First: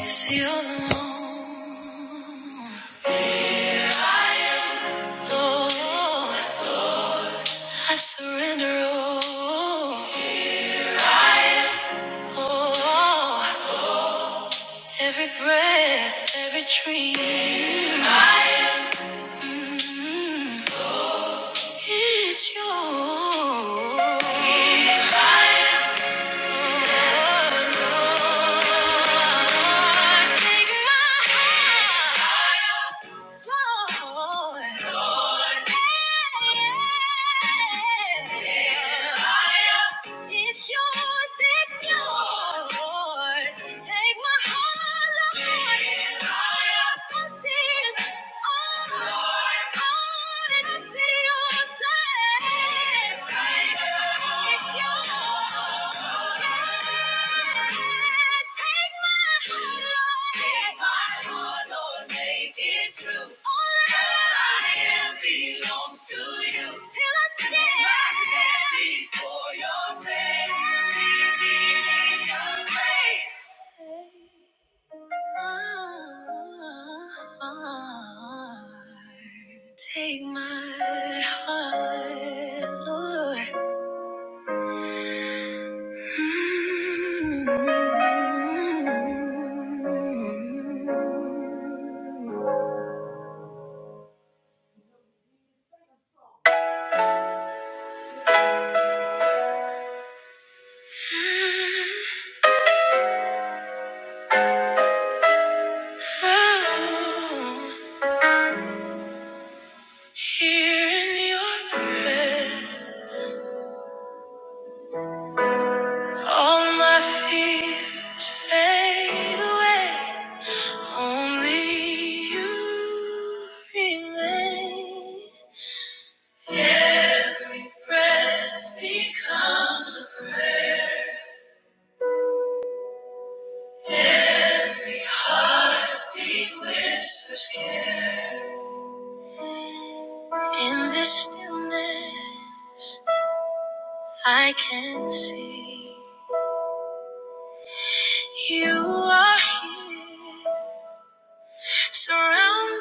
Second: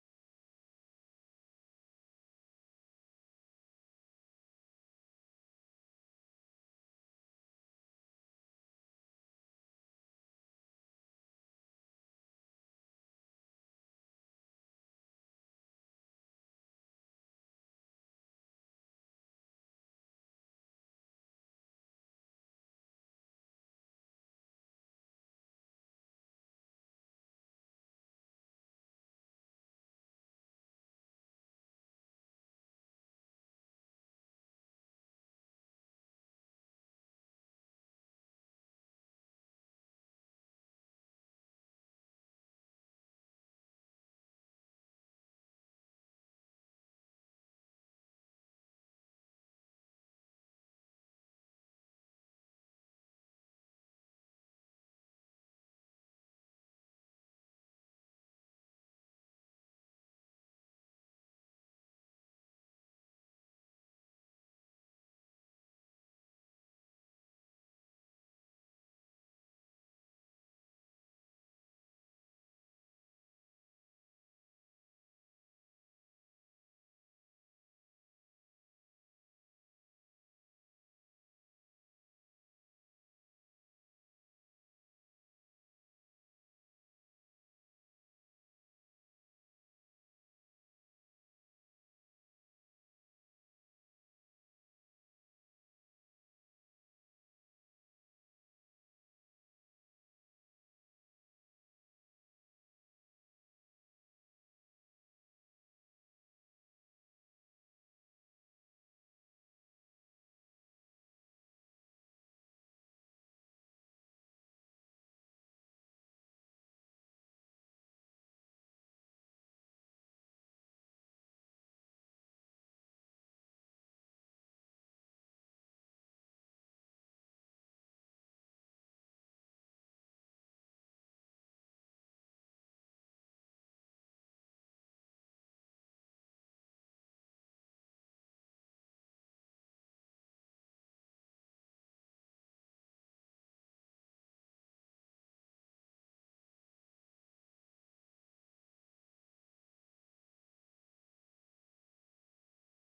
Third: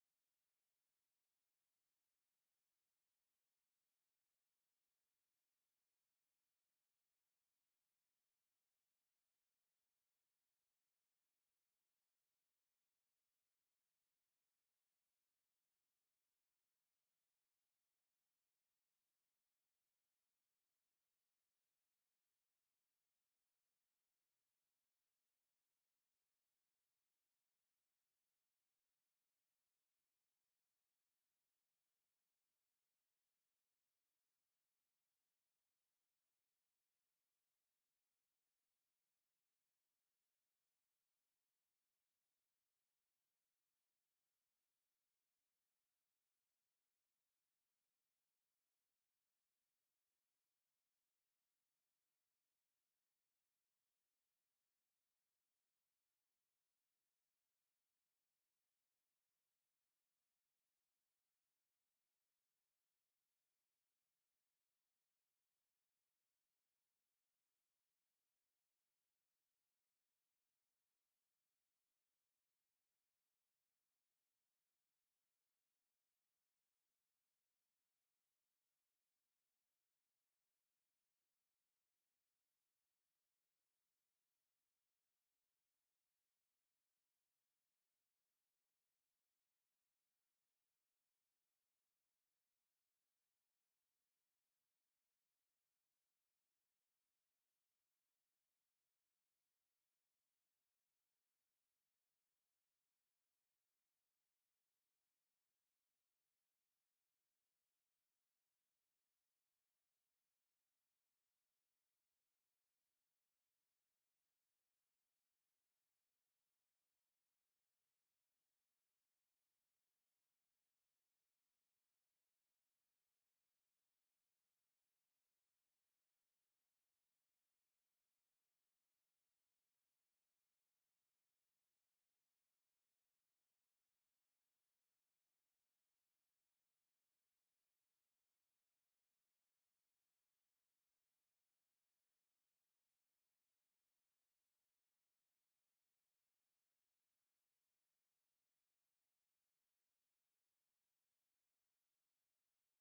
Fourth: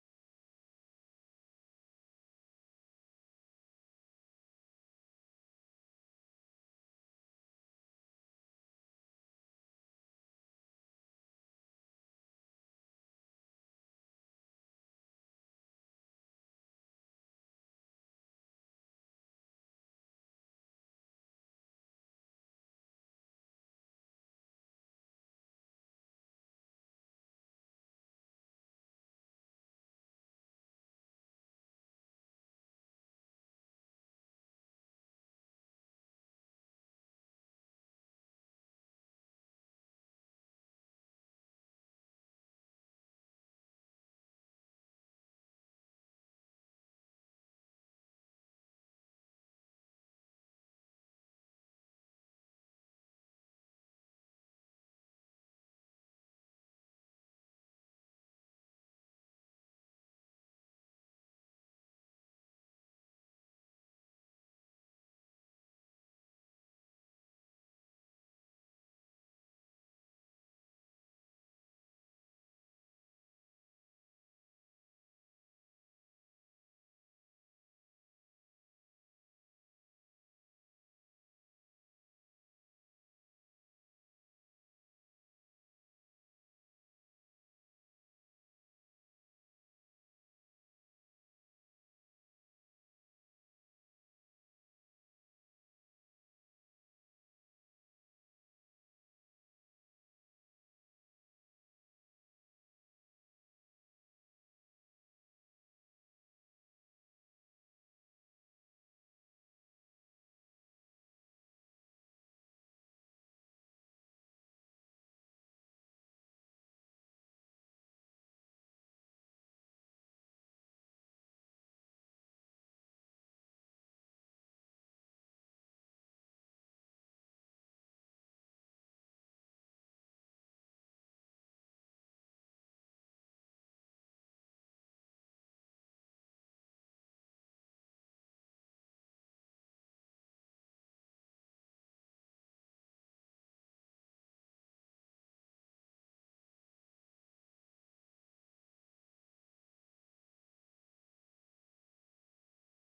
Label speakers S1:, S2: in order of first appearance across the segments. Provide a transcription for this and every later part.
S1: Is he alone? I am. Oh, I surrender all. Here I am. Oh, every breath, every dream. Here I am. Mm, it's yours. Here I am. It's yours, it's yours. Take my heart, Lord. I see is all, all and I see your yours. It's yours. Take my heart, Lord. Oh, Here in your presence, all my fears fade away. Only you remain. Every breath becomes a prayer. He whispers, care. In this stillness, I can see you are here, surrounding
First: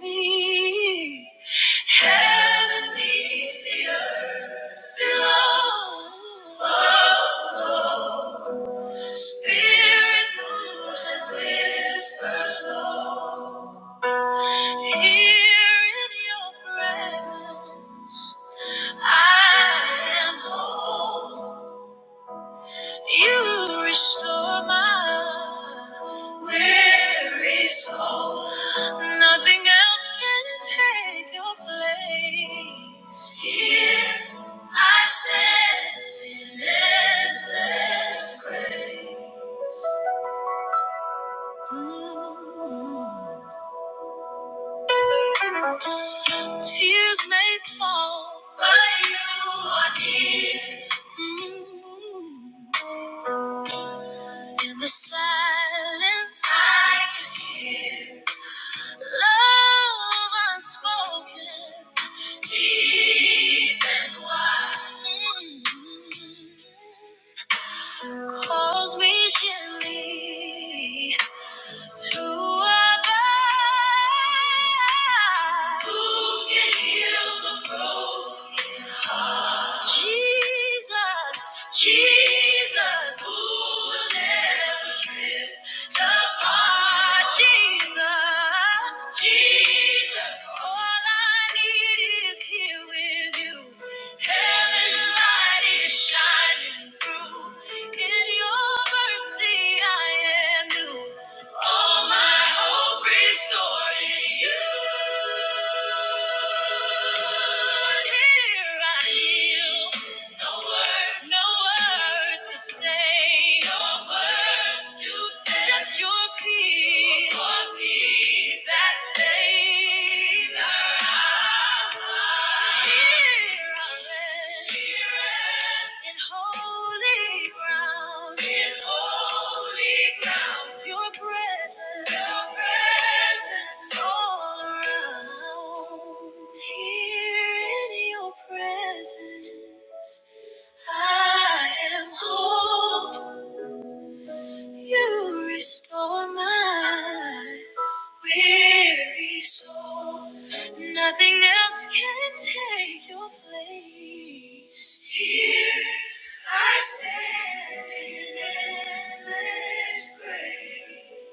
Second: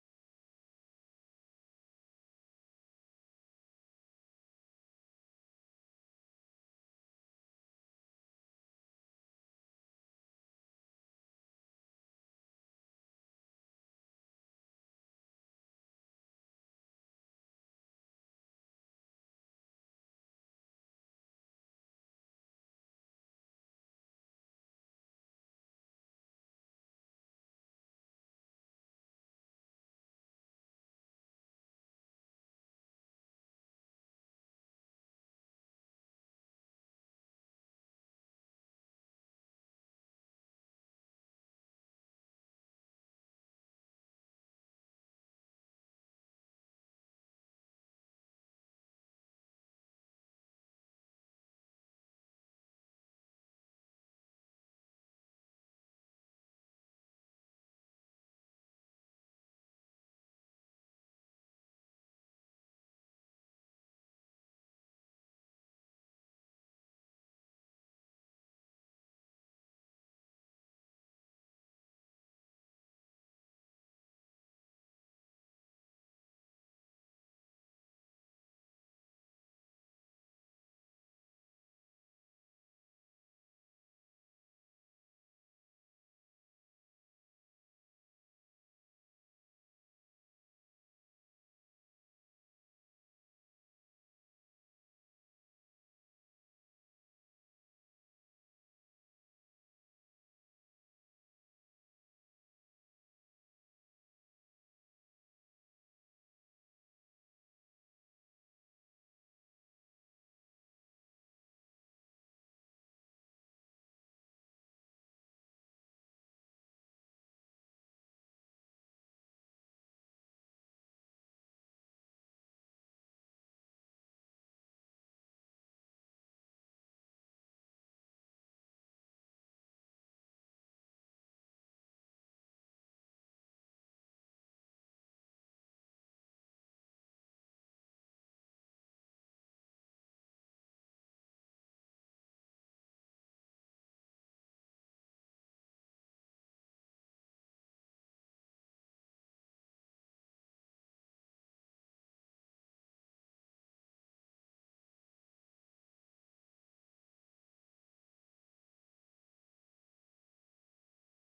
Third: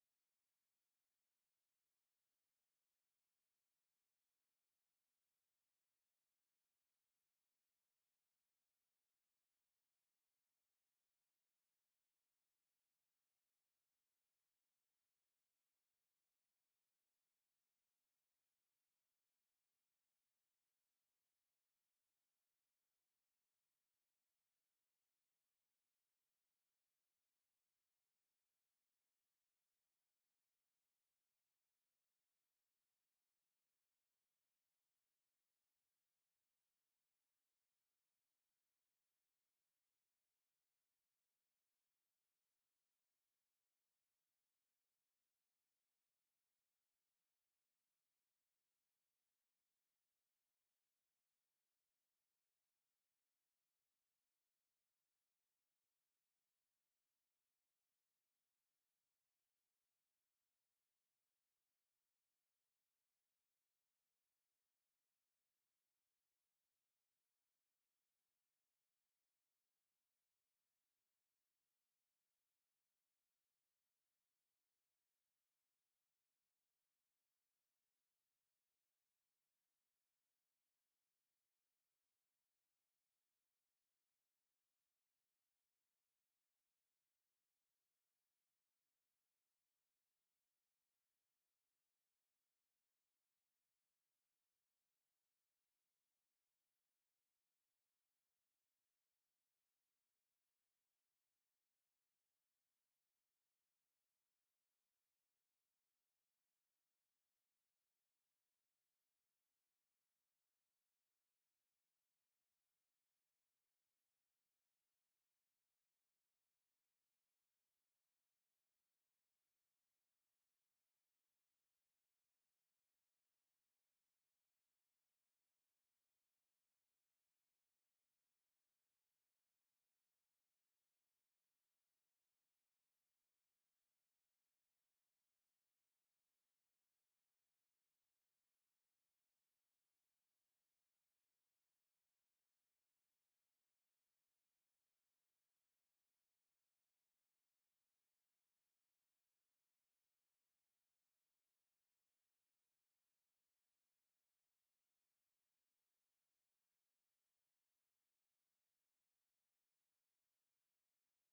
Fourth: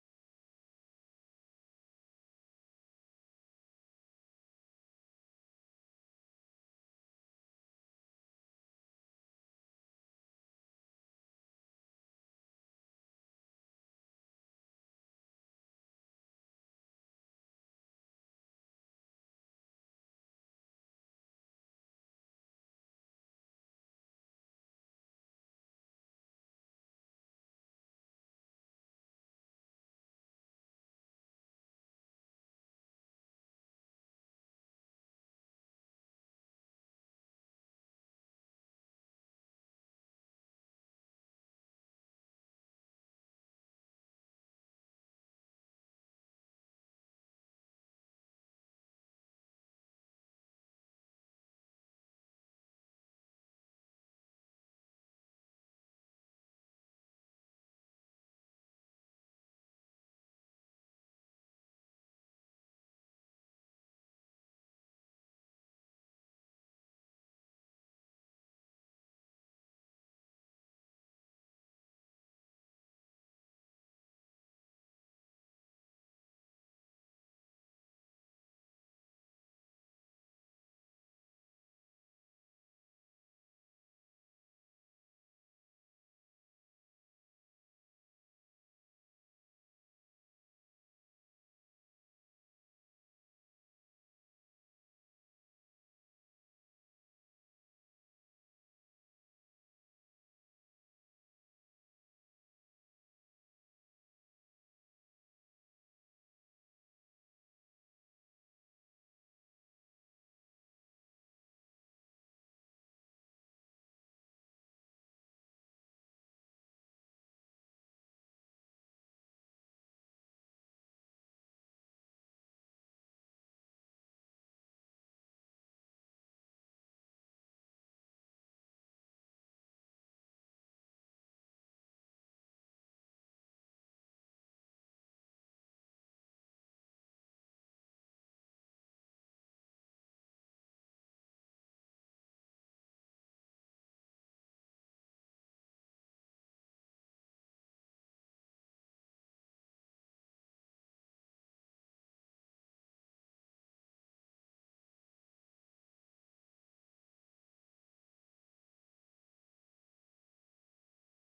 S1: me. Heaven meets the earth below. Oh, oh. Spirit moves and whispers low. Here in your presence, I am whole. You restore my weary soul. Nothing else can take your place. Here I stand in endless grace. Mm. Tears may fall, but you are near. Mm. In the silence, I can hear. Love unspoken, deep and wide, mm, calls me gently to abide. Who can heal the broken? Jesus, Jesus, who will never drift apart. Jesus, Jesus, all I need is here with you. Heaven's light is shining through. In your mercy, I am new. All my hope restored in you. Here I kneel. No words, no words to say. No words to say. Just your peace. Your peace that stays. I am whole. You Restore my weary soul. Nothing else can take your place. Here I stand in endless praise.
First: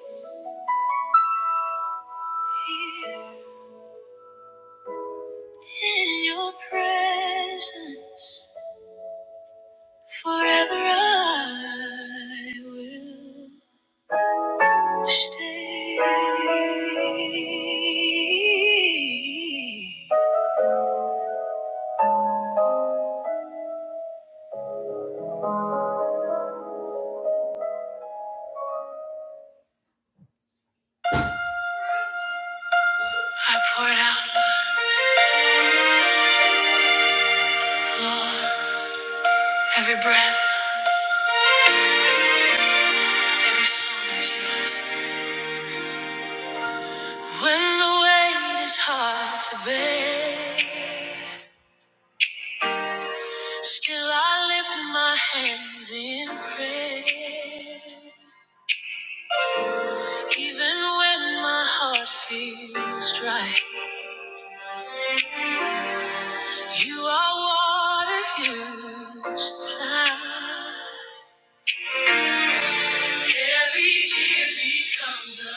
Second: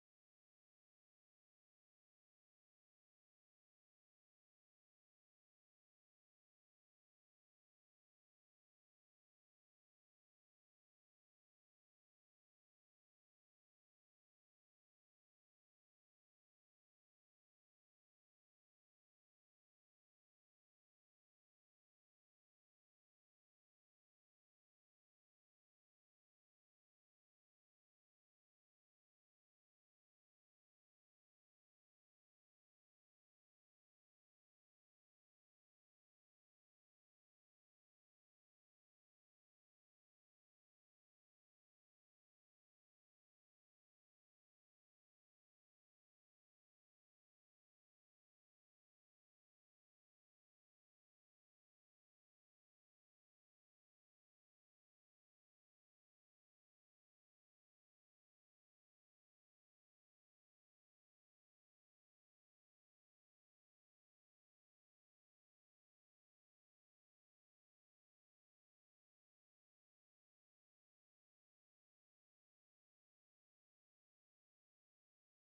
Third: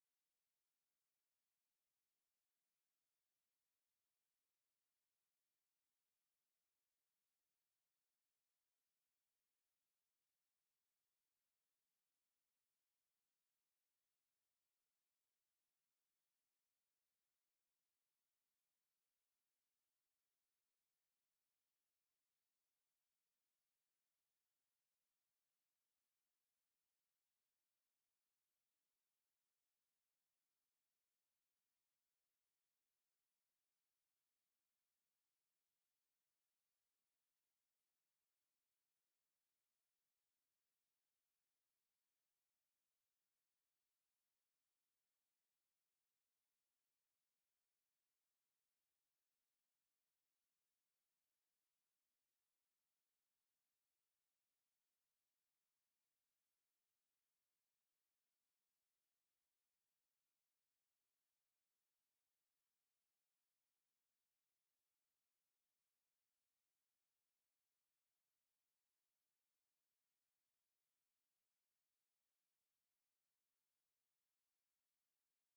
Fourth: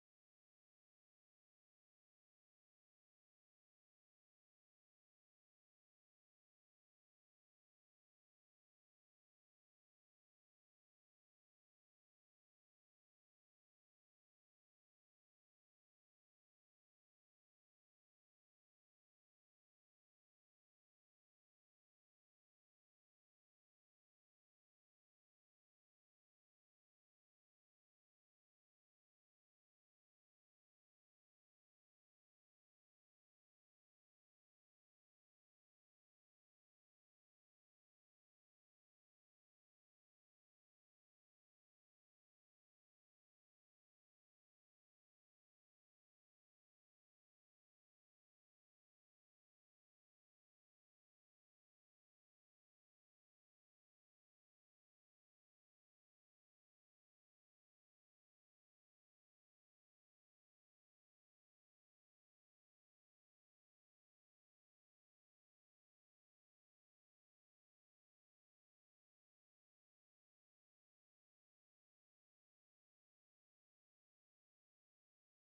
S1: Here in your presence, forever I will stay. I poured out, Lord. Every breath, every song is yours. When the weight is hard to bear, still I lift my hands in prayer. Even when my heart feels dry, you are water you supply. Every tear becomes a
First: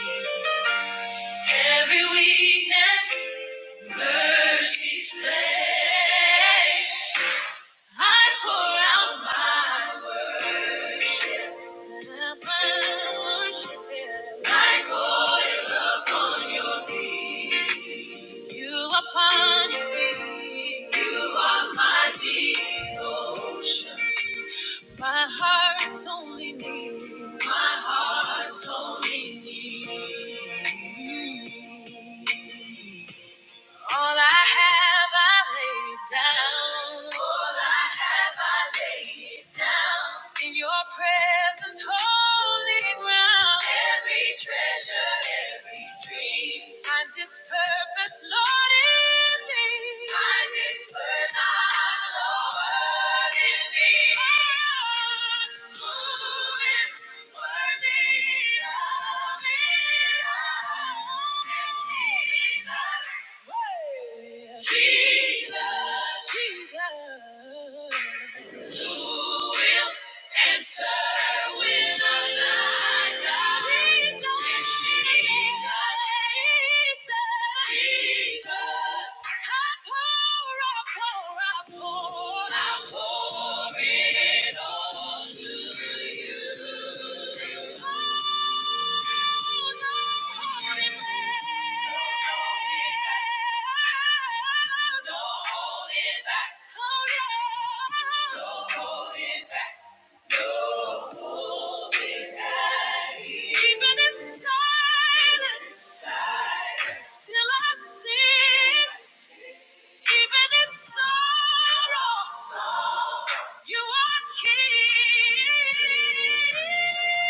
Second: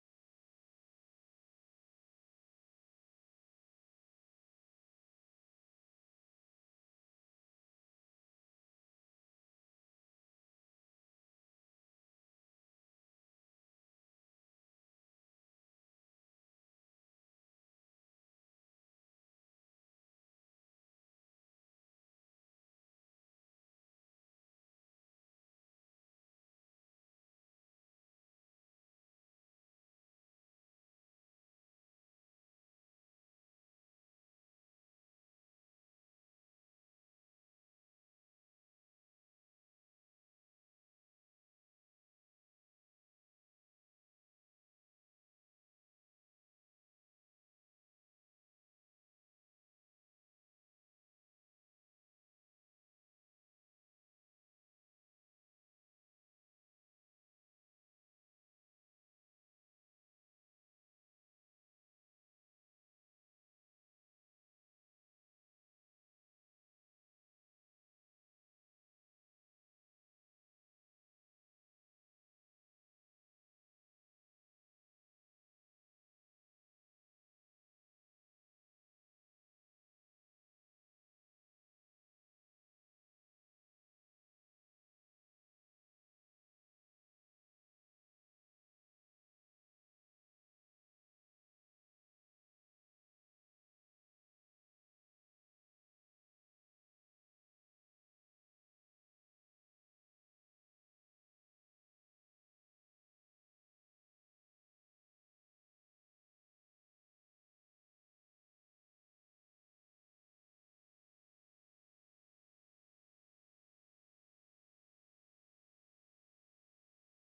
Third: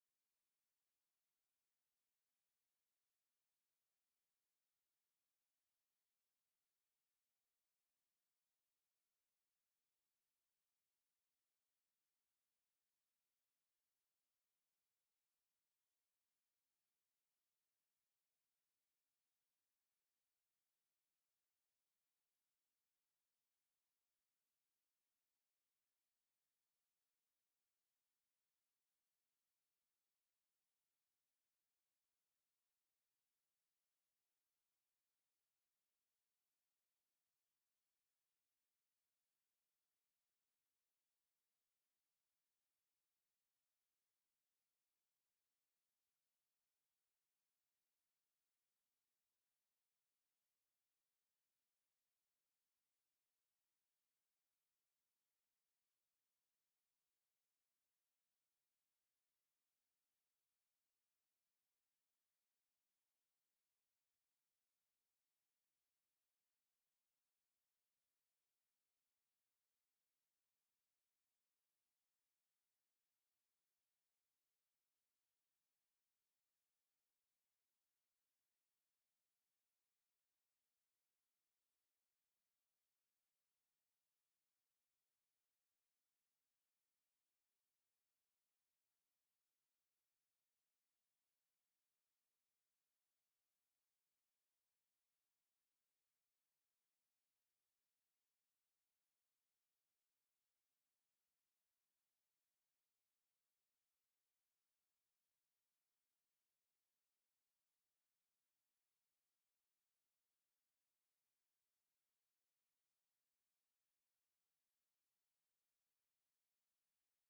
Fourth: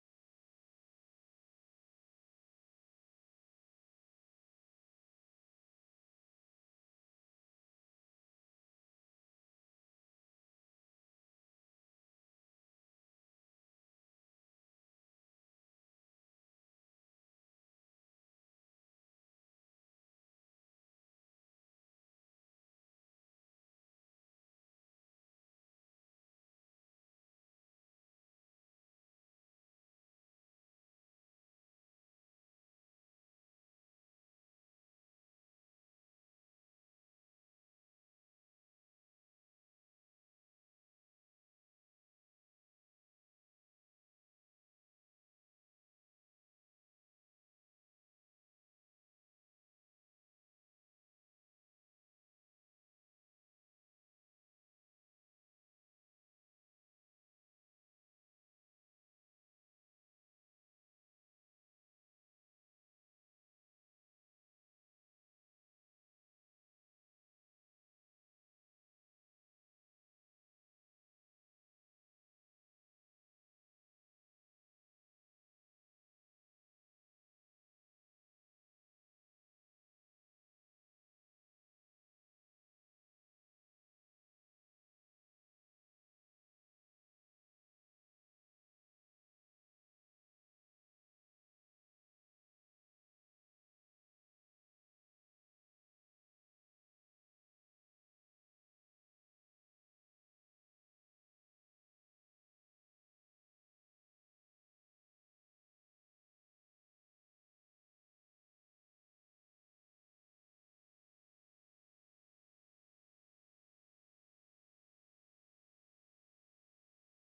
S1: prayer. Every weakness, mercy's place. I pour out my worship. Like oil upon your feet. You upon your feet. You are my devotion. My heart's only need. My heart's only need. All I have, I lay it down. All I have, I lay it down. In your presence, holy ground. Every treasure, every dream finds its purpose, Lord, in me. Finds its purpose. Jesus, Jesus. Answer when I rise. Jesus, Jesus, I pour, I pour, I pour, I pour it all to you. Even in silence, still I sing. Even in sorrow, you are King.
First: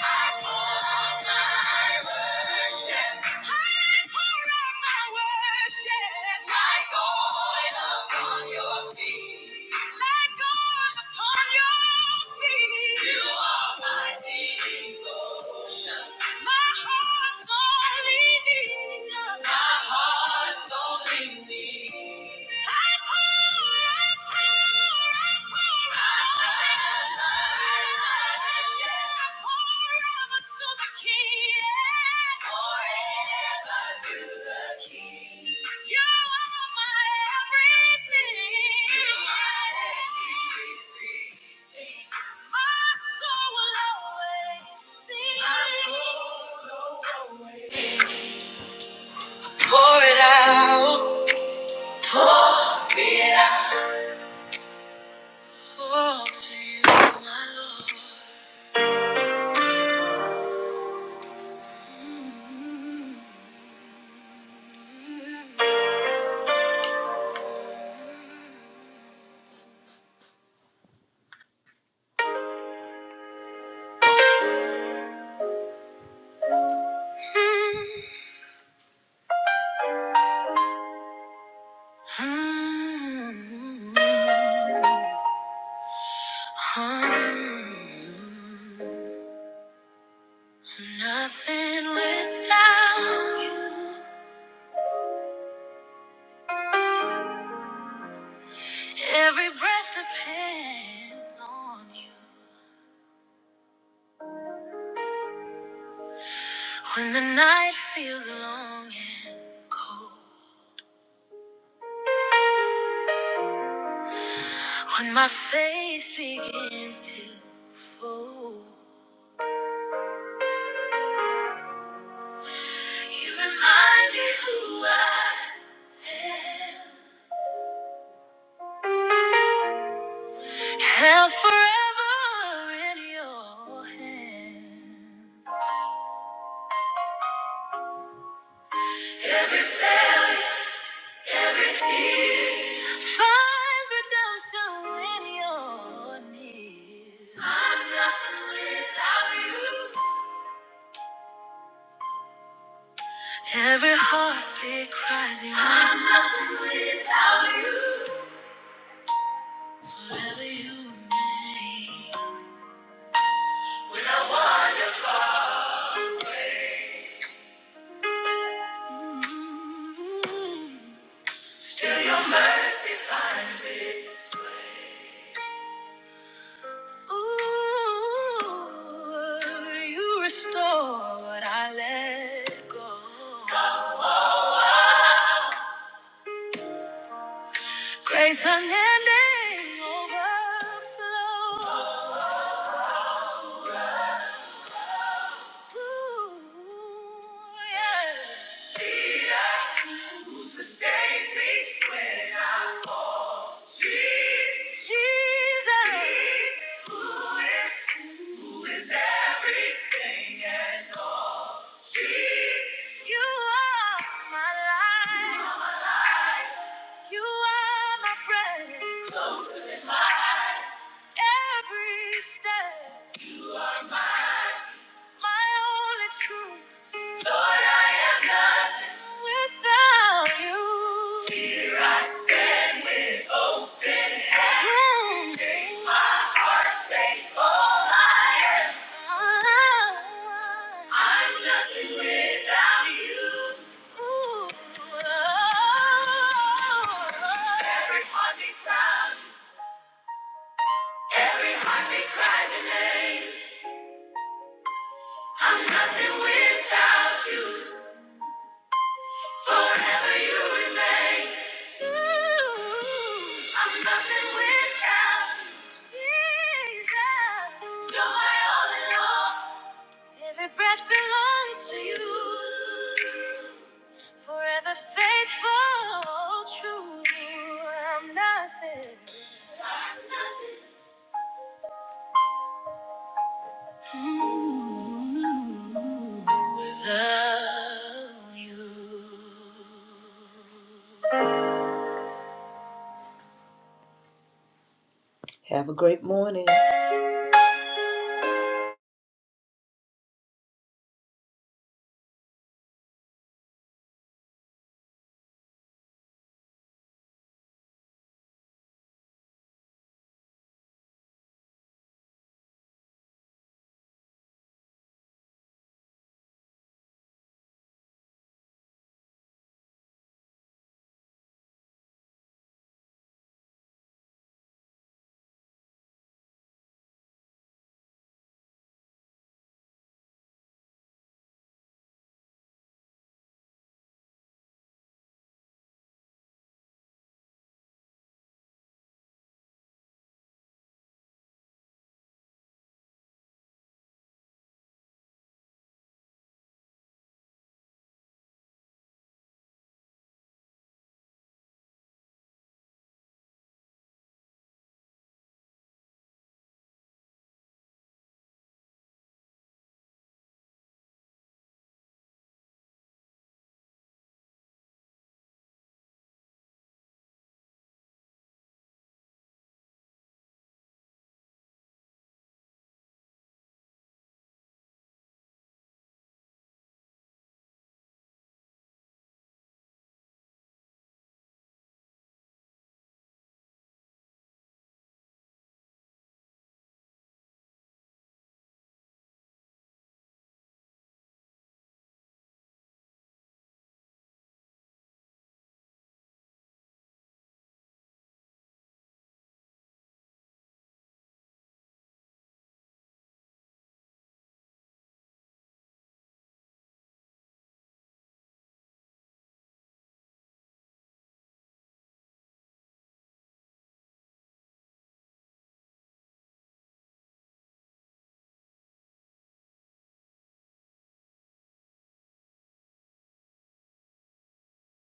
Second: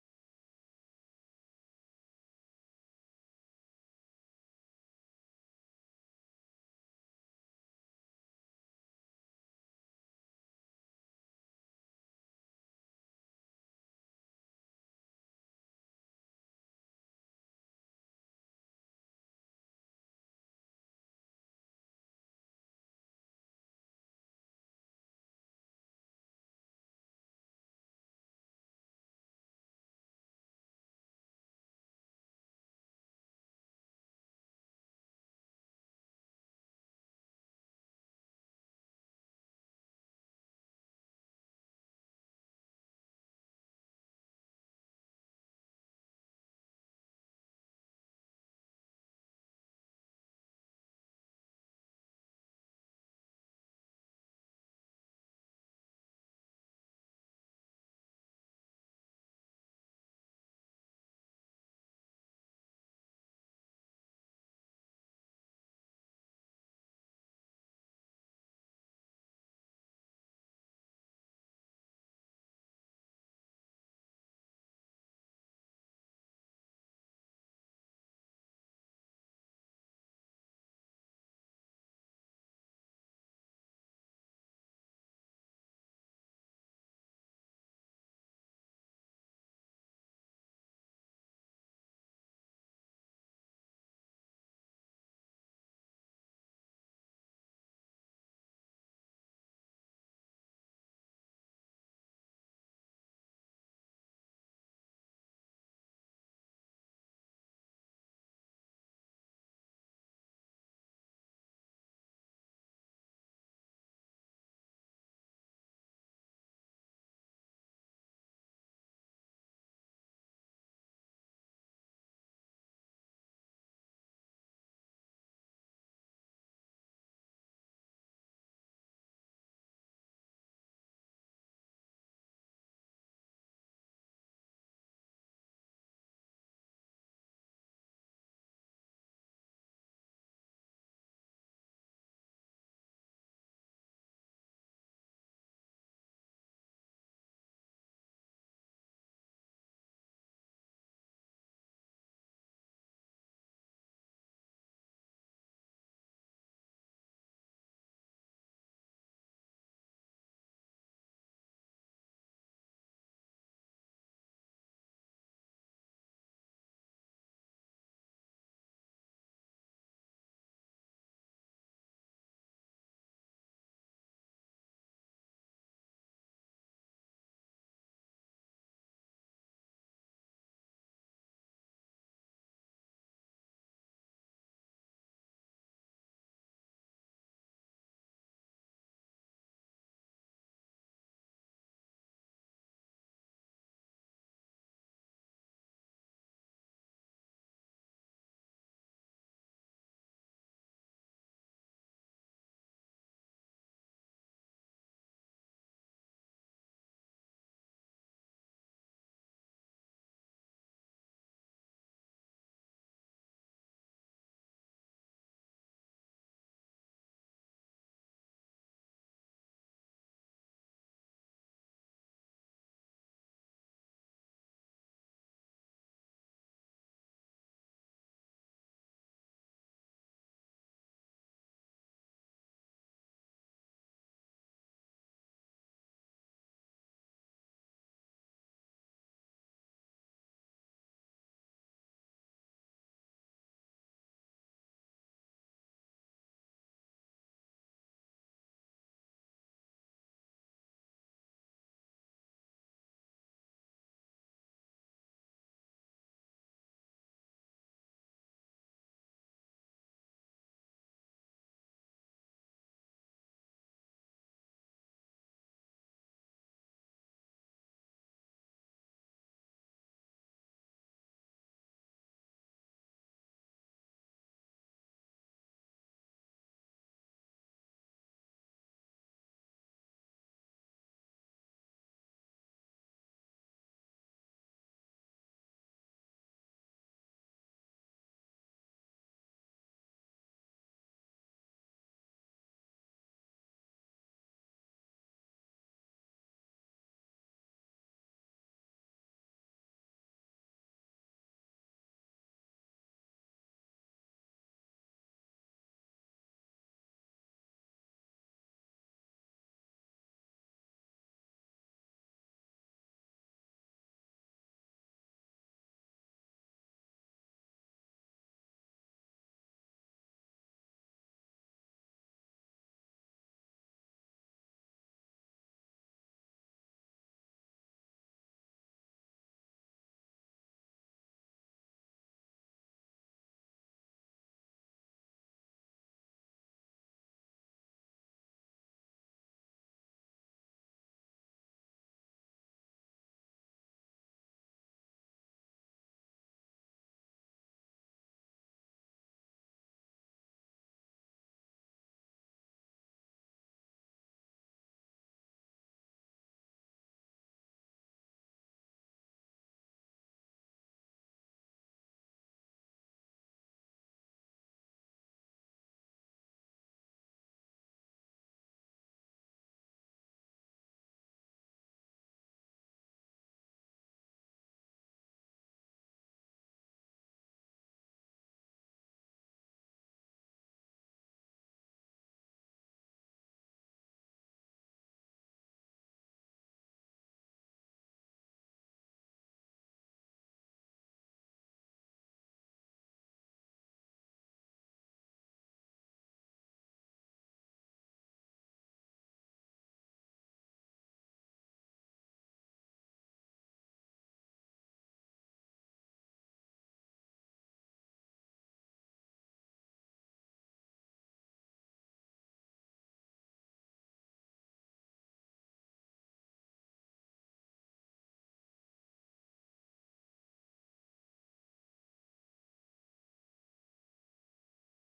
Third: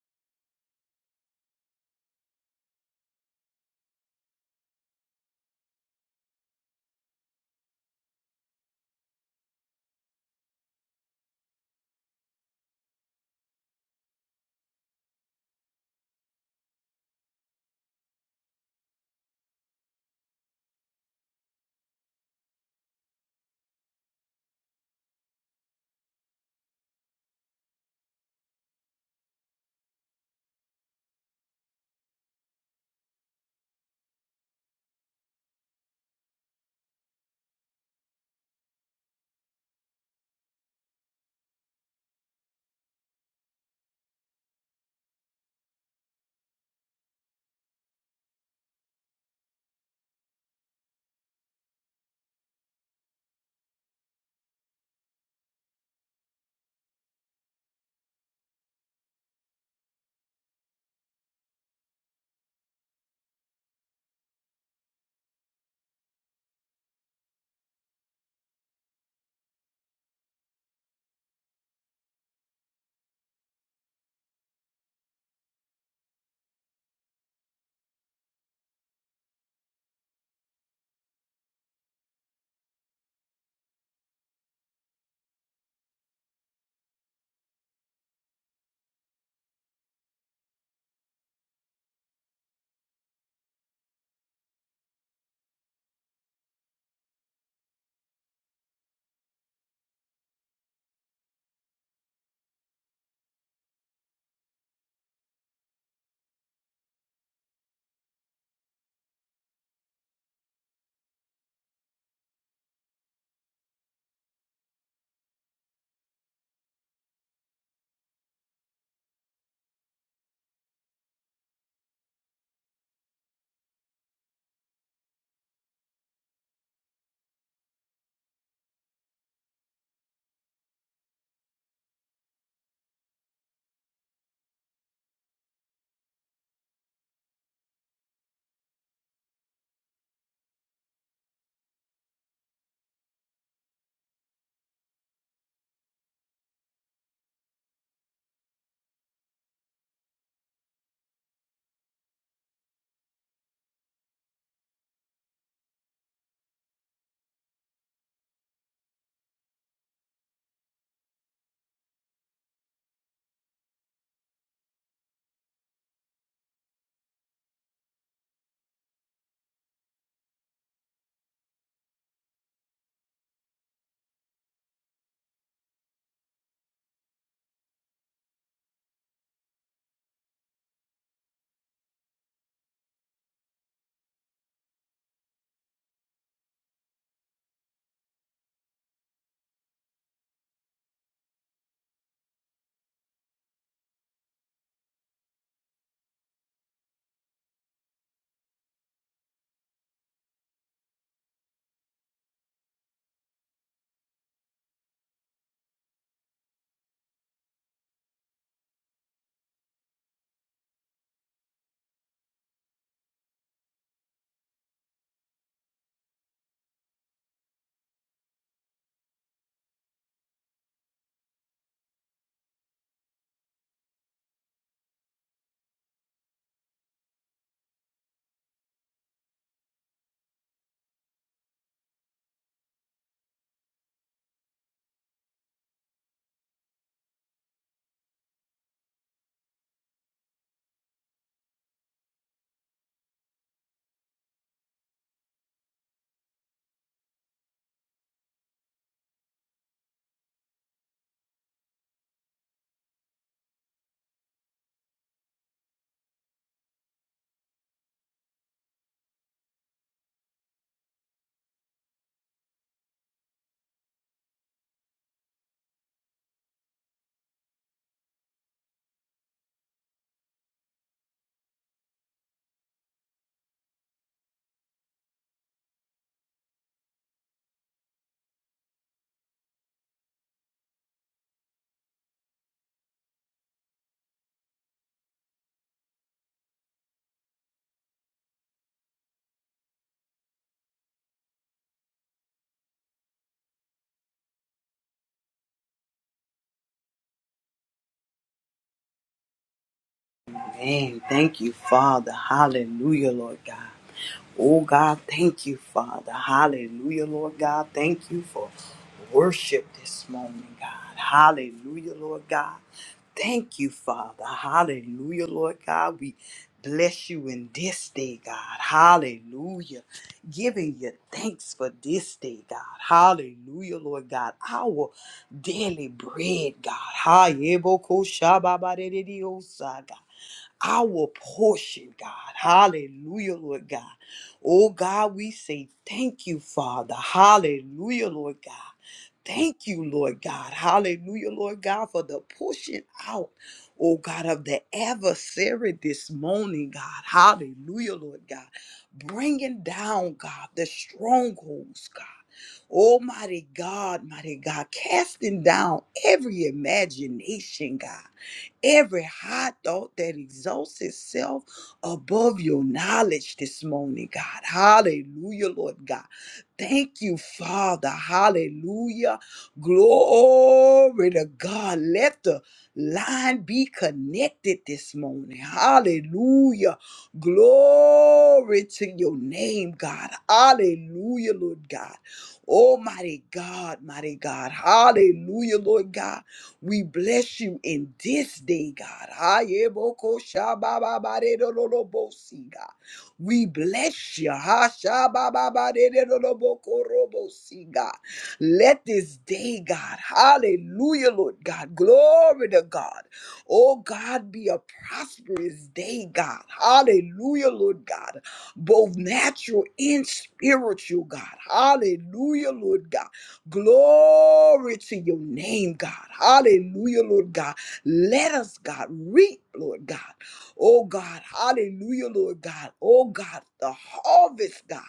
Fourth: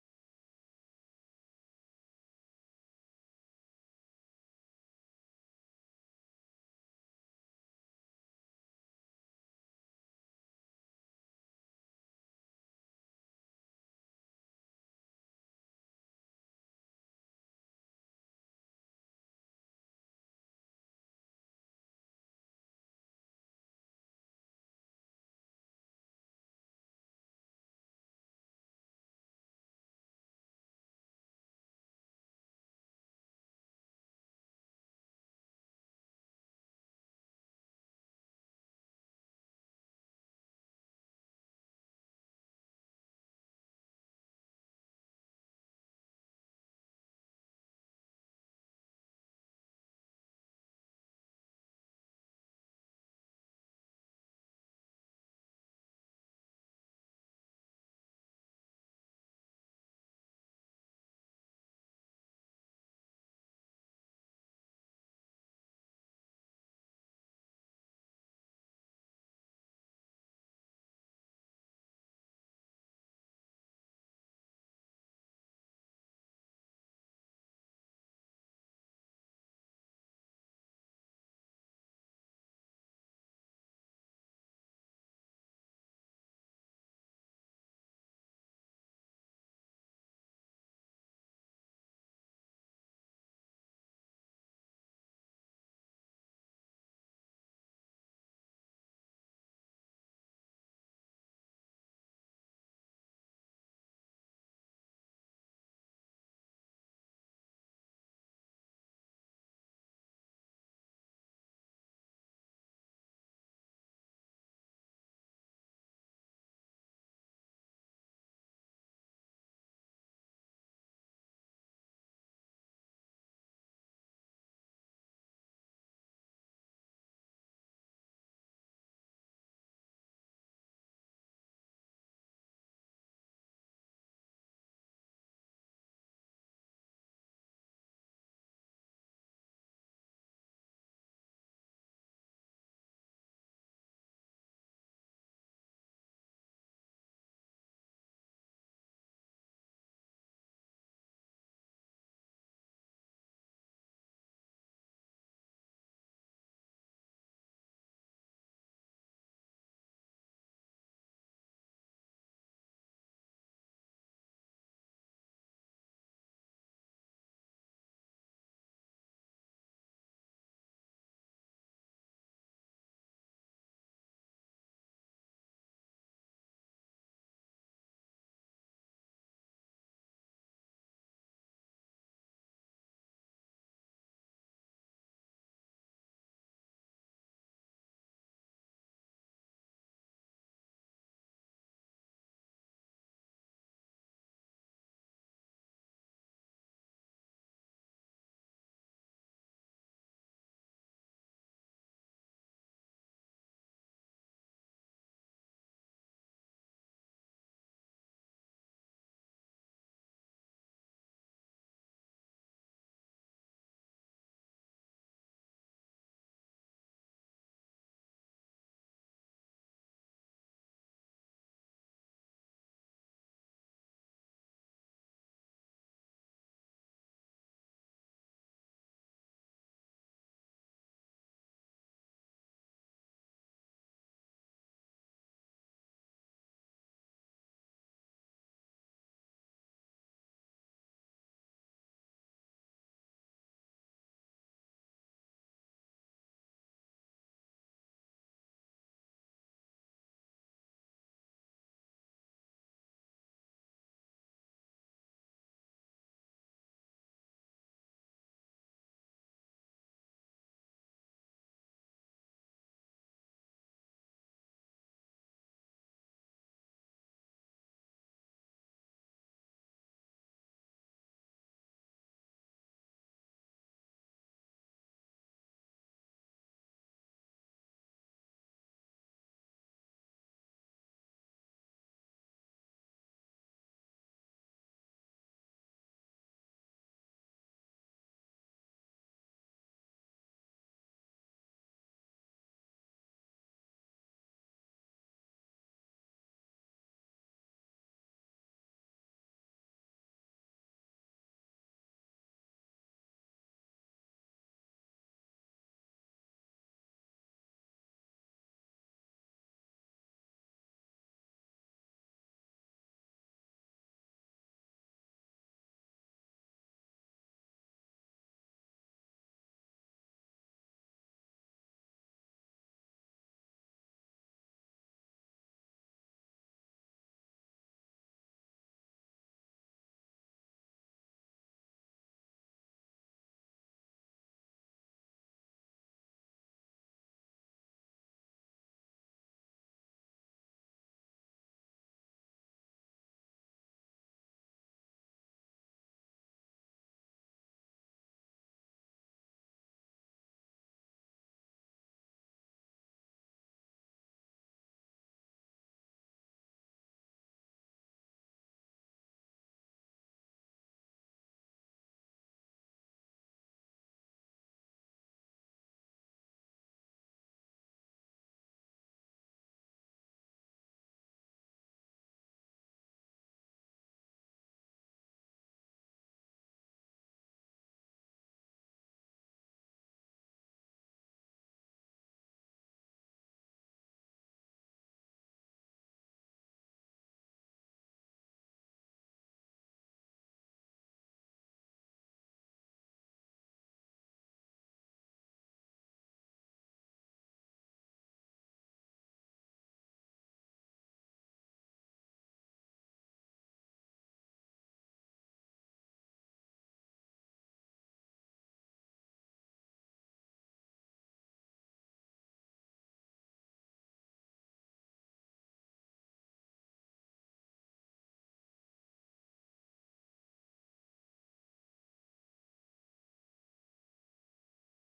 S1: My heart's only need. Pour it out, pour it out. Fall to you, my Lord. Mm, mm, Nothing without you. Every breath depends on you. When the night feels long and cold, when my faith begins to fold, you remind me who I am. Held forever in your hands. Every tear Finds redemption when you're near. I'm nothing without you. Every heartbeat cries you. I'm nothing without you. Forever you remain. When I walk. Mm. Ooh, you restore what I let go. Grace unending overflow. Ooh, yeah. Sustain me when I Jesus. Jesus. Who is, who is everything and all. Jesus. You are my life. You are my breath, every step, You are mine, my only truth. Lord, I am nothing without you. Here I stand with open hands. Mm. Take my heart, take all I Ah. I'm nothing without you. Every heartbeat cries, every heartbeat cries your name. I'm nothing without you. Forever you remain. Ooh, I'm nothing without you. Jesus. You're my all in all. Every breath belongs to you. Forever faithful, true. I'm nothing. Ooh, without you. Have a great morning.
S2: Amen. Thank you, Father. Hallelujah, Lord God. Oh, God, thank you, Father. Hallelujah, Lord God. Thank you for worship this morning, God. Hallelujah, Lord God. Thank you, Father. Hallelujah, Lord God. We bless you in this day, God. Hallelujah. Giving you thanks for this day, God. Hallelujah, Lord God. Our daily bread, God. Hallelujah, God our portion, God. Hallelujah, Lord God. Oh, God, we say thank you, Father. Hallelujah, Lord God. Thank you, Lord God. Hallelujah, Lord God, for the pushing out, oh God, of the adversary this morning, God. Hallelujah, Lord God. Bringing down, God, the strongholds, God. Almighty God, mighty God, casting down every imagination, God, every high thought that exalts itself above your knowledge this morning, God. Hallelujah, Lord God. Thank you, Father. Hallelujah. Glory to God. Let the line be connected this morning. Hallelujah. Glory to your name, God. Hallelujah, Lord God. Almighty God, mighty God. Hallelujah, Lord God. We bless you in this day, God. Ayeboko shababa barero lolo bosi, God. We bless you. Ha, sha, ba, ba, ba, de, de, do, do, bo, ko, ro, bo, si, God. Let this day, God, hallelujah, Lord God, glory to God. Oh, God, be a prosperous day, God. Hallelujah, Lord God, both natural and spiritual, God. Hallelujah, Lord God. Glory to your name, God. Hallelujah, Lord God. Let us, God, reap, Lord God. Oh God, hallelujah, Lord God. Oh God, the harvest, God,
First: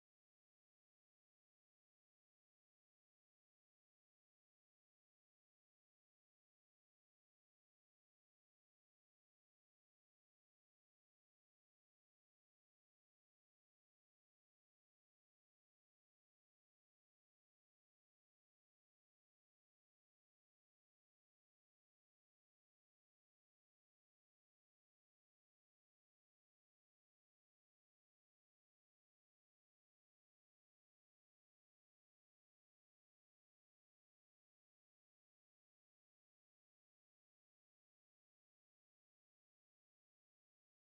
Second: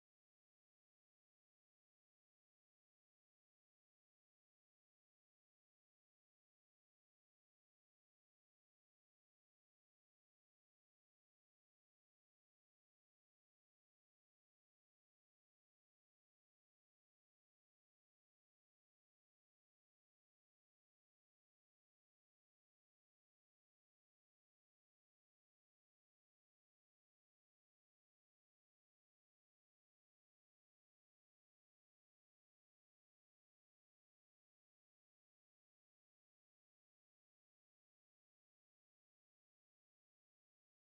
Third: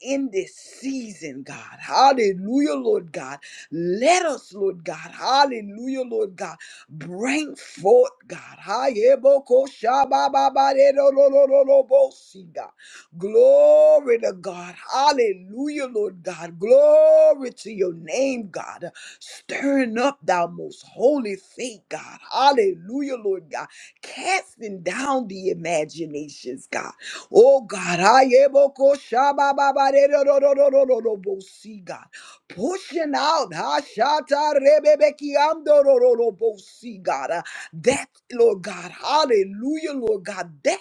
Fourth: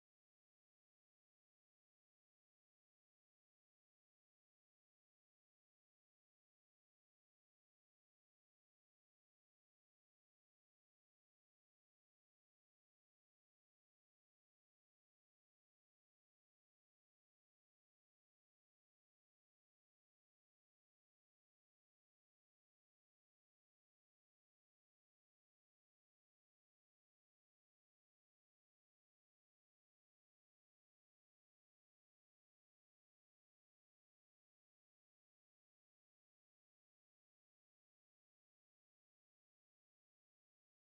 S2: in this season, God. Hallelujah, Lord God. Let us, Lord God, hallelujah, Lord God, bring forth, God. Hayebokoshabababaderorororobosi, God. Glory to God. Hallelujah, Lord God. Glory to your name, God. Stirring up thou most holy faith, God. Hallelujah, Lord God casting down the imaginations, God. Oh God, I am a ko- shaba- ba- ba- de- do- do- do- do- do- do- do- bo- see God. Pushing out ha- shata- re- be- be- ki- am- do- do- do- do- bo- see God. Uh, That, Lord God, hallelujah, Lord God, that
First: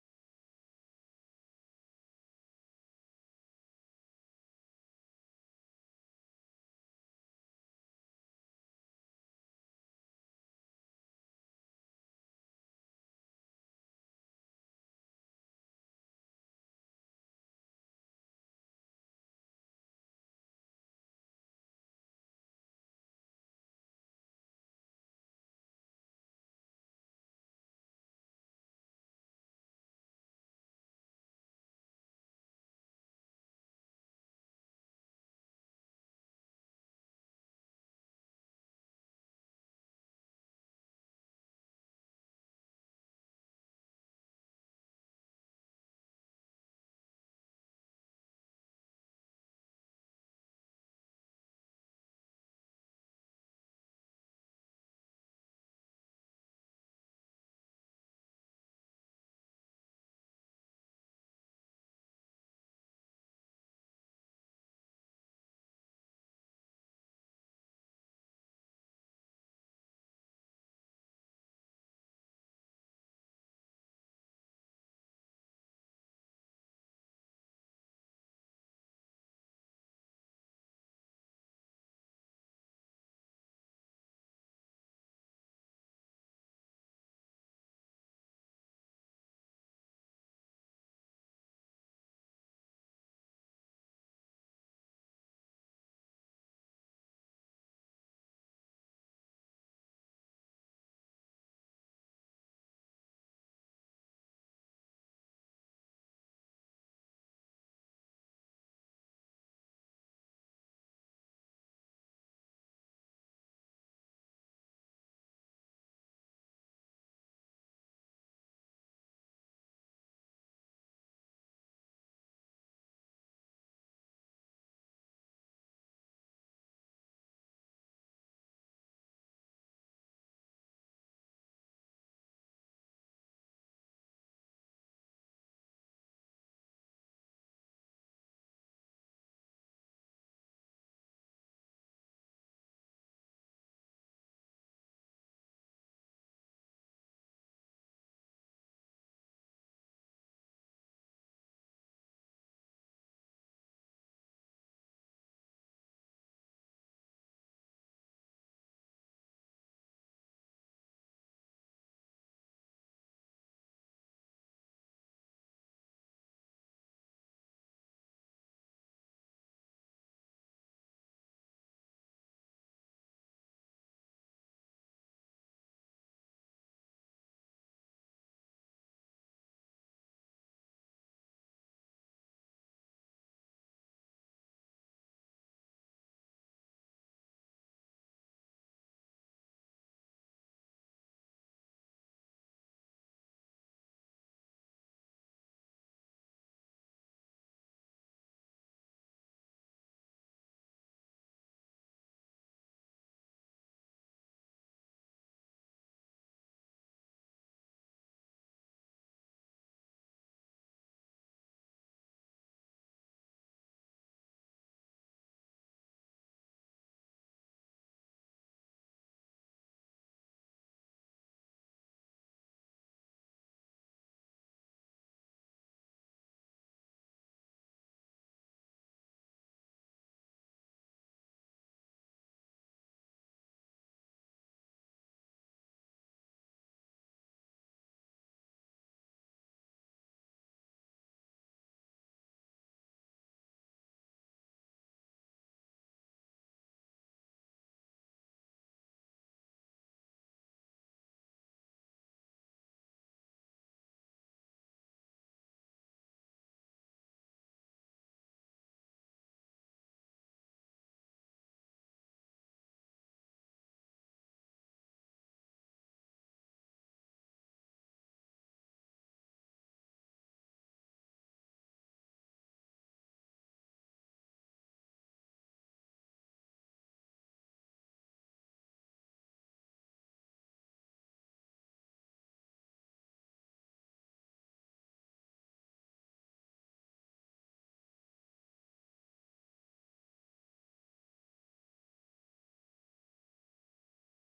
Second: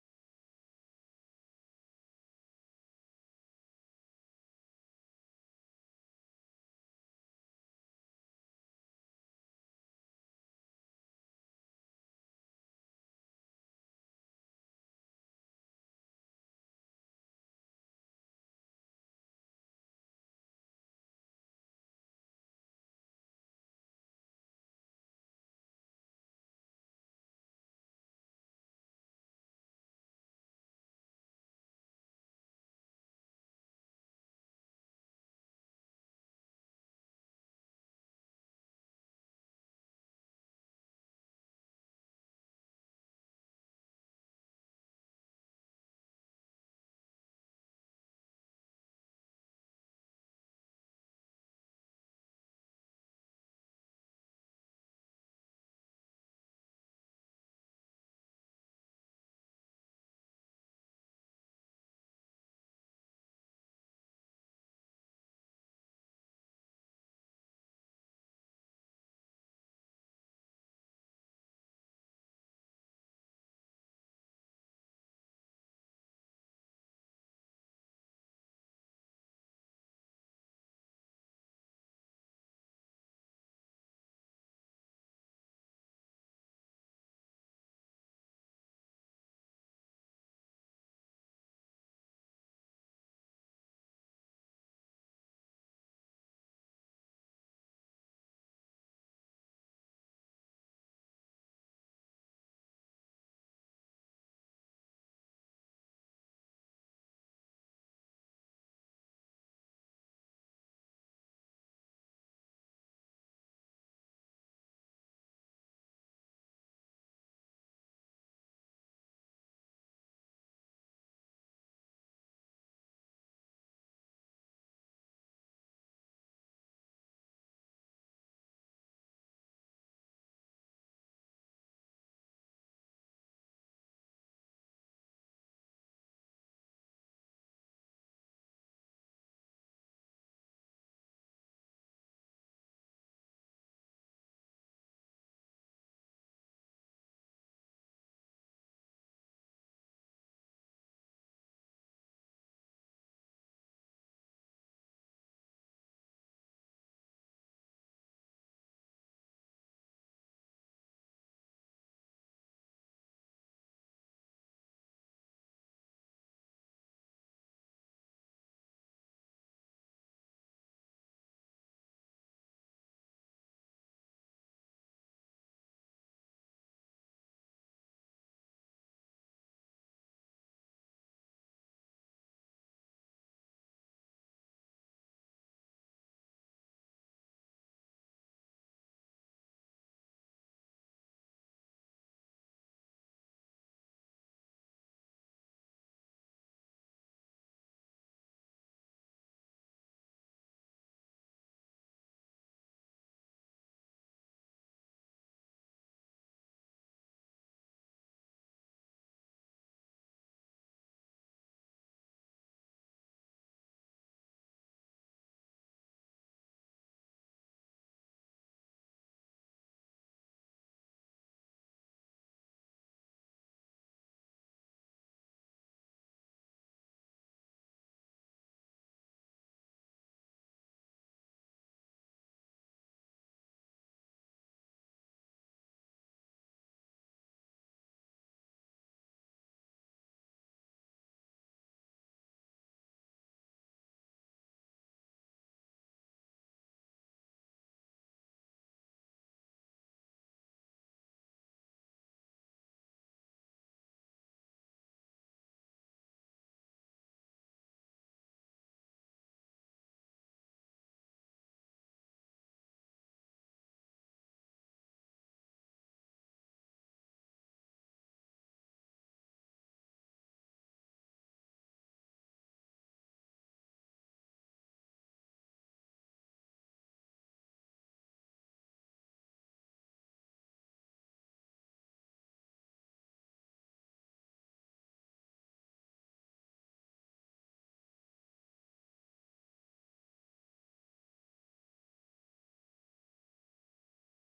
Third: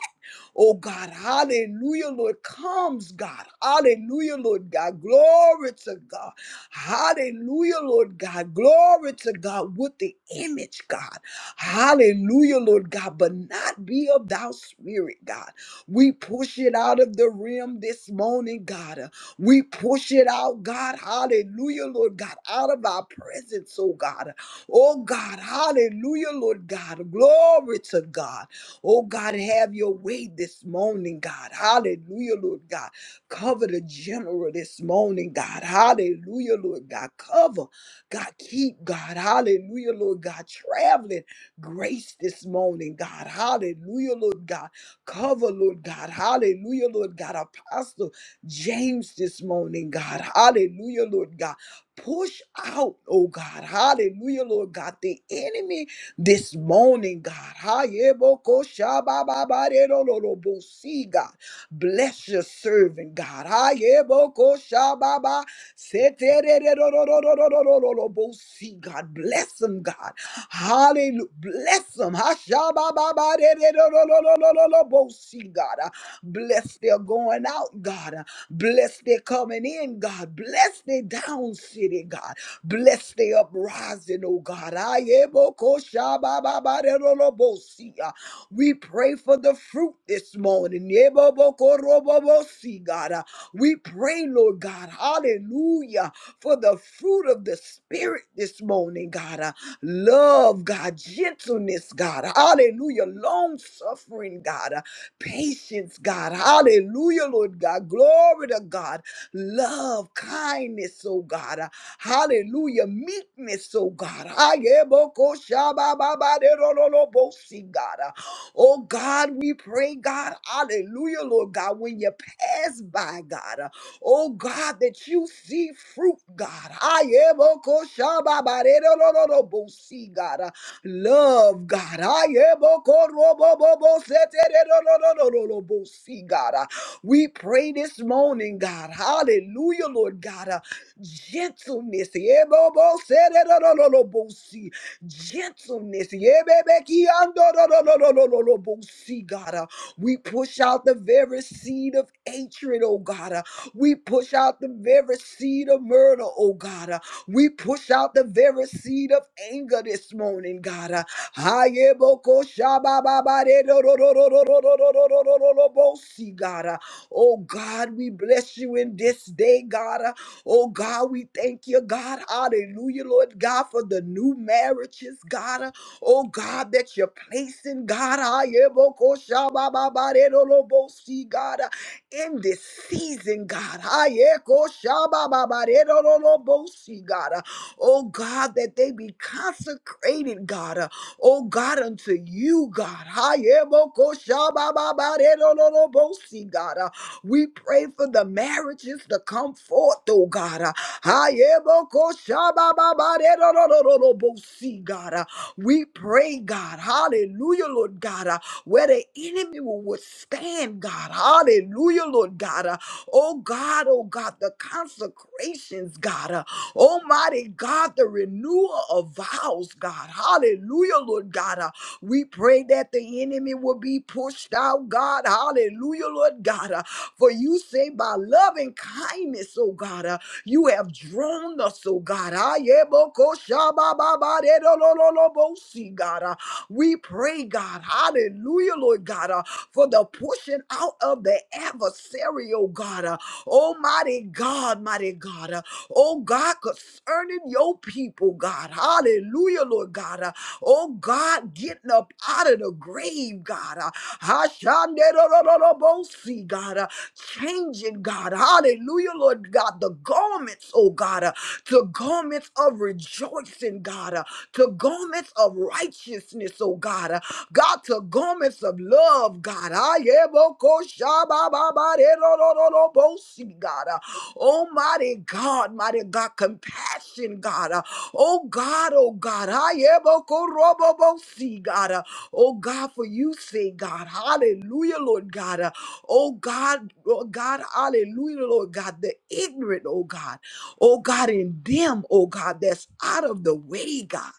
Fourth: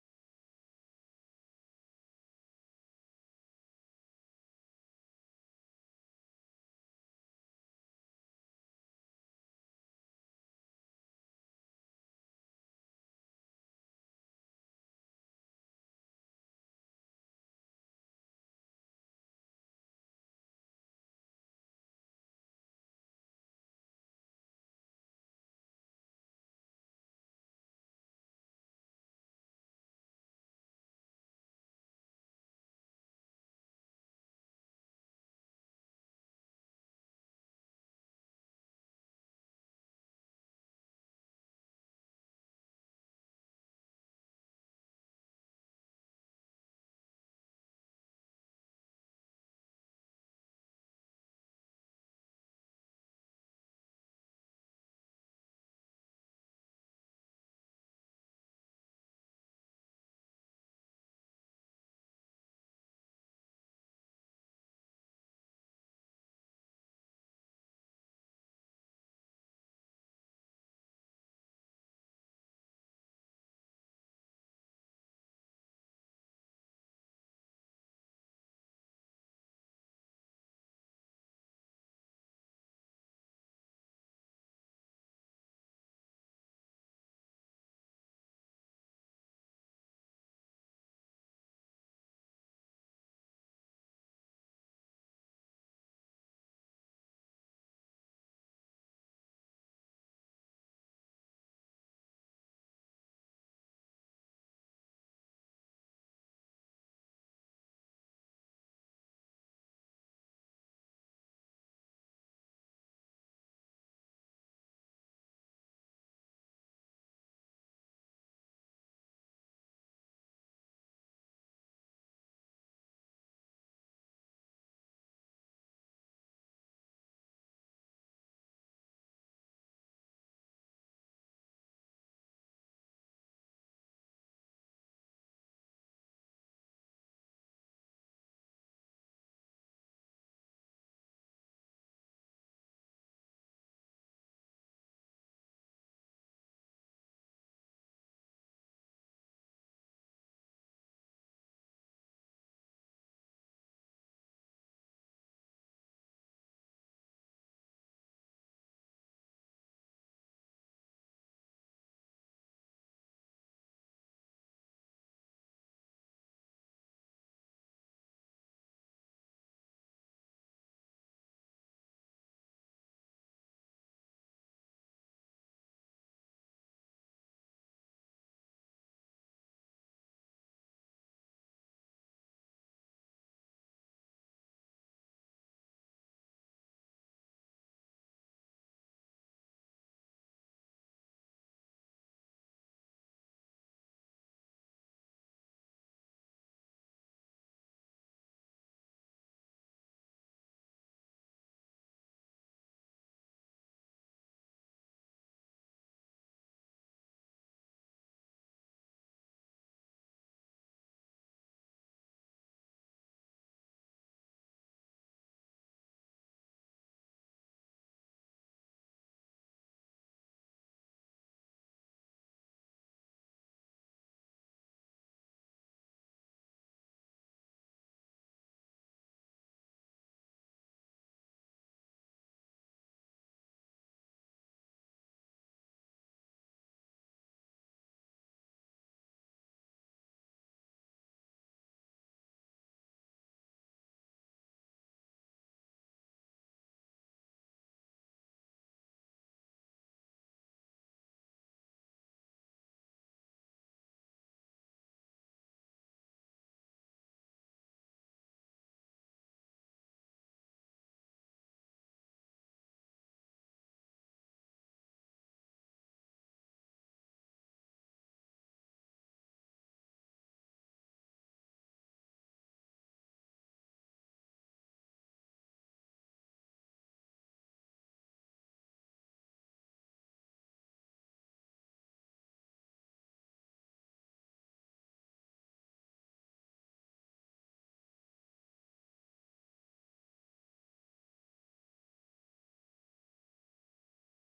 S2: Oh God, hallelujah, Lord, comes, God. Hallelujah, Lord God. Glory to God. Hallelujah, Lord God. Glory to God with the image, God. Hallelujah, Lord God, but not be of thou spirit, God. We push it out of the rim this morning, God. Uh, We push it out, God. Hallelujah, Lord God, out of our presence, oh God. Oh God, hallelujah, Lord God. Glory to God. Oh God, have your way this morning, God. Hallelujah, Lord God. Cover the general this morning, God. Hallelujah, Lord God. Cover, God, keep, God. Hallelujah, Lord God. Traveling grace this morning, God. Hallelujah, Lord God. Cover, Lord God. Hallelujah, Lord God. Apostle James this morning, God. Hallelujah, Lord God. Push out, oh God. Hallelujah, Lord God. The enemy this morning, God. Hayebokoshabababarerolobosi, God. Bless your servant, God. Hayebokoshababa, seterererororororororobosi, God. Bless him, God. Hallelujah. Bless them. Hashabababarerorororororobosi, God. Uh, Bless their going out, God. Uh, Bless their coming in, God. Bless their down city, God. Bless the uprising, oh God. Ayebokoshabababarerolobosi. Uh, We pray for the fruit this morning. Yebobokorobobosi, God. Uh, We pray, Lord God, hallelujah, for the fruit of the Spirit this morning, God. Uh, Love, God. Gentleness, God. Hallelujah. Long suffering, God. Uh, Patience, God. Hallelujah, Lord God. Glory to God love, kindness, oh God. Uh, Hallelujah. Meekness, oh God. Ayebokoshabababaderololobosi, God. Uh, Oh God, we pray, God. Hallelujah, Lord God. When you pass by, God. uh, Oh God, that you see fruit, God. Ayebokoshababaderololobosi, God. Uh, Love, God. Ayebokoroboboboseterolololobosi, God. We pray this morning, God. Hallelujah, Lord God. Uh, gentleness. Yeboboseredorolobosi. Gentleness. Yebebekiandorololololobosi, God. Uh, we push out the very seed of hatred, oh God. Uh, we push out the very seed of murder, oh God. Uh, we push out the very seed of anger this morning, God. Uh, Hayebokoshabababaredorororororororororobosi, God. Uh, Oh God, we bless you in this day, God. Uh, Oh God, we thank you, God. Hallelujah, Lord God, for the new marriages, God. Uh, Oh God, that you're placing, God. I am, oh, ko- ba- ba- ba- de- do- lo- bo- see, God, uh, in this season, God. I am, ko- ba- ba- ba- de- do- lo- lo- bo- see, God. Uh, Oh God, that they be consecrated, God. Uh, Oh God, unto you, God. I am, oh, ko- ba- ba- ba- de- do- lo- lo- bo- see, God. We pray for the marriages to come forth, oh God. Uh, Ayebokoshabababaredorororobosi, God. Uh, We pray, God. Hallelujah, Lord God. Uh, Where the enemy will withstand, God. Hallelujah, Lord God. Uh, Oh God, oh God, the consecrations, God. Uh, Almighty God, the renewal of vows, God. Hallelujah, Lord God. Uh, We pray that the enemy will be pushed out, God. Hallelujah, Lord God. For you say, by loving kindness, oh God, uh, you have drawn us, oh God. Ah, yeah, bo- ko- sha- ba- ba- ba- de- do- lo- lo- lo- bo- see, God. uh, We pray, God, hallelujah, Lord God, uh, for the pushing out of the adversary, oh God. uh, Almighty God, mighty God. uh, Oh God, concerning your people, God. Hallelujah, Lord God. uh, Oh God, getting up out of the grave, God. Uh, Hashanderororobosi, God. Uh, changing, God. Hallelujah, Lord God. The garments, oh God, uh, to garments of rejoicing, God. Uh, to garments of righteousness, oh God. Uh, God, to garments of love, God. Ayebokoshabababarerororobosi, God. Uh, Almighty God, mighty God, compassion, God. uh, Oh God, oh God, Ayebokorobobosi, God, uh, oh God, for you say, God, hallelujah, Lord God, uh, oh God, oh God, hallelujah, Lord God, the ignorant, oh God, oh God, in them, oh God, that's out of the way, God.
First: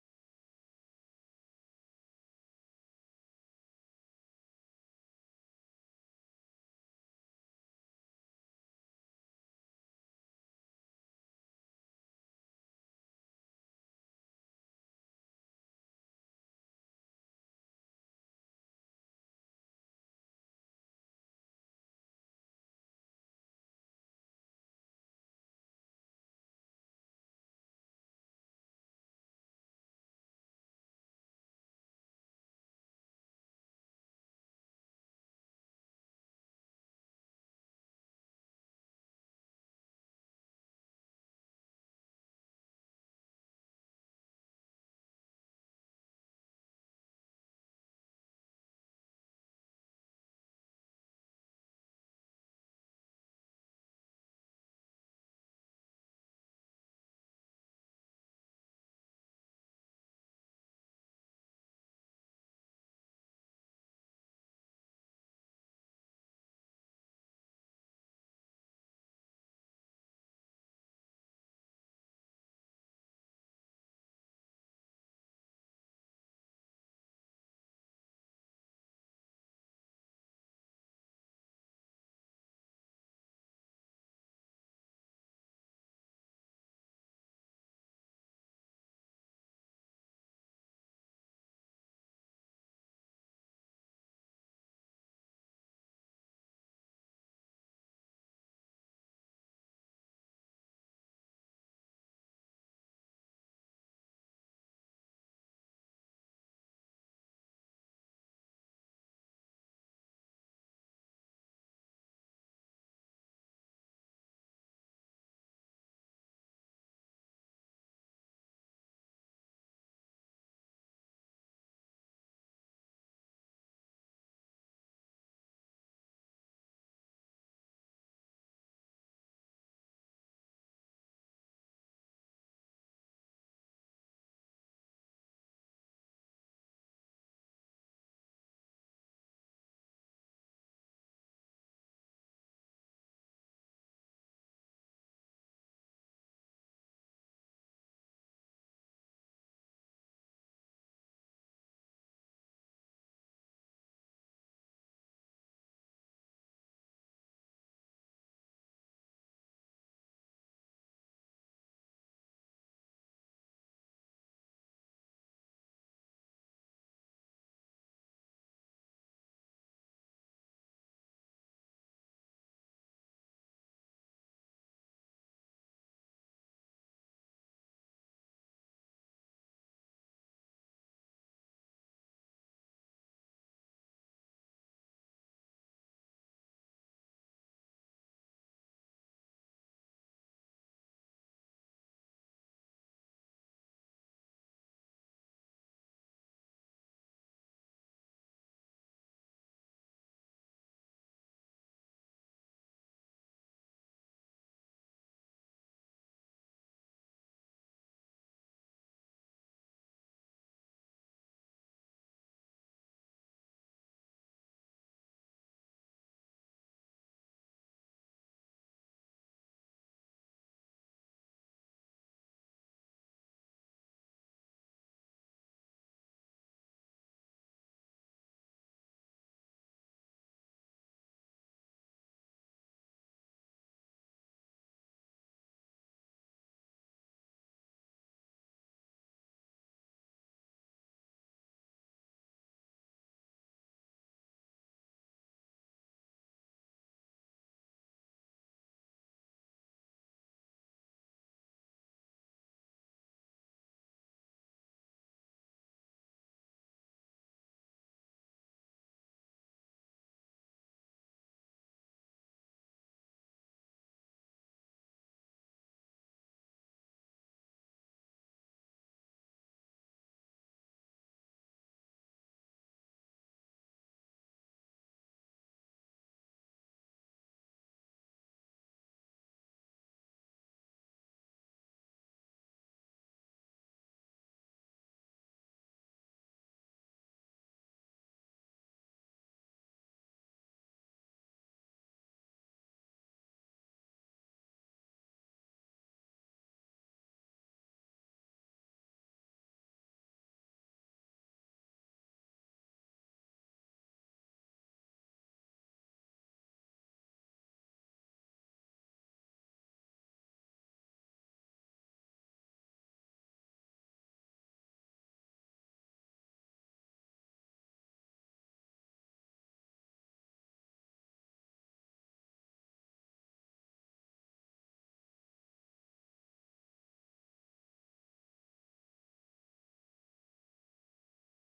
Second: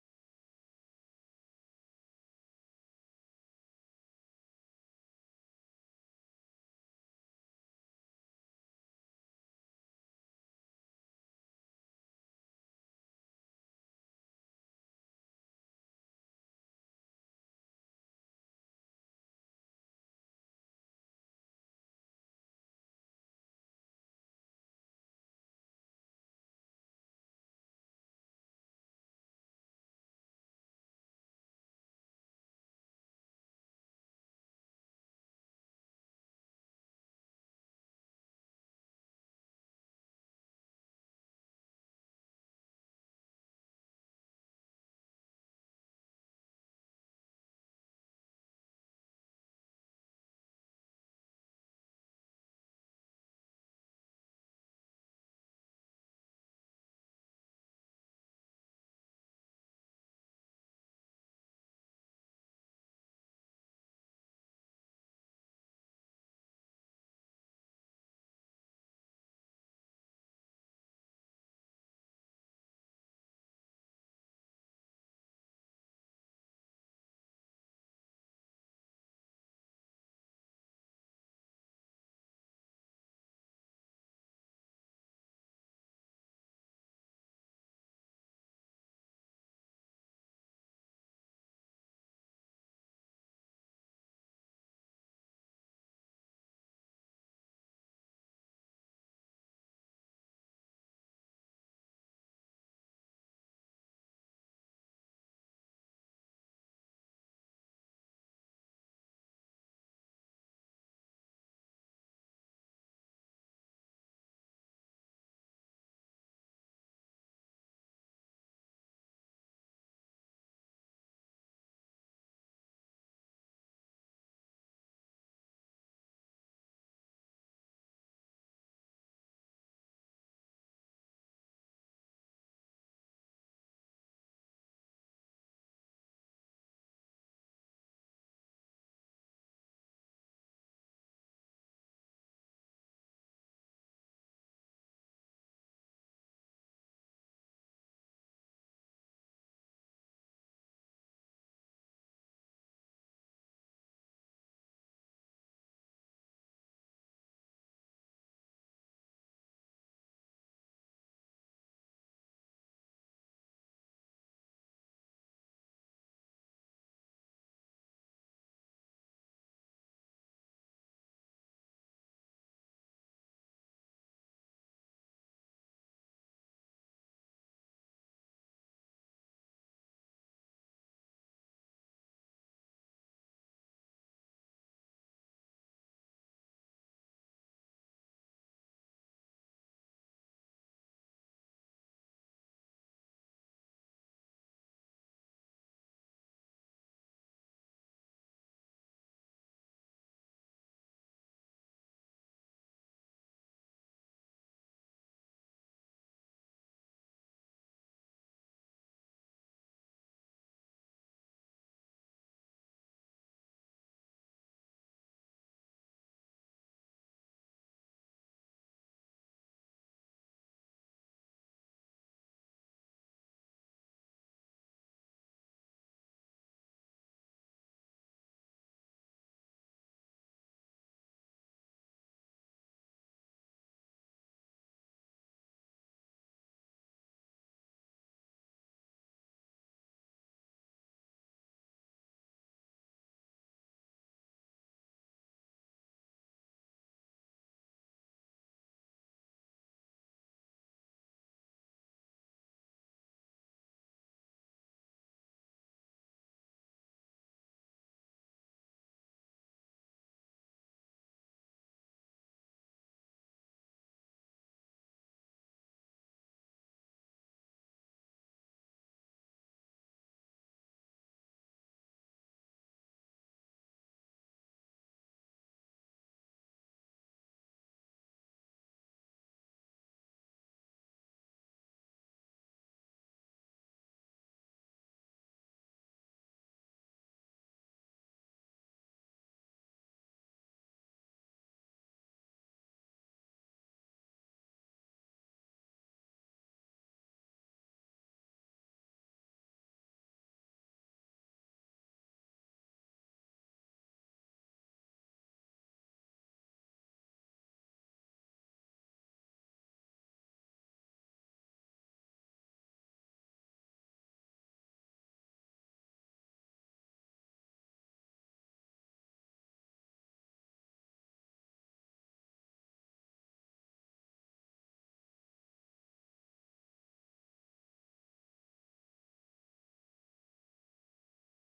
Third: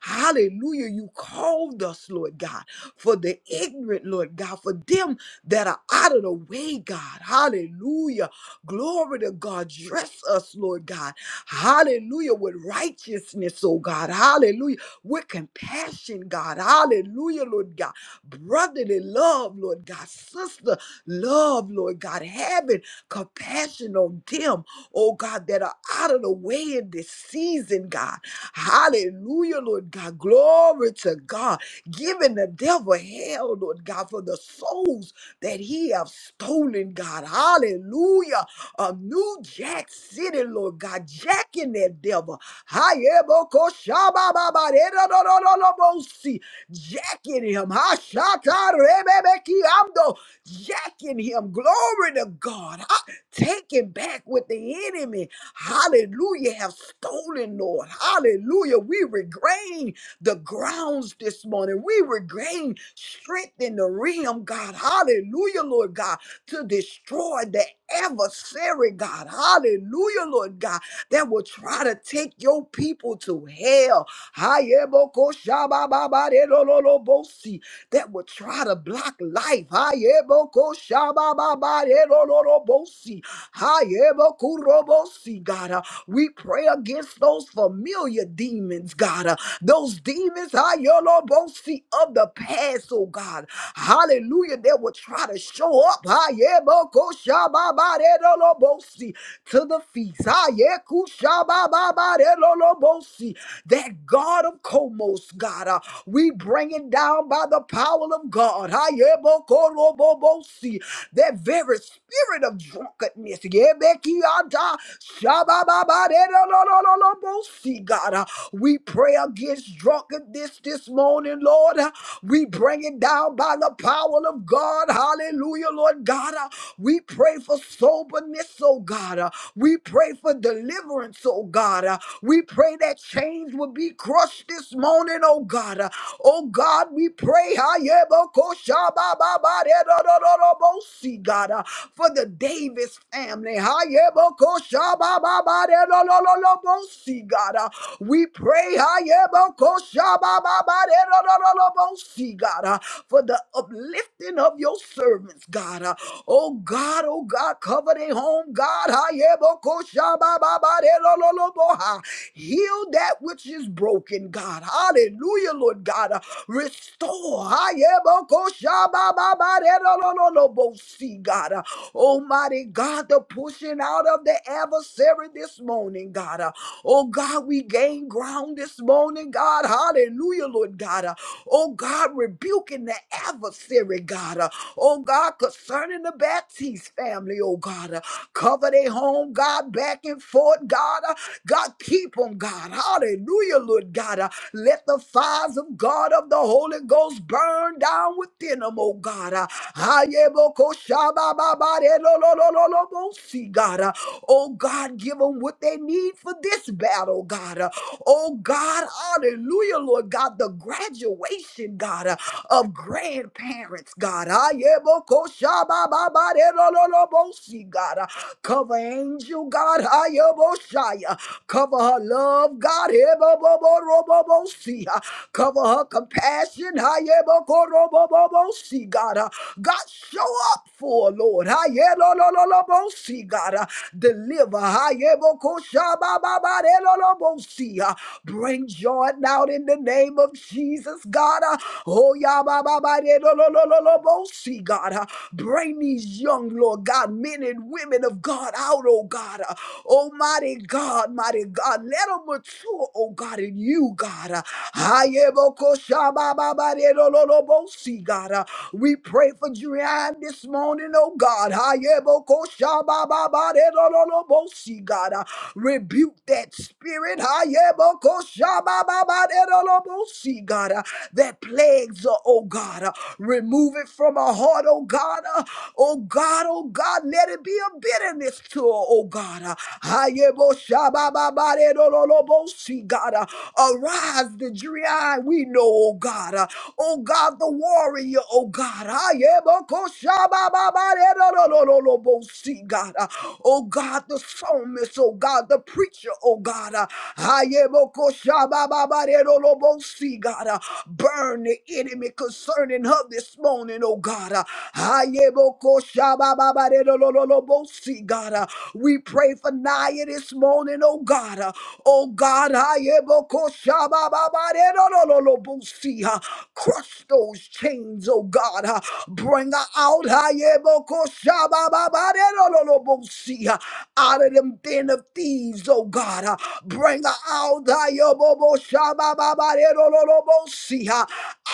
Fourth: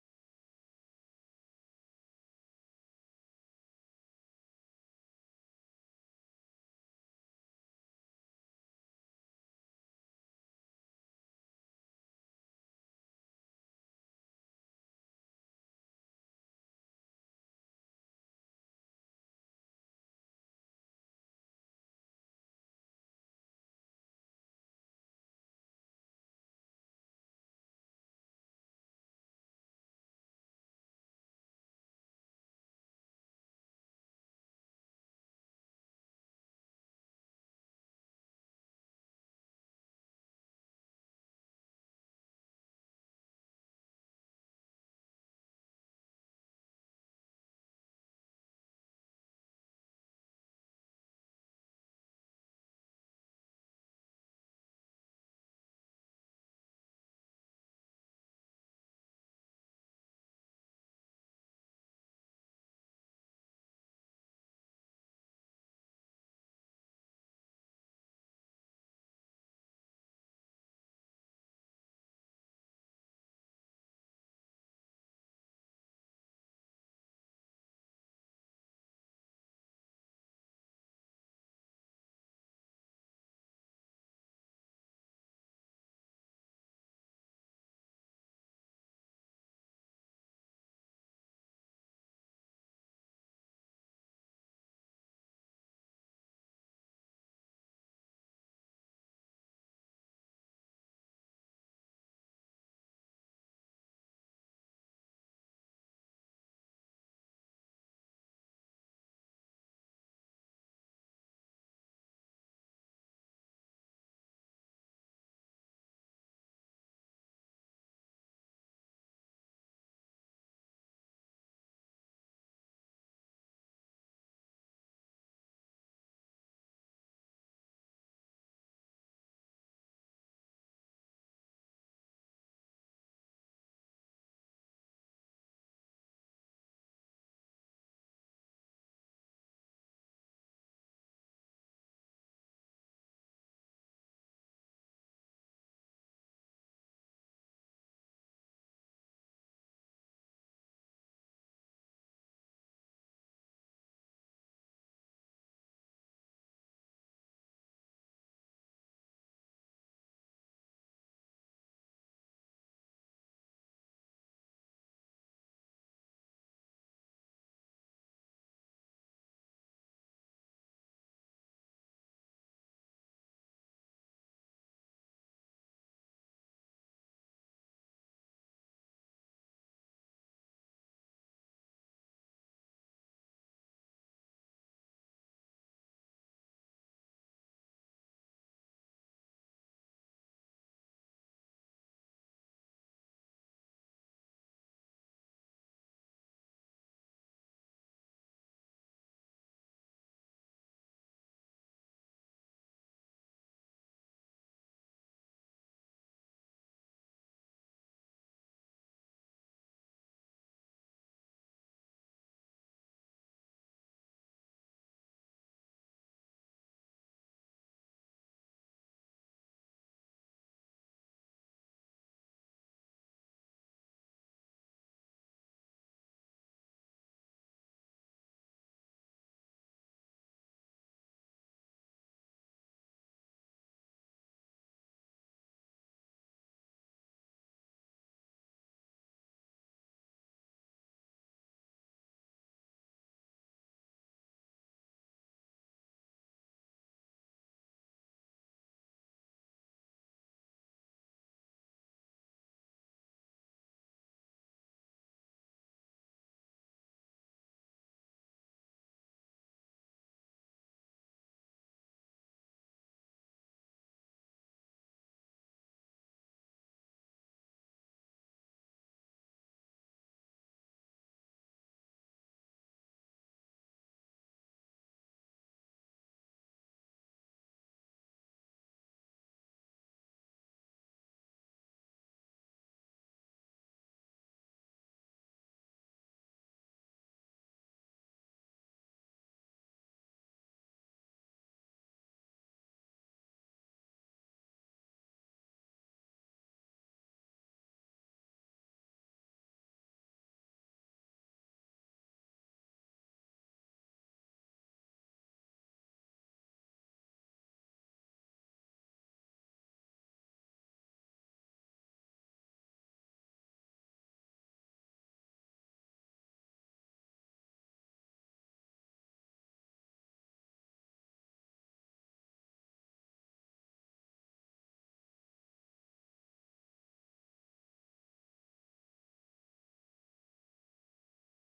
S2: Hallelujah. You called us, Lord God, for the ignorant, Lord God, for them that are out of the way, God. Hallelujah. Glory to God. Dress us, Lord God. Hallelujah. With righteousness, oh God. Hallelujah. With compassion, God. Hallelujah, Lord God. Brotherly love, Lord God. Sister love, Lord God. Having compassion on them, oh God, that are out of the way in this season, God. Hallelujah, Lord God. Glory to God. Giving the devil hell, Lord God, for the souls that he have stolen, God. Hallelujah a new Jack City, Lord God, Jack in that devil. Hayebokoshabababaredadadadadabosi. Jack in him. Hashatarebebekiamdo. Jack in him. Glory to God. Ha- Take it back with the enemy. Hallelujah. Have stolen, Lord. Hallelujah. We regain the grounds this morning. We regain strength in the realm, God. Hallelujah, Lord God to destroy the adversary, God. Hallelujah, Lord God, that will try to take your people to hell. Hayebokoshabababarelololobosi, That will try to block life. Hayebokoshabababarelololobosi, Hayebokurobosi, God. Uh, We pray against those familiar demons, God. Uh, those demons are your Lord both see of the past, oh God. Hallelujah. They will try to show up. ah, yeah, bo- ko- ba- de- do- lo- bo- see, To the feast. ah, yeah, ku- sha- ba- ba- de- lo- lo- bo- see. That God of Komos, God, ah, we bring it down by the power of God. Ah, yeah, bo- ko- bo- bo- see that very spirit of drunkenness. Yebekianta, shabababadedolololobosi, God, Uh, we pray against drunkenness this morning, Lord. Uh, We bring it down by the power of God. Hallelujah, Lord God. Uh, We pray for soberness, oh God. Uh, We pray for deliverance, oh God. Uh, We pray that that chains will be crushed this morning, oh God. Uh, Oh God, we pray, Hayebokoshabababaredododorobosi, God, uh, for the Davis family. Hayebokoshabababaredododorobosi, God, uh, we pray Hayebokoshabababaredododorobosi, God, uh, for the uplifting of your your servants, God. Uh, oh God, oh God, cover their home, God. Ha-ye-bo-ko-sha-ba-ba-ba-de-lo-lo-lo-bo-ha. Heal that which is broken, God. Hallelujah, Lord God. Uh, restore. Ha-ye-bo-ko-sha-ba-ba-ba-de-lo-lo-lo-lo-bo-si, God. Uh, Almighty God, the pushing out of the adversary this morning, God. Uh, Oh God, we gain ground this morning, God. Hallelujah, Lord God. Uh, Oh God, rebuking the adversary, God. Uh, Oh God, concerning the Baptiste family, oh God. Uh, Cover their home, God, back and forth, God. Uh, God, keep them, God. Hallelujah, Lord God. Uh, Let the fires of God of the Holy Ghost burn down within them, oh God. Uh, Ayebokoshabababarelololololobosi, God. Uh, Oh God, give them what they need for this battle, God. uh, Oh God, hallelujah, Lord God, the graduation, God, uh, of grandparents, God. Ah, yeah, bo- ko- sha- ba- ba- ba- de- lo- lo- lo- bo- si, God. Cover angel, God, Hayaboshaya. Cover her love, God, Heboboborobobosi. Cover her compassion, Hayabokorobobobosi, God. Uh, God, show up for her, Lord. Hayelolololobosi, God. Uh, Deliver, Hayabokoshabababarelolobosi. Uh, Bring joy now in the name of Jesus, God. Uh, Oh, Yabababarelolololobosi, God. Uh, Bring these these young, Lord God, men and women of God out, oh God. Uh, Almighty God, mighty God, let them mature, oh God, in you, God. Uh, Ayebokoshabababarerololobosi, God. Uh, We pray for Julian this morning, oh God. Ayebokoshabababarerololobosi, God. Uh, Rebuke that spirit. Ayebokoshabababarerololobosi, God. Uh, That plagues, her, oh God. Uh, Remove it it from her heart, oh God. Uh, Oh God, oh God, let it be a bitterness to her, oh God. Uh, Hayebo shabababare do lo lo bo si, God. Uh, Arise the dreary eye, we know, oh God. Uh, Oh God, the warrior, oh God. Hayebo ko shabababare do lo lo lo lo bo si, God. Uh, Oh God, the psalmist, oh God, the preacher, oh God. Uh, Hayebo ko shabababare do lo bo si, God. Uh, Burn the enemy concerning her this morning, oh God. Uh, Ayebokoshabababadedololobosi, God. Uh, We pray for Naya this morning, oh God. Uh, Oh God, Ayebokoshabababadedololobosi, uh, crush those chains, oh God. Uh, Bring her out Ayebokoshabababadedololobosi, uh, out of them den of thieves, oh God. Uh, Bring her out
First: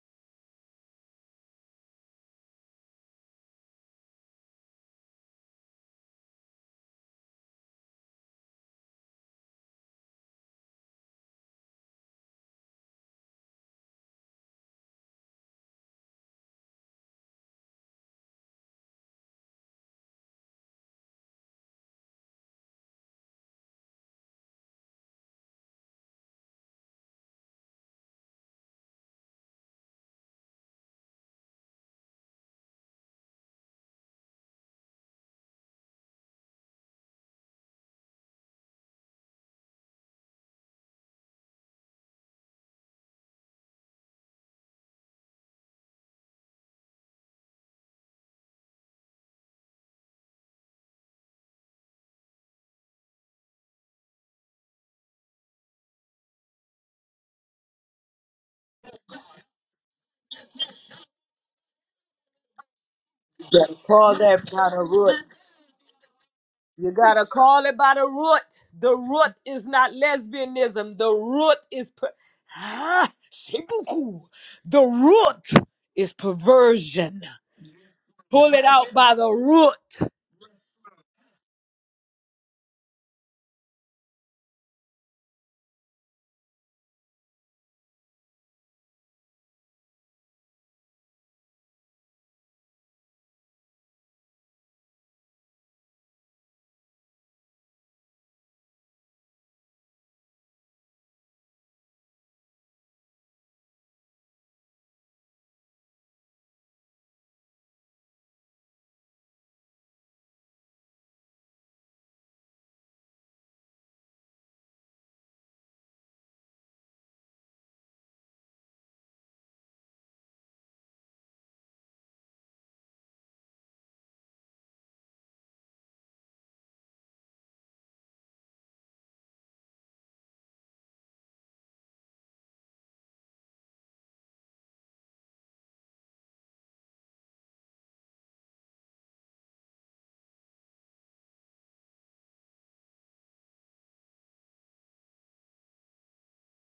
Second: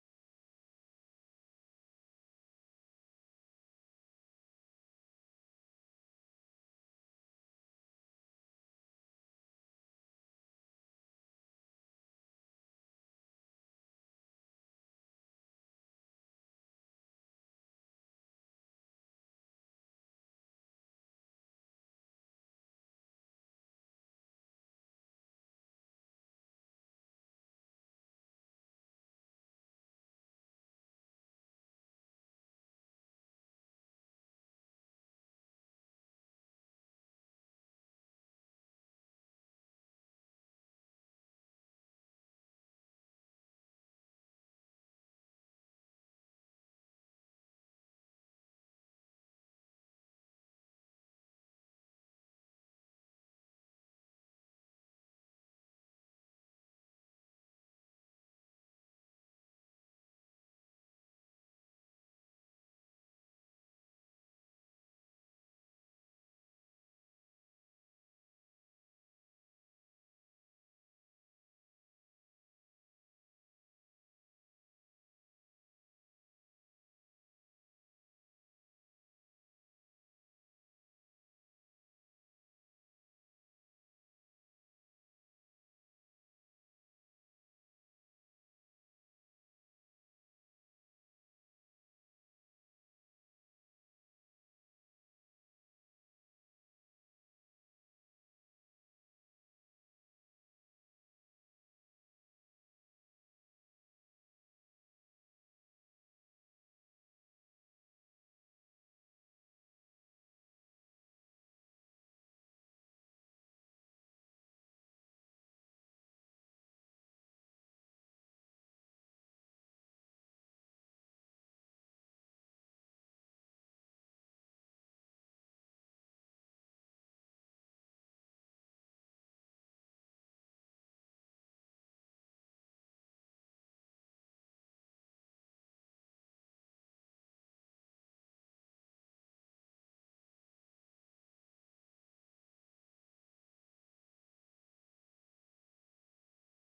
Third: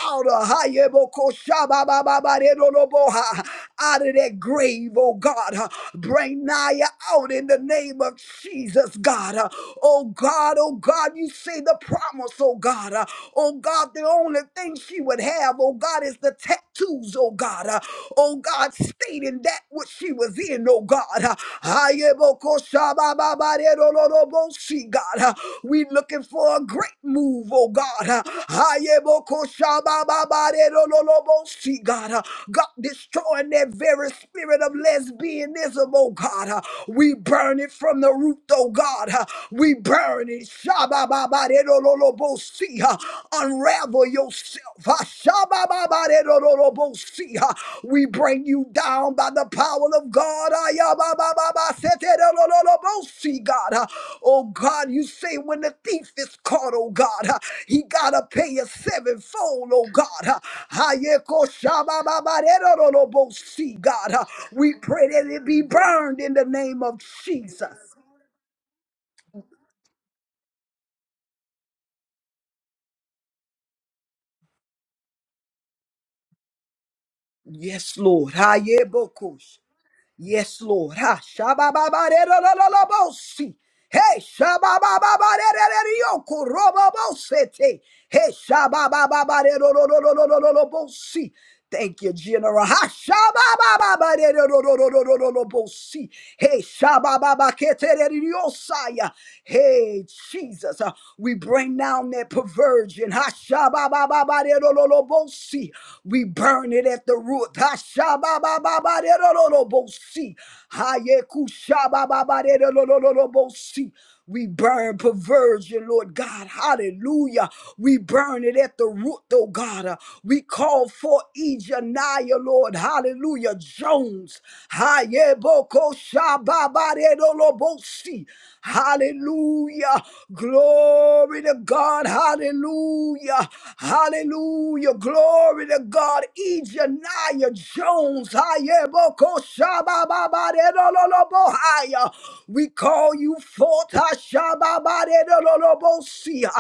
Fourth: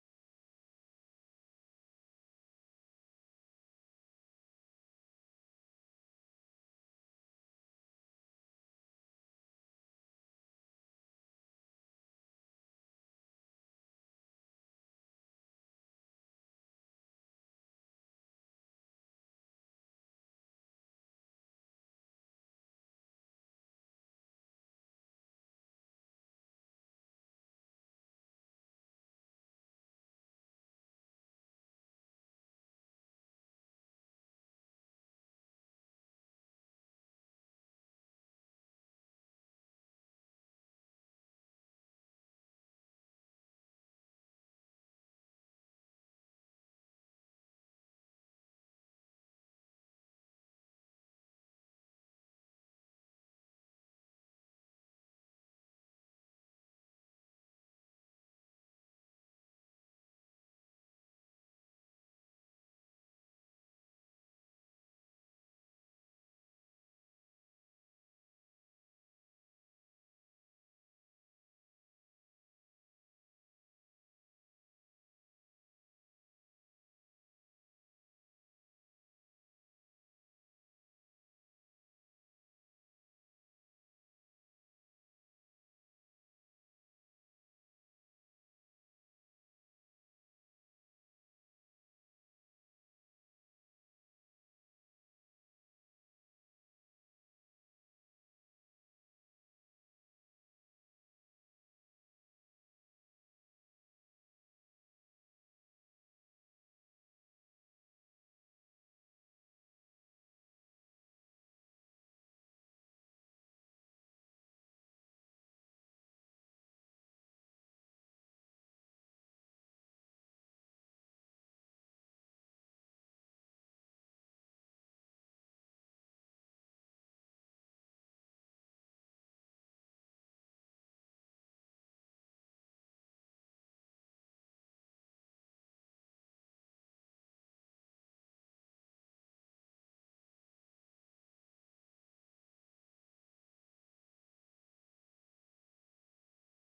S2: out of out of that grave, oh God. uh, Bring Naya out in the name of Jesus, God. uh, Oh God, oh God, you see the promise, oh God. uh, Oh God, the only thing she would have, oh God, is the tattoos, oh God. uh, Oh God, stating that what she was in, oh God. uh, God. uh, we looking for a great move, oh God. Uh, Ayebokoshabababadedololobosi, God, Uh, God destroying that very spirit of lesbianism, oh God. Uh, We burn it from the root, oh God. Uh, We burn it. Shabababadedololobosi, uh, Unravel yourself. Uh, Shabababadedololobosi, uh, We bring you down by the power of God. Ayababababa, seterololobosi, God. Oh God, you say when the thief is caught, oh God, uh, he gotta pay a sevenfold, oh God. uh. Hayeko
S1: Gotta
S2: shabbababaderorobosi, God,
S1: Call
S2: uh,
S1: that
S2: we
S1: brother
S2: pray
S1: Root.
S2: that it be burned in the name
S1: You
S2: of
S1: gotta call it by
S2: Jesus.
S1: the root. The root is not lesbianism. The root is per- ah, shibuku. The root is perversion.
S2: Yes, Lord.
S1: Pull it out by the
S2: Hayebokosh.
S1: root.
S2: Yes, Lord. Ha shabababaderololobosi. Hey, shababababaderereriokorobobosete. Hey, shababababaderololololololobosi. Thank you, General. Ha shababababaderololololololobosi. Hey, shabababaketereriosaya. Hey, Jesus. Uh, We bring down that perversion. Ha shababababaderololobosi. We burn it at the root. Hashababababaderolobosi. Hayekushabababaderolobosi. We burn perversion, Lord God. Hallelujah. We burn it at the root, oh God. Uh, We call for Ejaniah, Lord. Hallelujah. Jones. Hayebokoshababaderolobosi. Hallelujah. Glory to God. Hallelujah. Hallelujah. Glory to God. Ejaniah Jones. Hayeboko shabababaredololobohaya. We call you forth. Hashababaredololobosia.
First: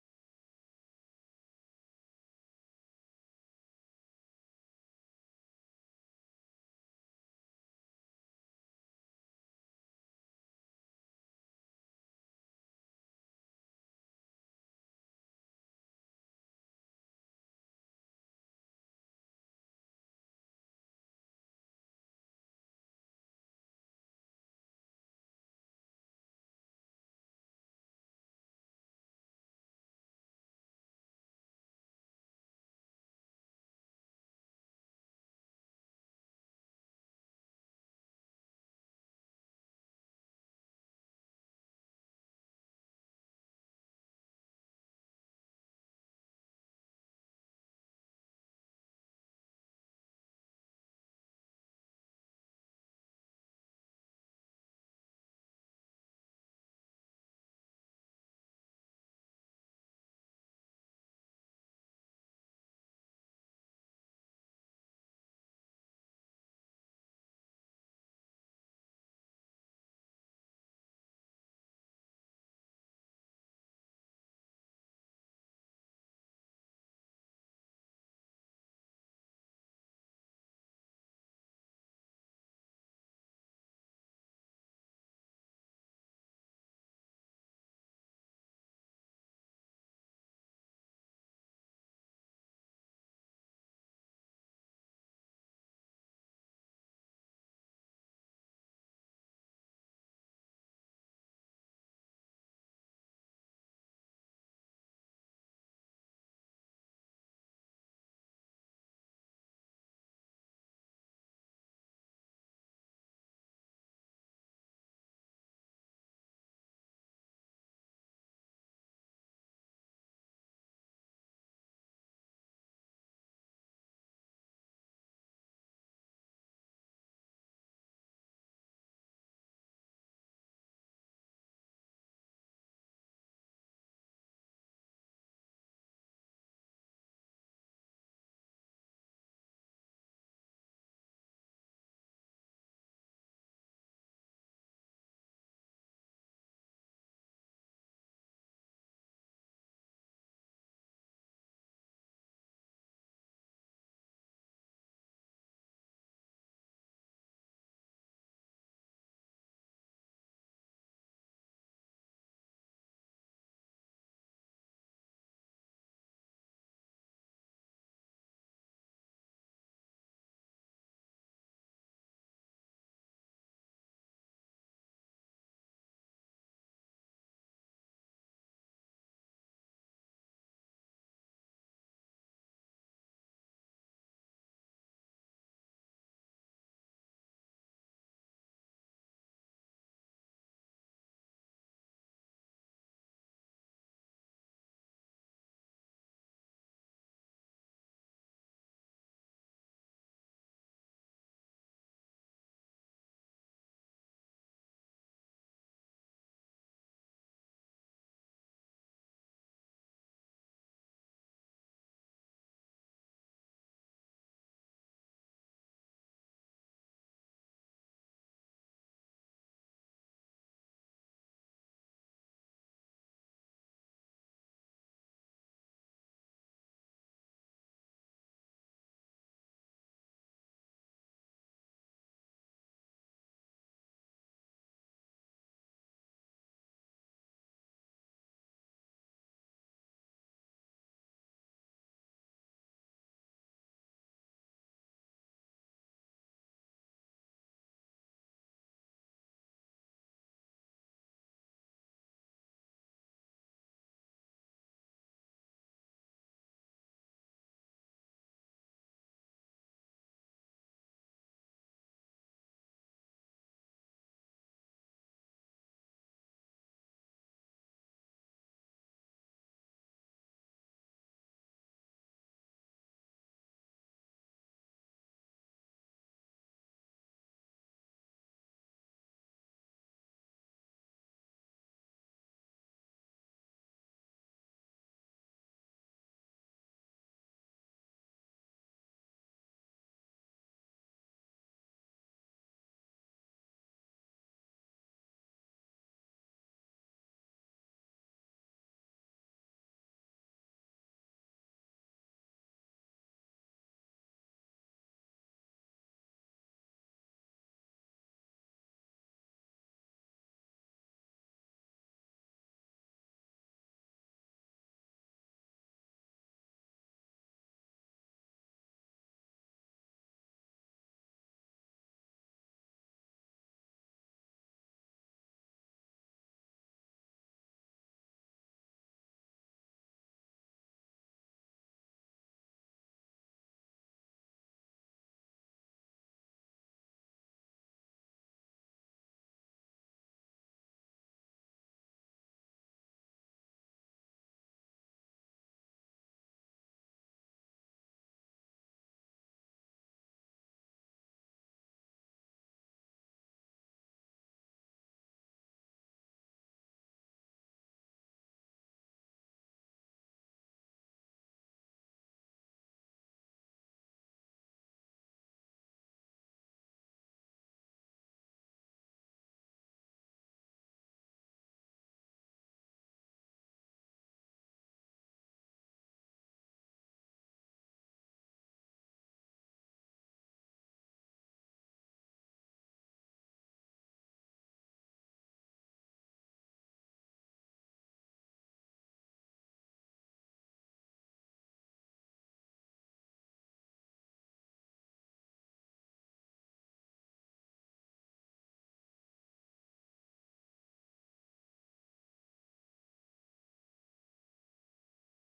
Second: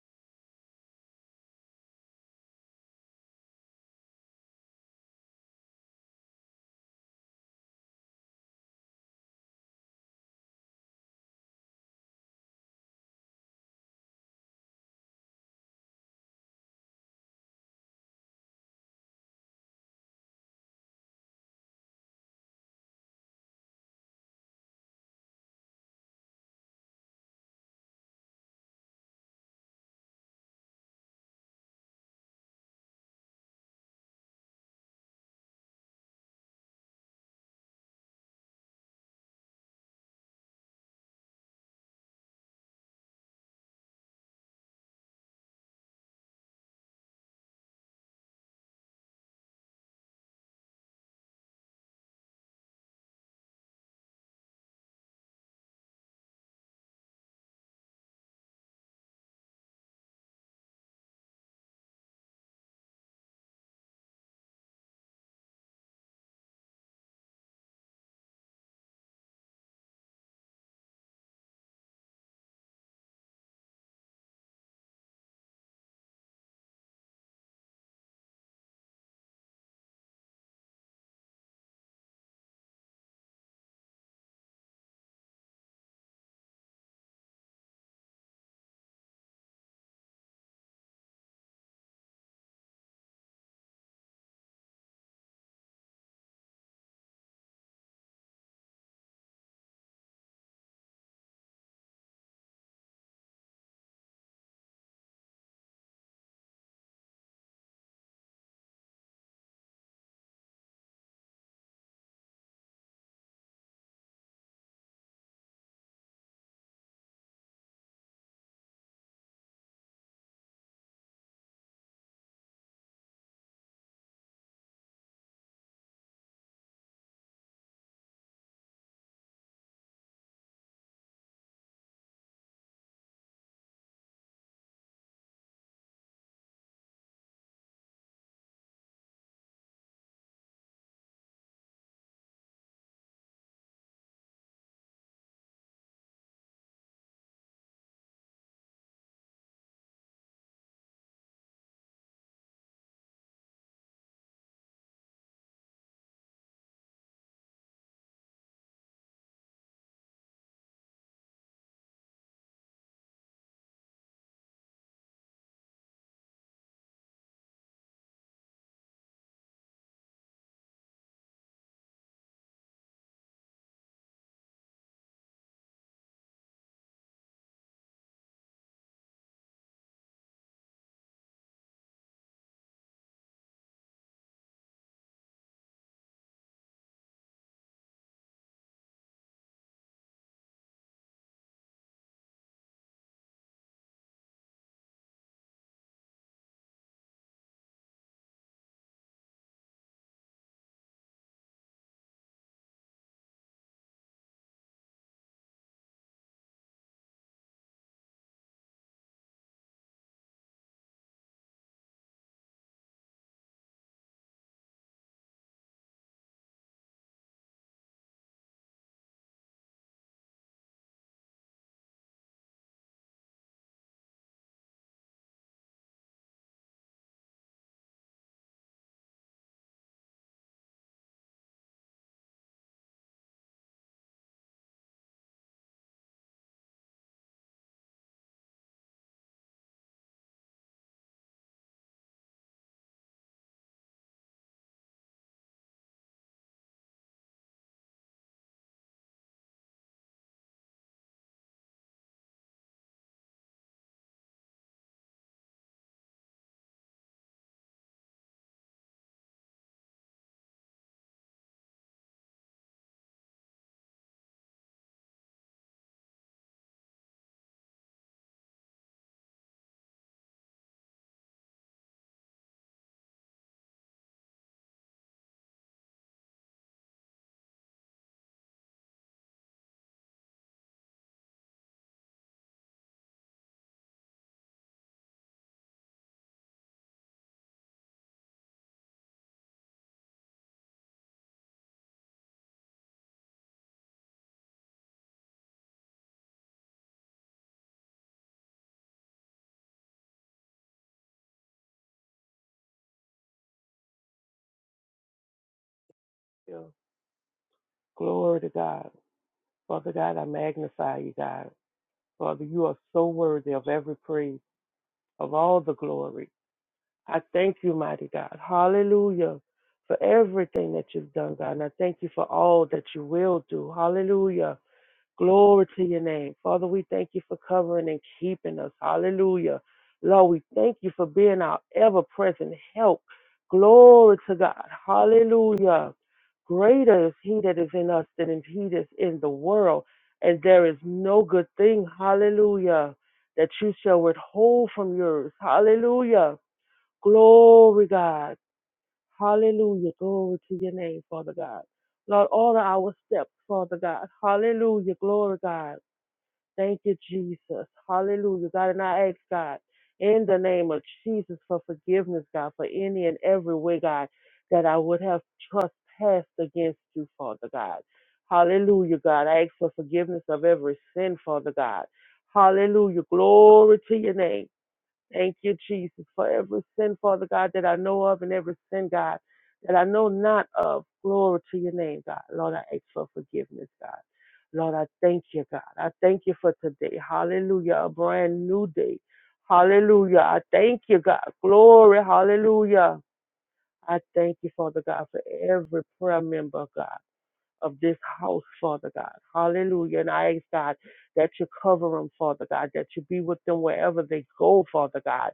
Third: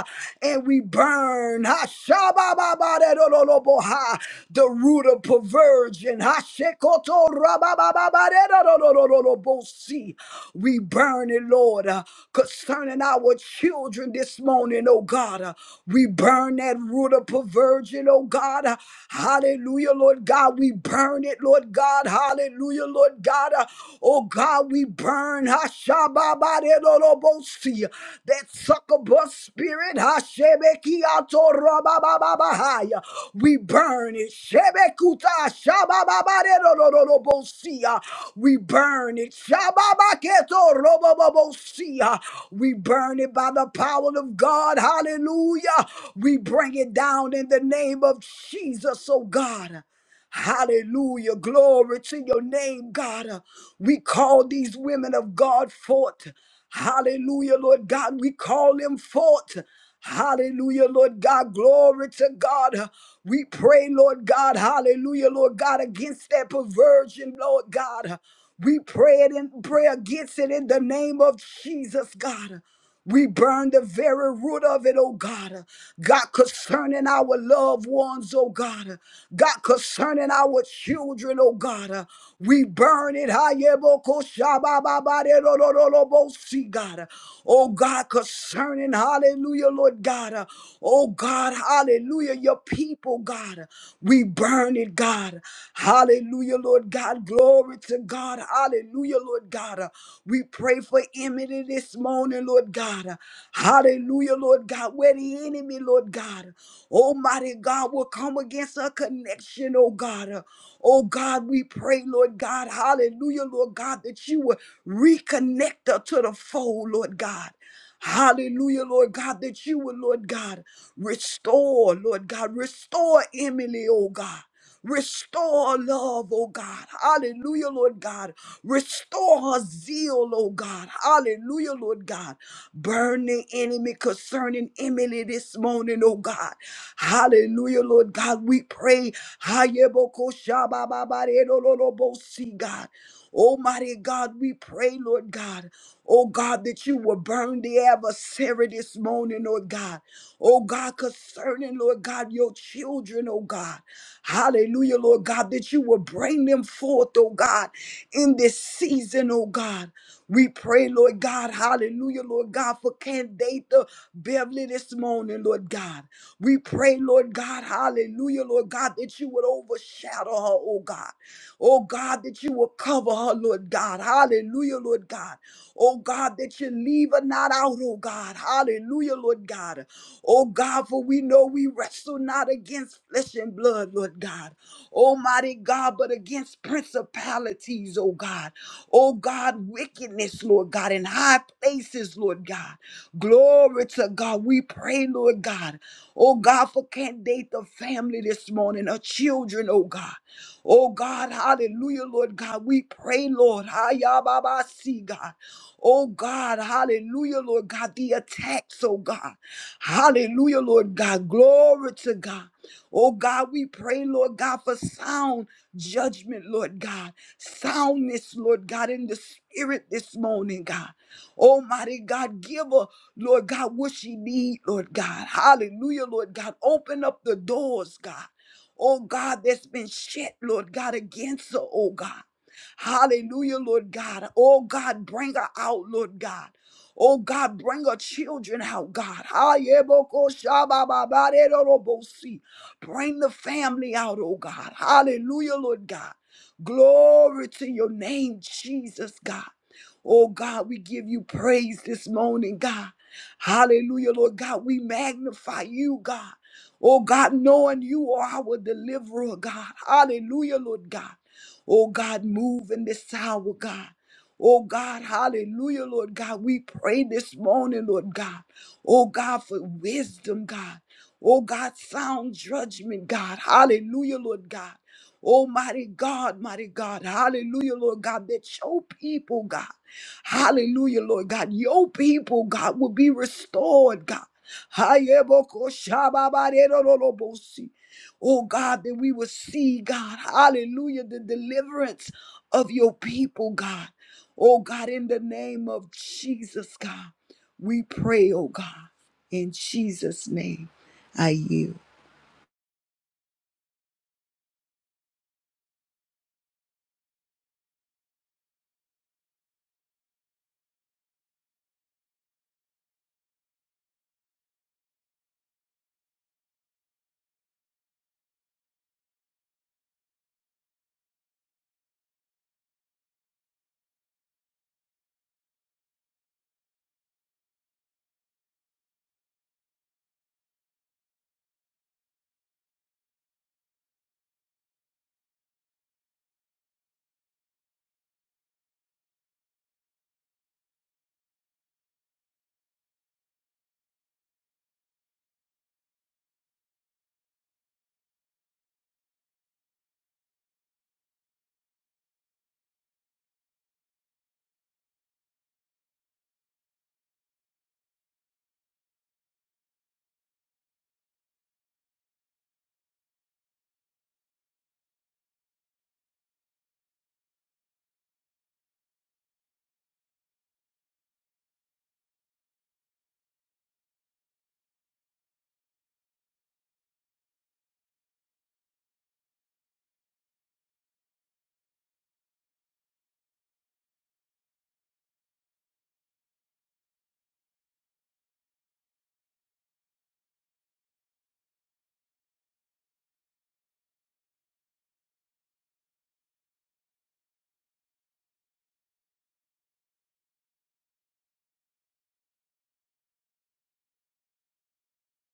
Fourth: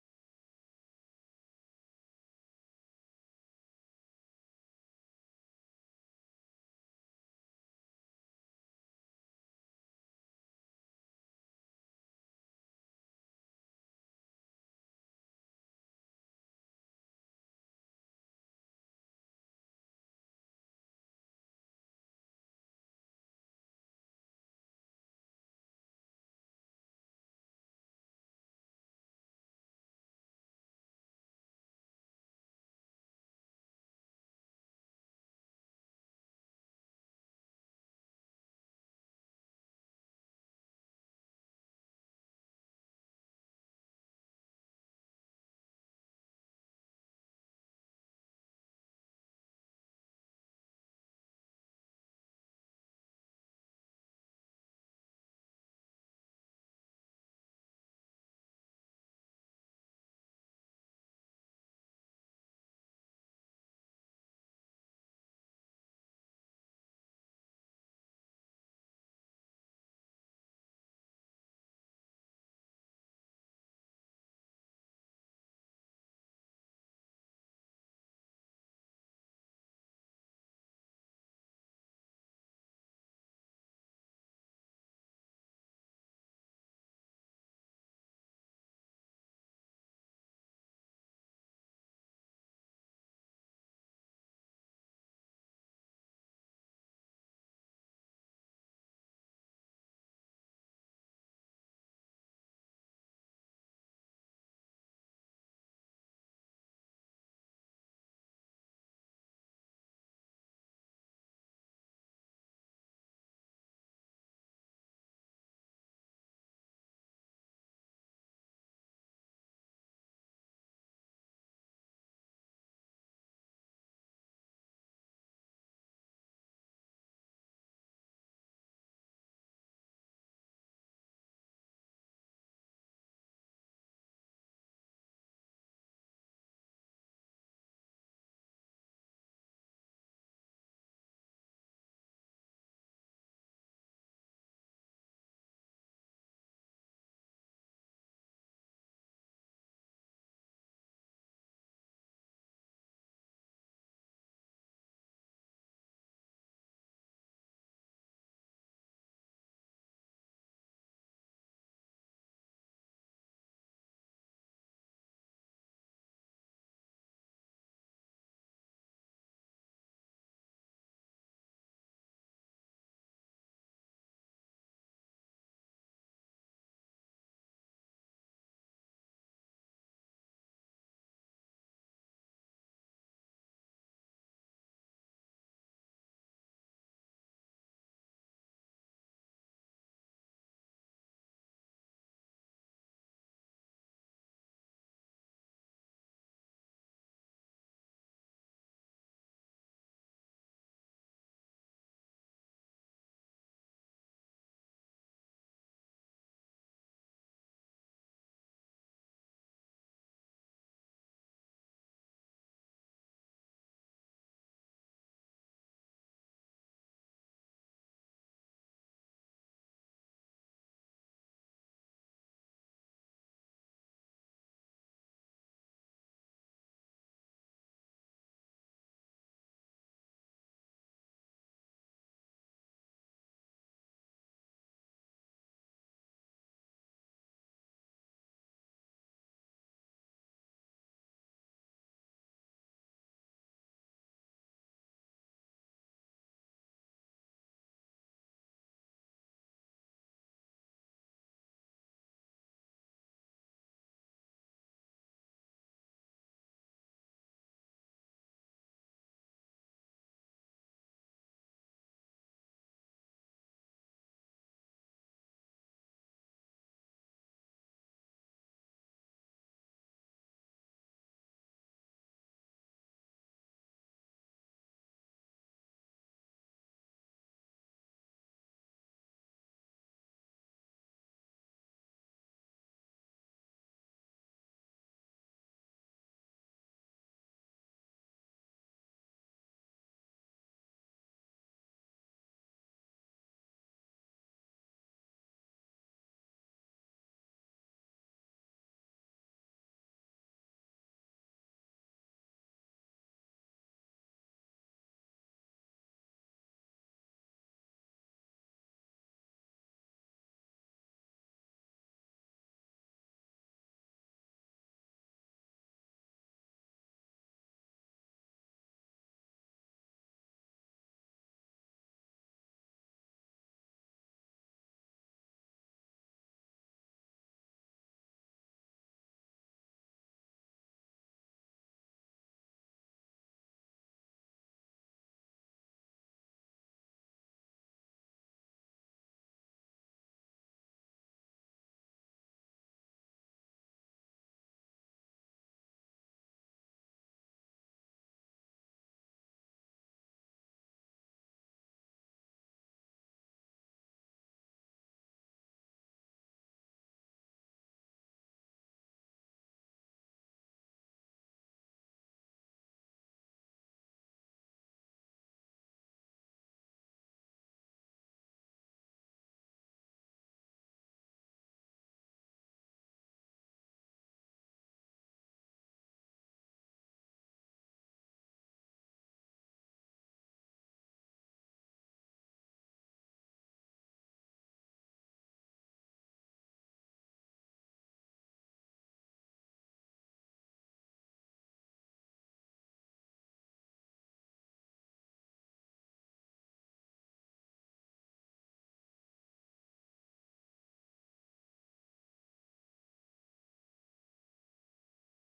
S2: And we burn. Hashabababaredololoboha. The the root of perversion. Hashekoto rababababaredadodododorobosi. We burn it, Lord, uh, concerning our children this morning, oh God. uh, We burn that root of perversion, oh God. uh, Hallelujah, Lord God. We burn it, Lord God. Hallelujah, Lord God. uh, Oh God, we burn. Hashababaredodobosaya. Robosi, that succubus spirit, Hashebekiato Rabababahaya, we burn it. Shebekuta Shabababaderobosia, we burn it. Shababaketo Robobosia, we burn it by the power of God. Hallelujah. We bring it down in the name of Jesus, oh God. Hallelujah. Glory to your name, God. Uh, We call these women of God forth. Hallelujah, Lord God. We call them forth. Hallelujah, Lord God. Glory to God. Uh, We pray, Lord God. Hallelujah, Lord God, against that perversion, Lord God. Uh, We pray it and pray against it in the name of Jesus, God. We burn the very root of it, oh God. God, concerning our loved ones, oh God. God, concerning our children, oh God. We burn it. Hayebokoshabababarerorororobosi, God. Oh God, concerning, hallelujah, Lord God. Oh God, hallelujah, your people, God. We burn it, God. Hallelujah, Lord God. Glory to God. Hallelujah, Lord God. Uh, We pray for Emily this morning, Lord God. Uh, Hallelujah, Lord God. Where the enemy, Lord God, Almighty God, will come against her connection, oh God. Uh, Oh God, we pray, Lord God. Hallelujah, Lord God, that you will reconnect her to the fold, Lord God. Hallelujah, Lord God, that you will, Lord God, restore, Lord God, restore Emily, oh God. Restore love, oh God. Hallelujah, Lord God. Restore her zeal, oh God. Hallelujah, Lord God. Burn the enemy concerning Emily this morning, oh God. Hallelujah, Lord God. We pray. Hayebokoshabababarelolobosi, God. Almighty God, we pray, Lord God. Oh God, that you will burn the adversary this morning, Lord God. Oh God, concerning, Lord God, your children, oh God. Hallelujah, Lord God, that you will bring them forth, oh God, in this season, oh God. We pray, Lord God, hallelujah, Lord God, for Candata Beverly this morning, Lord God. We pray, Lord God, hallelujah, Lord God, that you would overshadow her, oh God. Oh God, that you will cover her, Lord God. Hallelujah, Lord God. Oh God, that you leave her not out, oh God. Hallelujah, Lord God. Oh God, for we know we wrestle not against flesh and blood, Lord God. Almighty God, but against principalities, oh God. Oh God, wickedness, Lord God, in high places, Lord God. Glory to God. We pray, Lord God. Oh God, for candidate the family this morning, her children, oh God. Oh God, hallelujah, Lord God. We pray, Lord. Hayababasi, God. Oh God, hallelujah, Lord God, the attacks, oh God. Hallelujah, Lord God. Glory to God. Oh God, we pray, Lord God, for sound judgment, Lord God. Soundness, Lord God, in the spirit this morning, God. Almighty God, give her, Lord God, what she need, Lord God. Hallelujah, Lord God. Open up the doors, God. Oh God, that's been shut, Lord God, against her, oh God. Hallelujah, Lord God. Oh God, bring her out, Lord God. Oh God, bring her children out, God. Hayeboko shabababarerorobosi. Bring the family out, oh God. Hallelujah, Lord God. Glory to your name, Jesus, God. Oh God, we give you praise this morning, God. Hallelujah, Lord God. We magnify you, God. Oh God, knowing you are our deliverer, God. Hallelujah, Lord God. Oh God, move in this hour, God. Oh God, hallelujah, Lord God. We pray this morning, Lord God. Oh God, for wisdom, God. Oh God, sound judgment, God. Hallelujah, Lord God. Almighty God, mighty God. Hallelujah, Lord God, that your people, God. Hallelujah, Lord God. Your people, God, will be restored, God. Hayebokoshababarerororobosi. Oh God, that we will see, God, hallelujah, the deliverance of your people, God. Oh God, in the name of Jesus, God, we pray, oh God, in Jesus' name, I yield.
S3: you. Glory to God. Father God, I magnify you, God. Father, you are so worthy of every praise, of all the glory. I thank you, mighty God. Hallelujah. For everything that you've done, God. And I thank you for all that you will do. Hallelujah. Glory to your name. Father, we thank you for covering and keeping us. Hallelujah. Lord, we thank you for being our ever present help. Glory to God. Hallelujah. Greater is he that is in us than is he that's in the world. And there is no good thing, hallelujah, that you shall withhold from yours. Hallelujah. Glory, God. Hallelujah. Glory to your name, Father God. Lord, order our steps, Father God. Hallelujah. Glory, God. Thank you, Jesus. Hallelujah. God, and I ask God in the name of Jesus for forgiveness, God, for any and every way, God, that I would have trespassed against you, Father God. Hallelujah, God. I ask for forgiveness of every sin, Father God. Hallelujah. Glory to your name. Thank you, Jesus, for every sin, Father God, that I know of and every sin, God, that I know not of. Glory to your name, God. Lord, I ask for forgiveness, God. Lord, I thank you, God. I thank you for today. Hallelujah. A brand new day. Hallelujah. I thank you, God. Glory. Hallelujah. I thank you, Father God, for every prayer member, God of this house, Father God. Hallelujah. And I ask, God, that you cover them, Father God, that you be with them wherever they go, Father God.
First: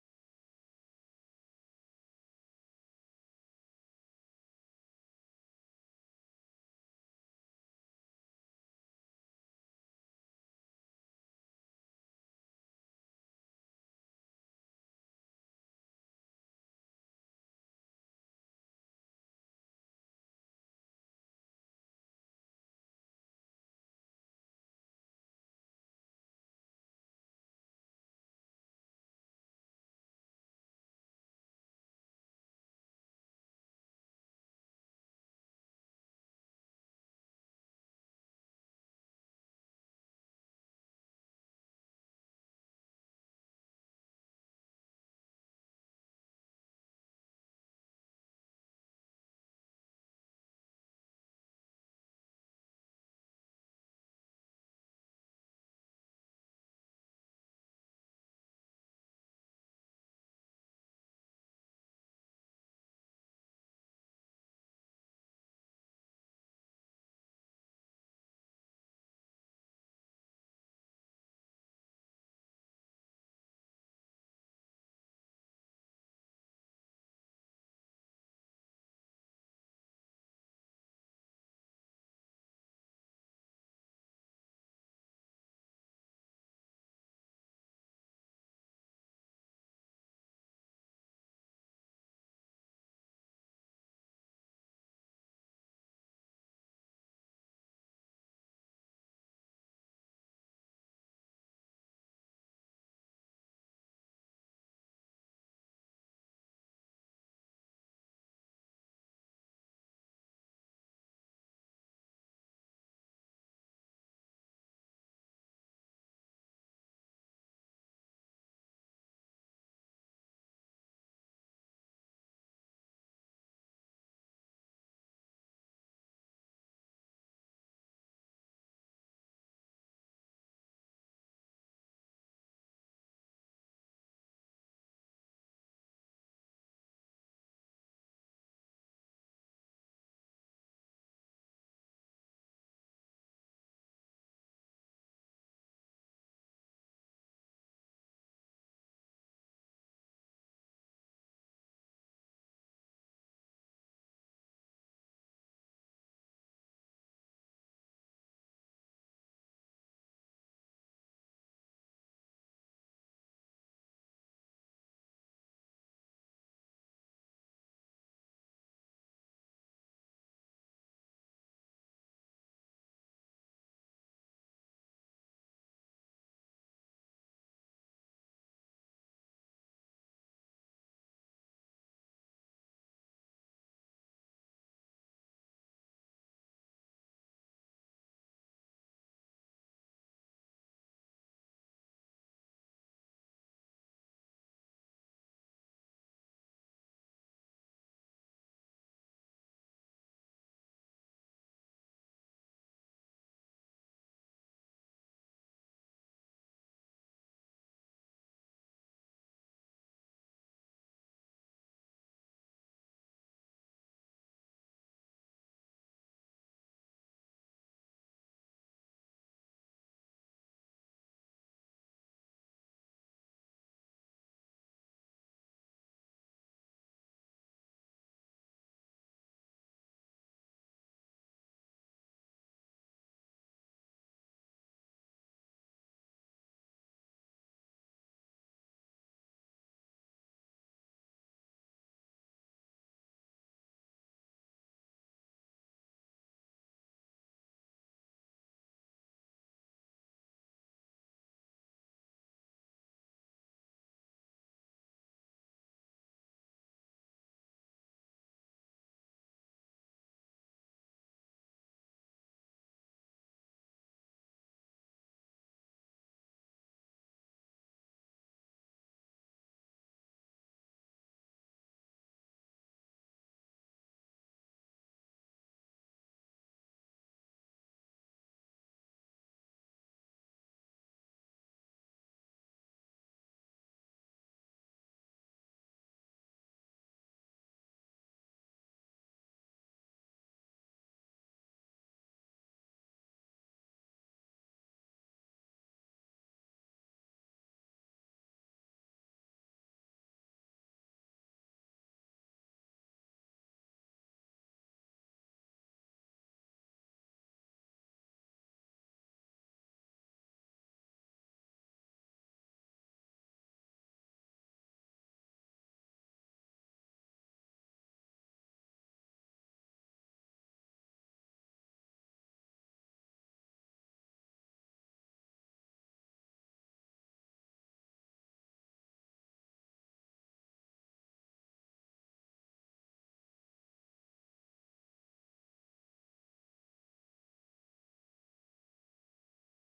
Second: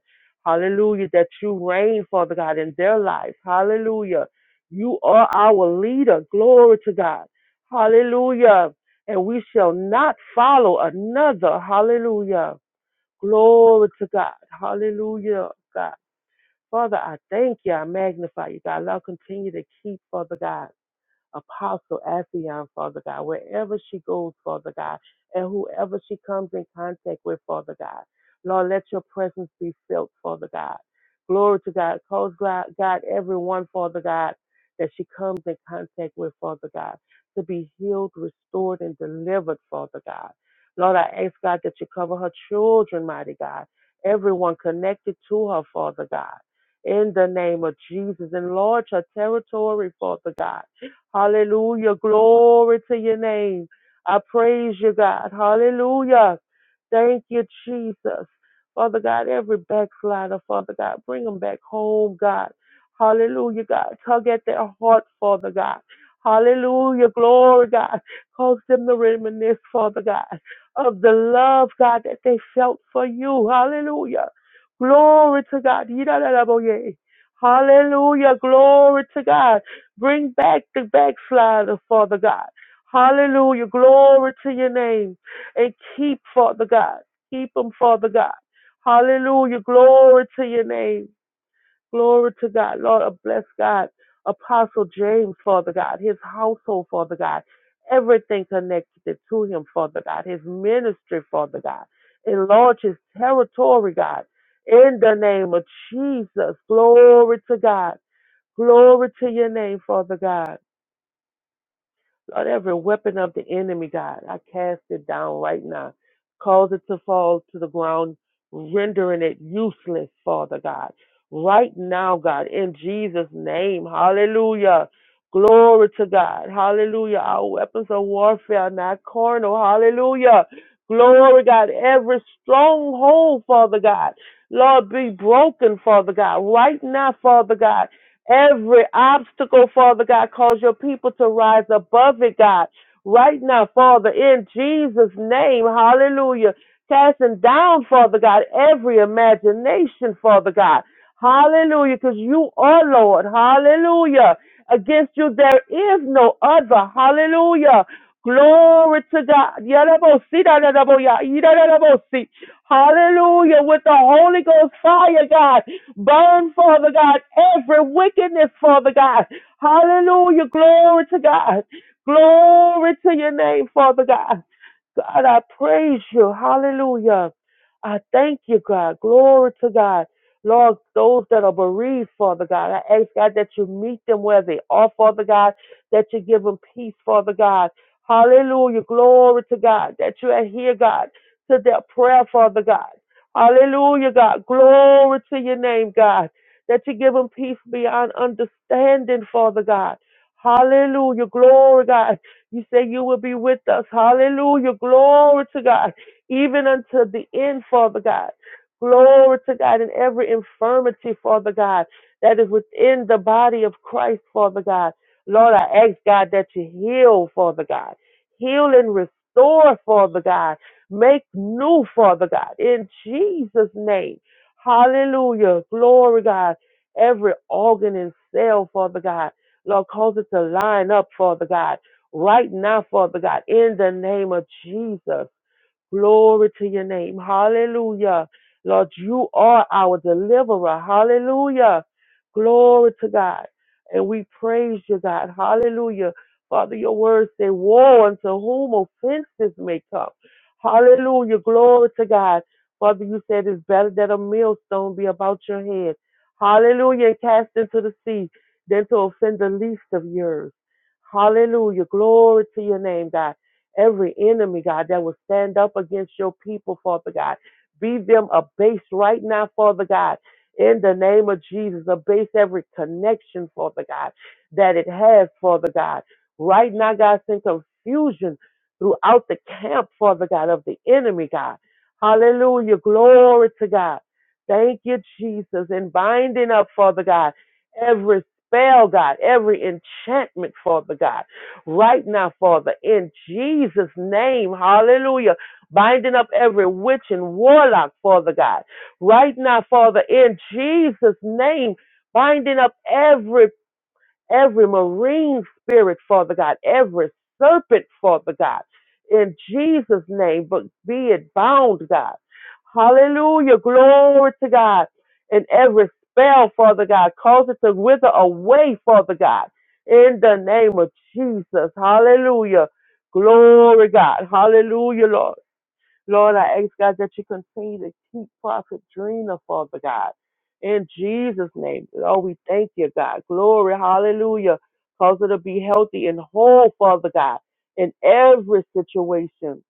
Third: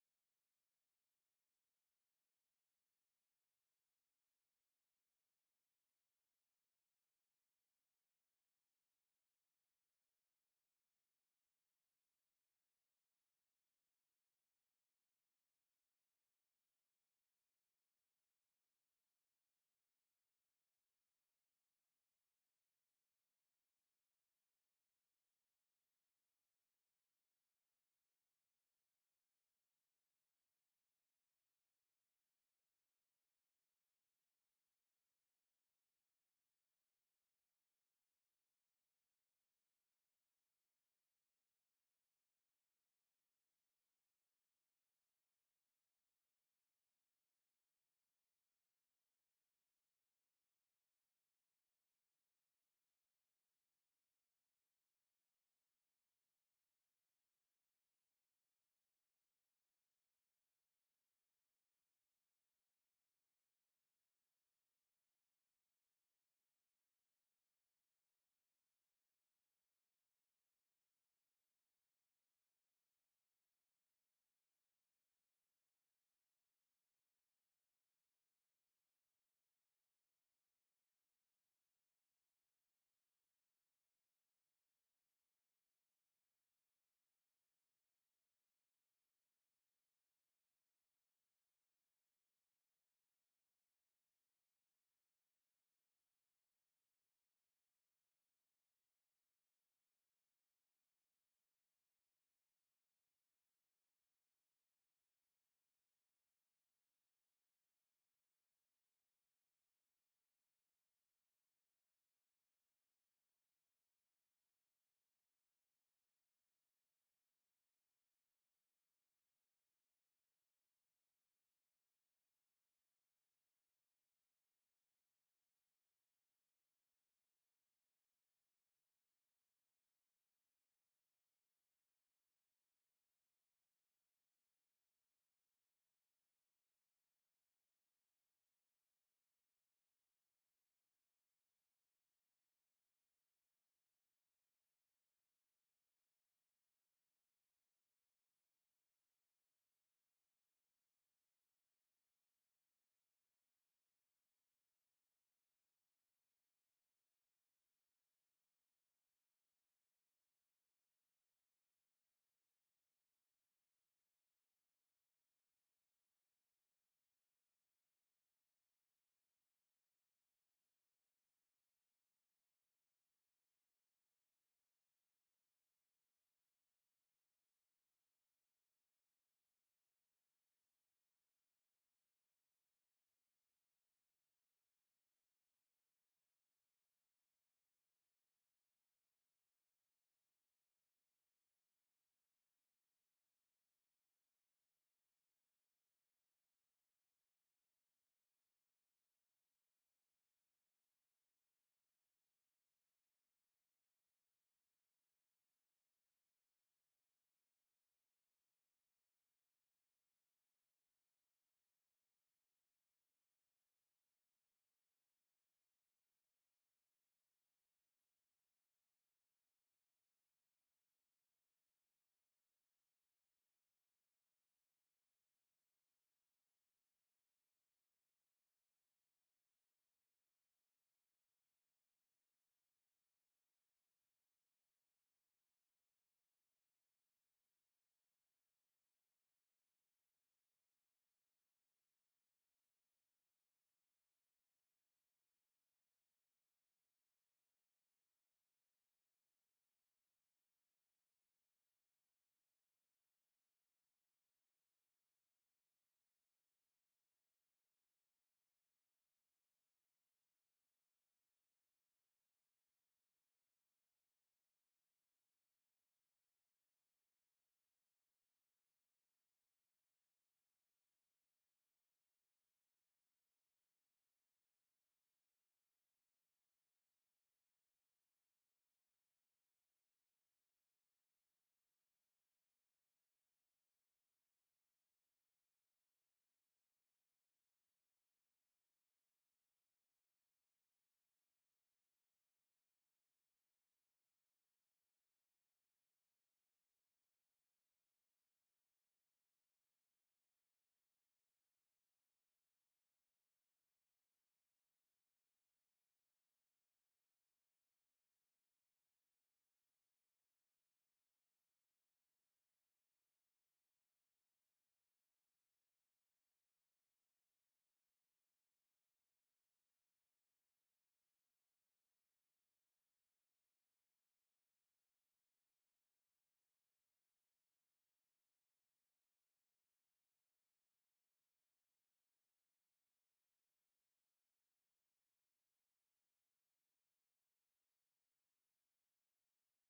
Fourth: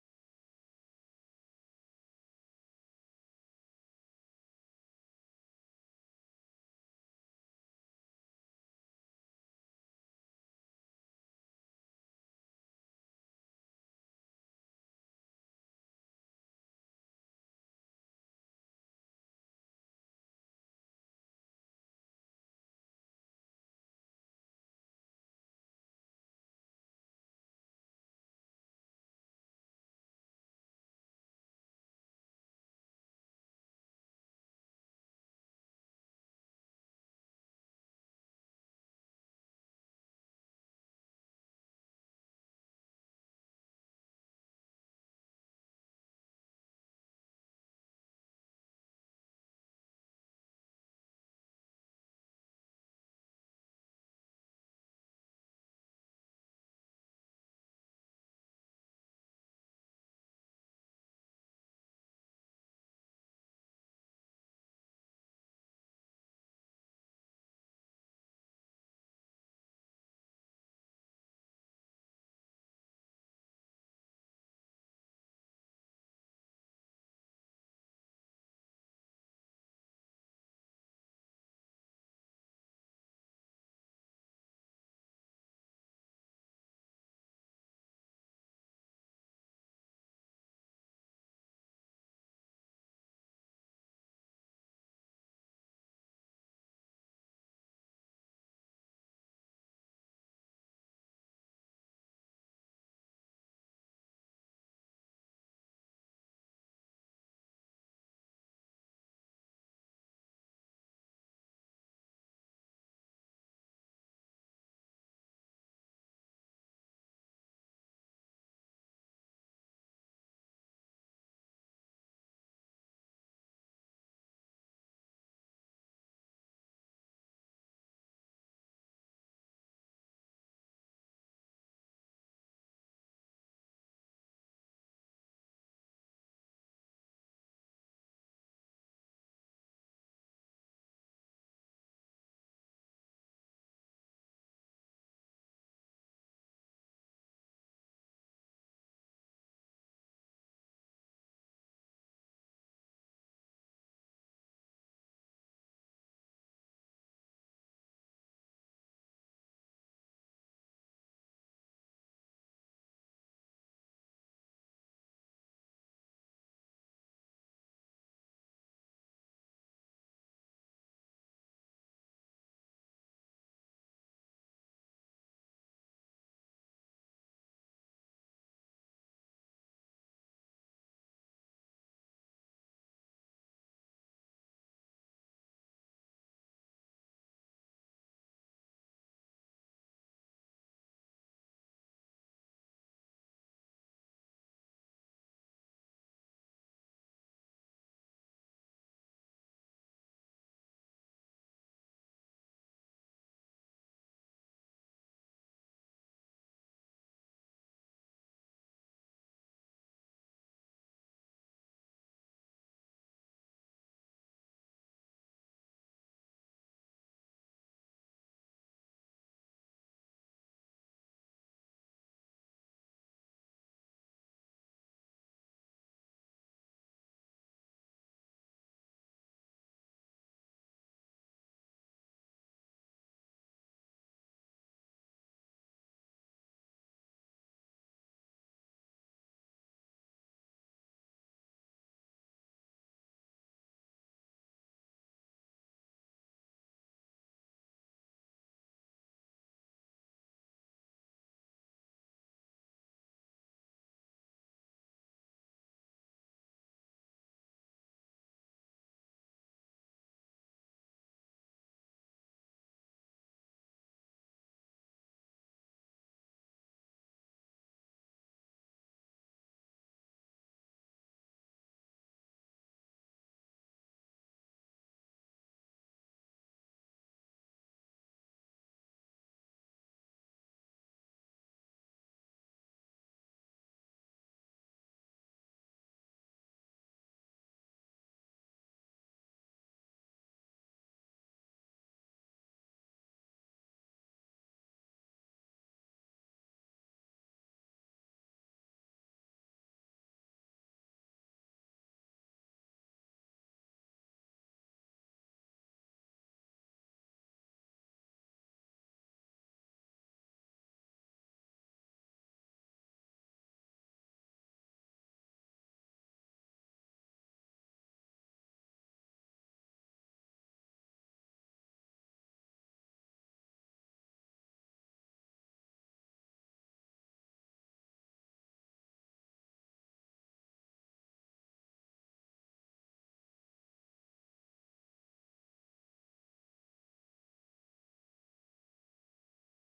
S3: Hallelujah. That you reign, Father God, in their lives. Hallelujah. You are our leader. Glory to God. Hallelujah. And we shall not follow another. Hallelujah. Glory to God. Hallelujah, God. Father, I thank you. I magnify you, God. Lord, continue to keep, Father God. Apostle Afion, Father God, wherever she goes, Father God, and whoever she comes in contact with, Father God. Lord, let your presence be felt, Father God. Glory to God. Cause God, God everyone, Father God, that she comes in contact with, Father God, to be healed, restored, and delivered, Father God. Lord, I ask God that you cover her children, mighty God, everyone connected to her, Father God. In the name of Jesus, enlarge her territory, Father God Hallelujah. Glory to your name. I praise you, God. Hallelujah. Thank you, Jesus. Father God, every backslider, Father God, bring them back home, God. Hallelujah, God. Tug at their heart, Father God. Hallelujah. Glory, God. Cause them to reminisce, Father God, of the love, God, that they felt for you. Hallelujah. Glory to God. Yidadadaboye. Hallelujah. Glory to God. Bring back the backslider, Father God. Hallelujah. Glory to your name. And keep, Father God. Keep them, Father God. Hallelujah. Glory to your name. Glory to God. Lord, I bless God. Apostle James, Father God. His household, Father God. Everything connected to him, Father God. His ministry, Father God. Enlarge his territory, God. In the name of Jesus. Glory to God. Glory to your name, Father God. Lord, every weapon of the enemy, God, I cast it down right now. Cause it to fall to the ground, rendering it useless, Father God. Right now, God, in Jesus' name. Hallelujah. Glory to God. Hallelujah. Our weapons of warfare are not carnal. Hallelujah. Glory, God. Every stronghold, Father God. Lord, be broken, Father God. Right now, Father God. Every obstacle, Father God, cause your people to rise above it, God. Right now, Father, in Jesus' name, hallelujah. Casting down, Father God, every imagination, Father God. Hallelujah, because you are Lord. Hallelujah. Against you, there is no other. Hallelujah. Glory to God. Yadabosi, dadadaboya, yidadadabosi. Hallelujah. With the Holy Ghost fire, God. Burn, Father God, every wickedness, Father God. Hallelujah. Glory to God. Glory to your name, Father God. God, I praise you. Hallelujah. I thank you, God. Glory to God. Lord, those that are bereaved, Father God, I ask God that you meet them where they are, Father God, that you give them peace, Father God. Hallelujah. Glory to God, that you are here, God, to their prayer, Father God. Hallelujah, God. Glory to your name, God, that you give them peace beyond understanding, Father God. Hallelujah. Glory, God. You say you will be with us. Hallelujah. Glory to God. Even unto the end, Father God. Glory to God in every infirmity, Father God, that is within the body of Christ, Father God. Lord, I ask God that you heal, Father God. Heal and restore, Father God. Make new, Father God, in Jesus' name. Hallelujah. Glory, God. Every organ and cell, Father God. Lord, cause it to line up, Father God right now, Father God, in the name of Jesus. Glory to your name. Hallelujah. Lord, you are our deliverer. Hallelujah. Glory to God. And we praise you, God. Hallelujah. Father, your words say, Woe unto whom offenses may come. Hallelujah. Glory to God. Father, you said it's better that a millstone be about your head. Hallelujah. And cast into the sea than to offend the least of yours. Hallelujah. Glory to your name, God every enemy, God, that will stand up against your people, Father God. Be them abased right now, Father God. In the name of Jesus, abase every connection, Father God, that it has, Father God. Right now, God, send confusion throughout the camp, Father God, of the enemy, God. Hallelujah. Glory to God. Thank you, Jesus. And binding up, Father God, every spell, God, every enchantment, Father God right now, Father, in Jesus' name. Hallelujah. Binding up every witch and warlock, Father God. Right now, Father, in Jesus' name. Binding up every every marine spirit, Father God, every serpent, Father God, in Jesus' name, but be it bound, God. Hallelujah. Glory to God. And every spell, Father God, cause it to wither away, Father God, in the name of Jesus. Hallelujah. Glory, God. Hallelujah, Lord. Lord, I ask God that you continue to keep Prophet Drina, Father God. In Jesus' name. Oh, we thank you, God. Glory, hallelujah. Cause her to be healthy and whole, Father God, in every situation.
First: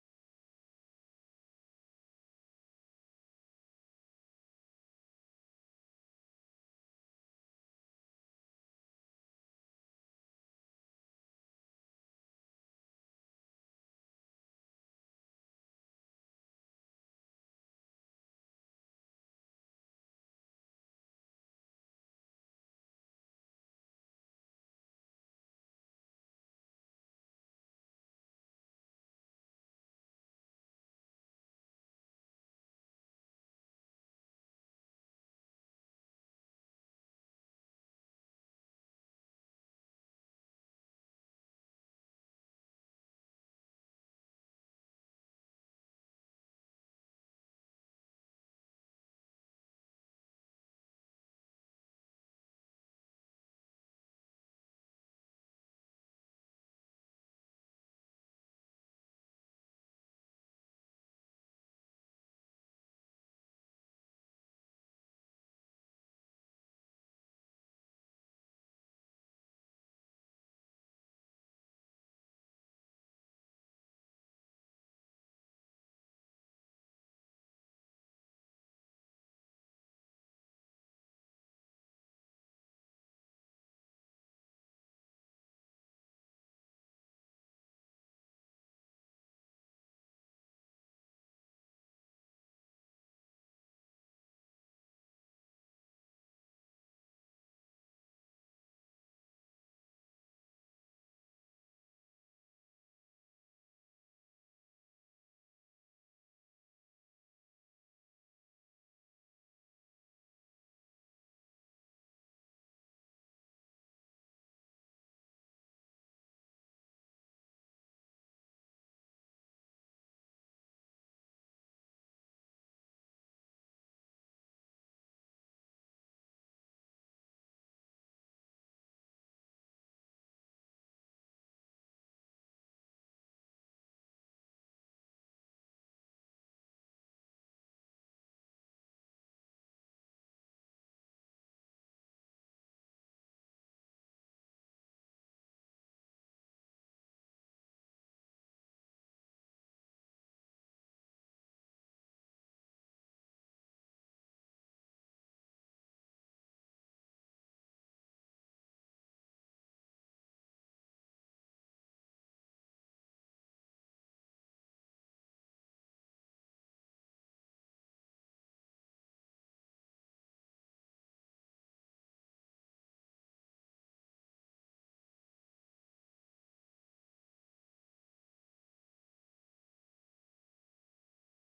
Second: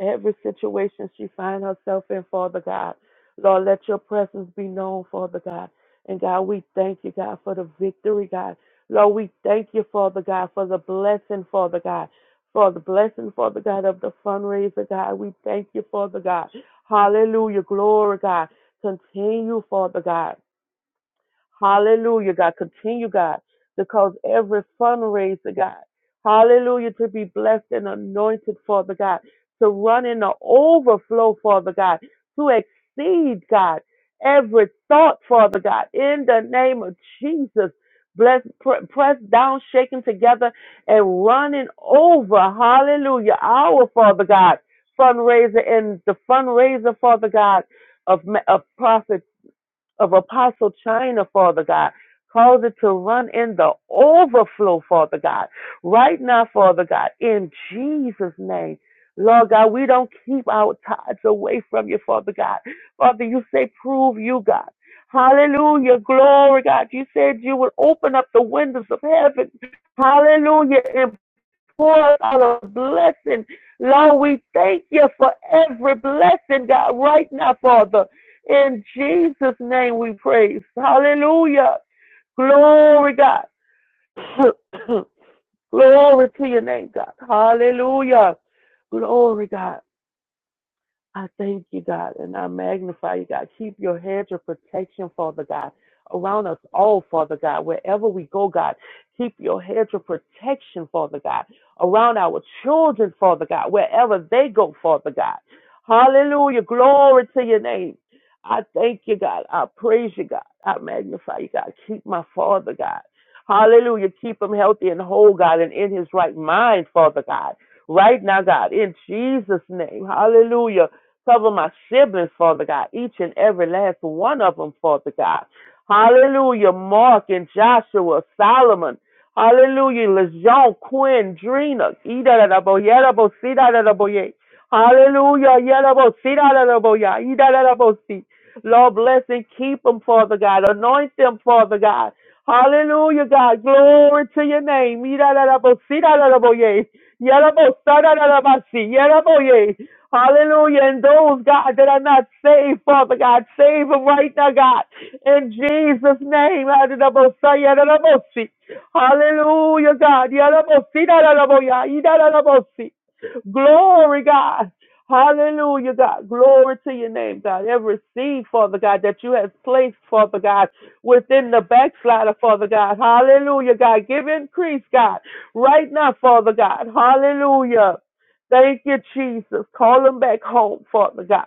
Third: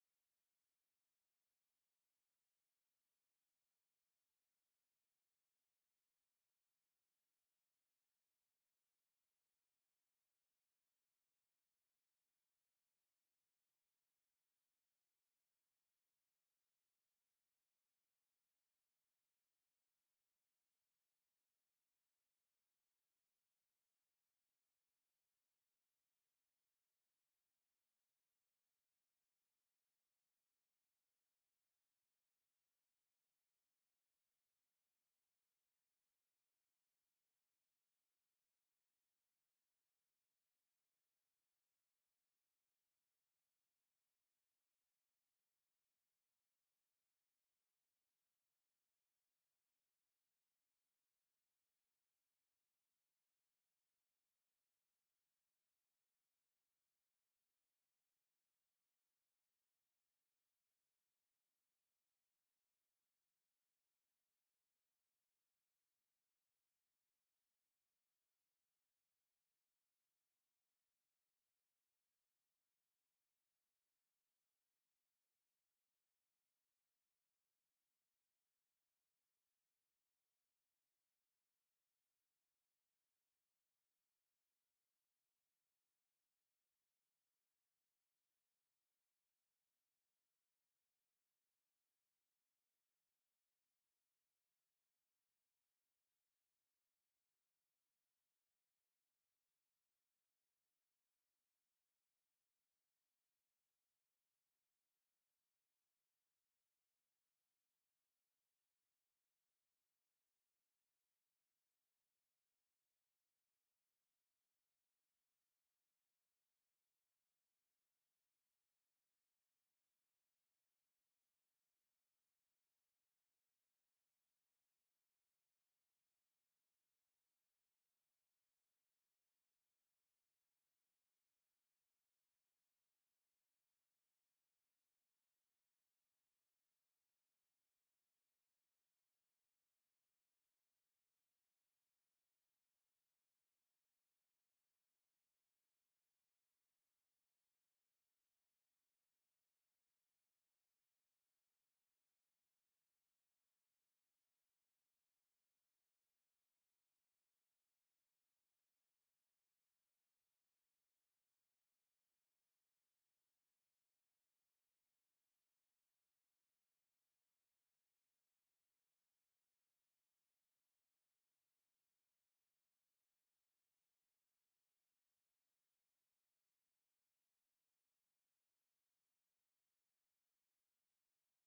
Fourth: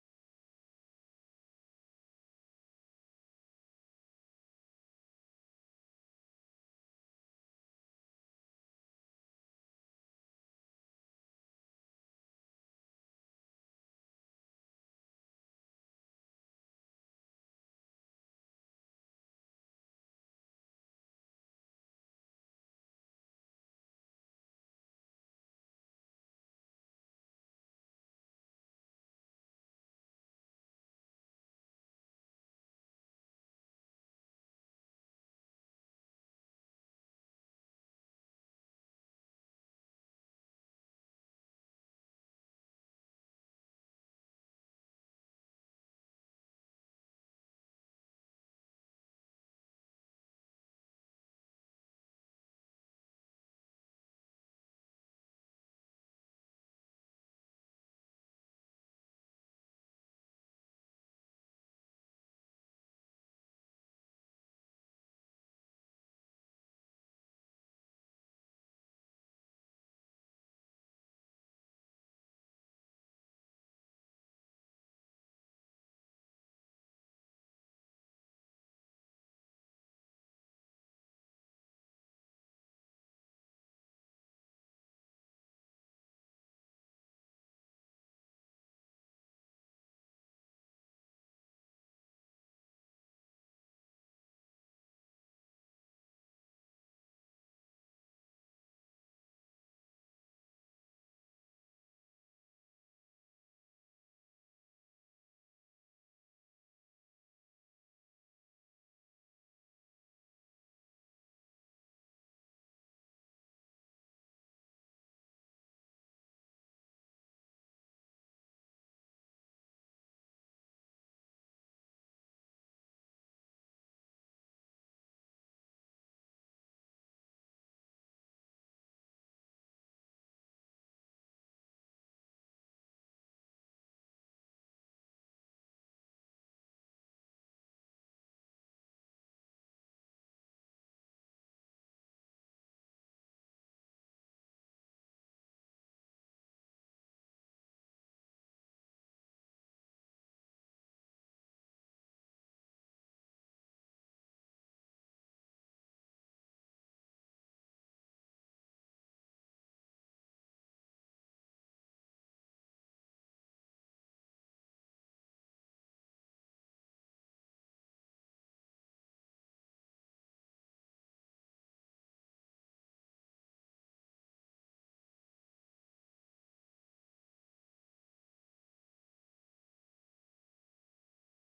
S3: every situation she finds herself in, Father God. Lord, let your presence be known, Father God. And God, we thank you, God, for the victory, God. Lord, we thank you, Father God, for the blessing, Father God. For the blessing, Father God, of the fundraiser, God. We thank you, Father God. Hallelujah. Glory, God. Continue, Father God. Hallelujah, God. Continue, God, to cause every fundraiser, God, hallelujah, to be blessed and anointed, Father God, to run in the overflow, Father God, to exceed, God, every thought, Father God, in the name of Jesus. Bless, pr- pressed down, shaken together, and running over. Hallelujah. Our Father God fundraiser and the fundraiser, Father God, of, ma- of Prophet of Apostle China, Father God. Cause it to run in the overflow, Father God. Right now, Father God, in Jesus' name. Lord God, we don't keep our tithes away from you, Father God. Father, you say, prove you, God. Hallelujah. Glory, God. You said you would open up the windows of heaven. Hallelujah pour out a blessing. Lord, we thank you for every blessing, God, right now, Father. In Jesus' name we praise. Hallelujah. Glory, God. Glory to your name, God. Hallelujah. Glory, God. I thank you, God, and I magnify you, God. Keep your hedge of protection, Father God, around us all, Father God, wherever we go, God. Keep your hedge of protection, Father God, around our children, Father God, wherever they go, Father God. Hallelujah. Glory to your name. I thank you, God. I praise you, God. I magnify you, God. Keep my Father, God. Hallelujah. Keep him healthy and whole, God, and in his right mind, Father God right now, God, in Jesus' name. Hallelujah. Cover my siblings, Father God, each and every last one of them, Father God. Hallelujah. Mark and Joshua, Solomon. Hallelujah. LeJean, Quinn, Drina. Idarabo, Yerabo, Sidarabo, Ye. Hallelujah. Yerabo, Sidarabo, Ya. Idarabo, Si. Lord, bless and keep them, Father God. Anoint them, Father God. Hallelujah, God. Glory to your name. Idarabo, Sidarabo, Ye. Yerabo, Sadarabo, Si. Yerabo, Ye. Hallelujah. And those, God, that are not saved, Father God, save them right now, God. In Jesus' name. Adonabosayadanabosi. Hallelujah, God. Yadabosidaranaboya, idadanabosi. Glory, God. Hallelujah, God. Glory to your name, God. Every seed, Father God, that you have placed, Father God, within the backslider, Father God. Hallelujah, God. Give increase, God. Right now, Father God. Hallelujah. Thank you, Jesus. Call them back home, Father God.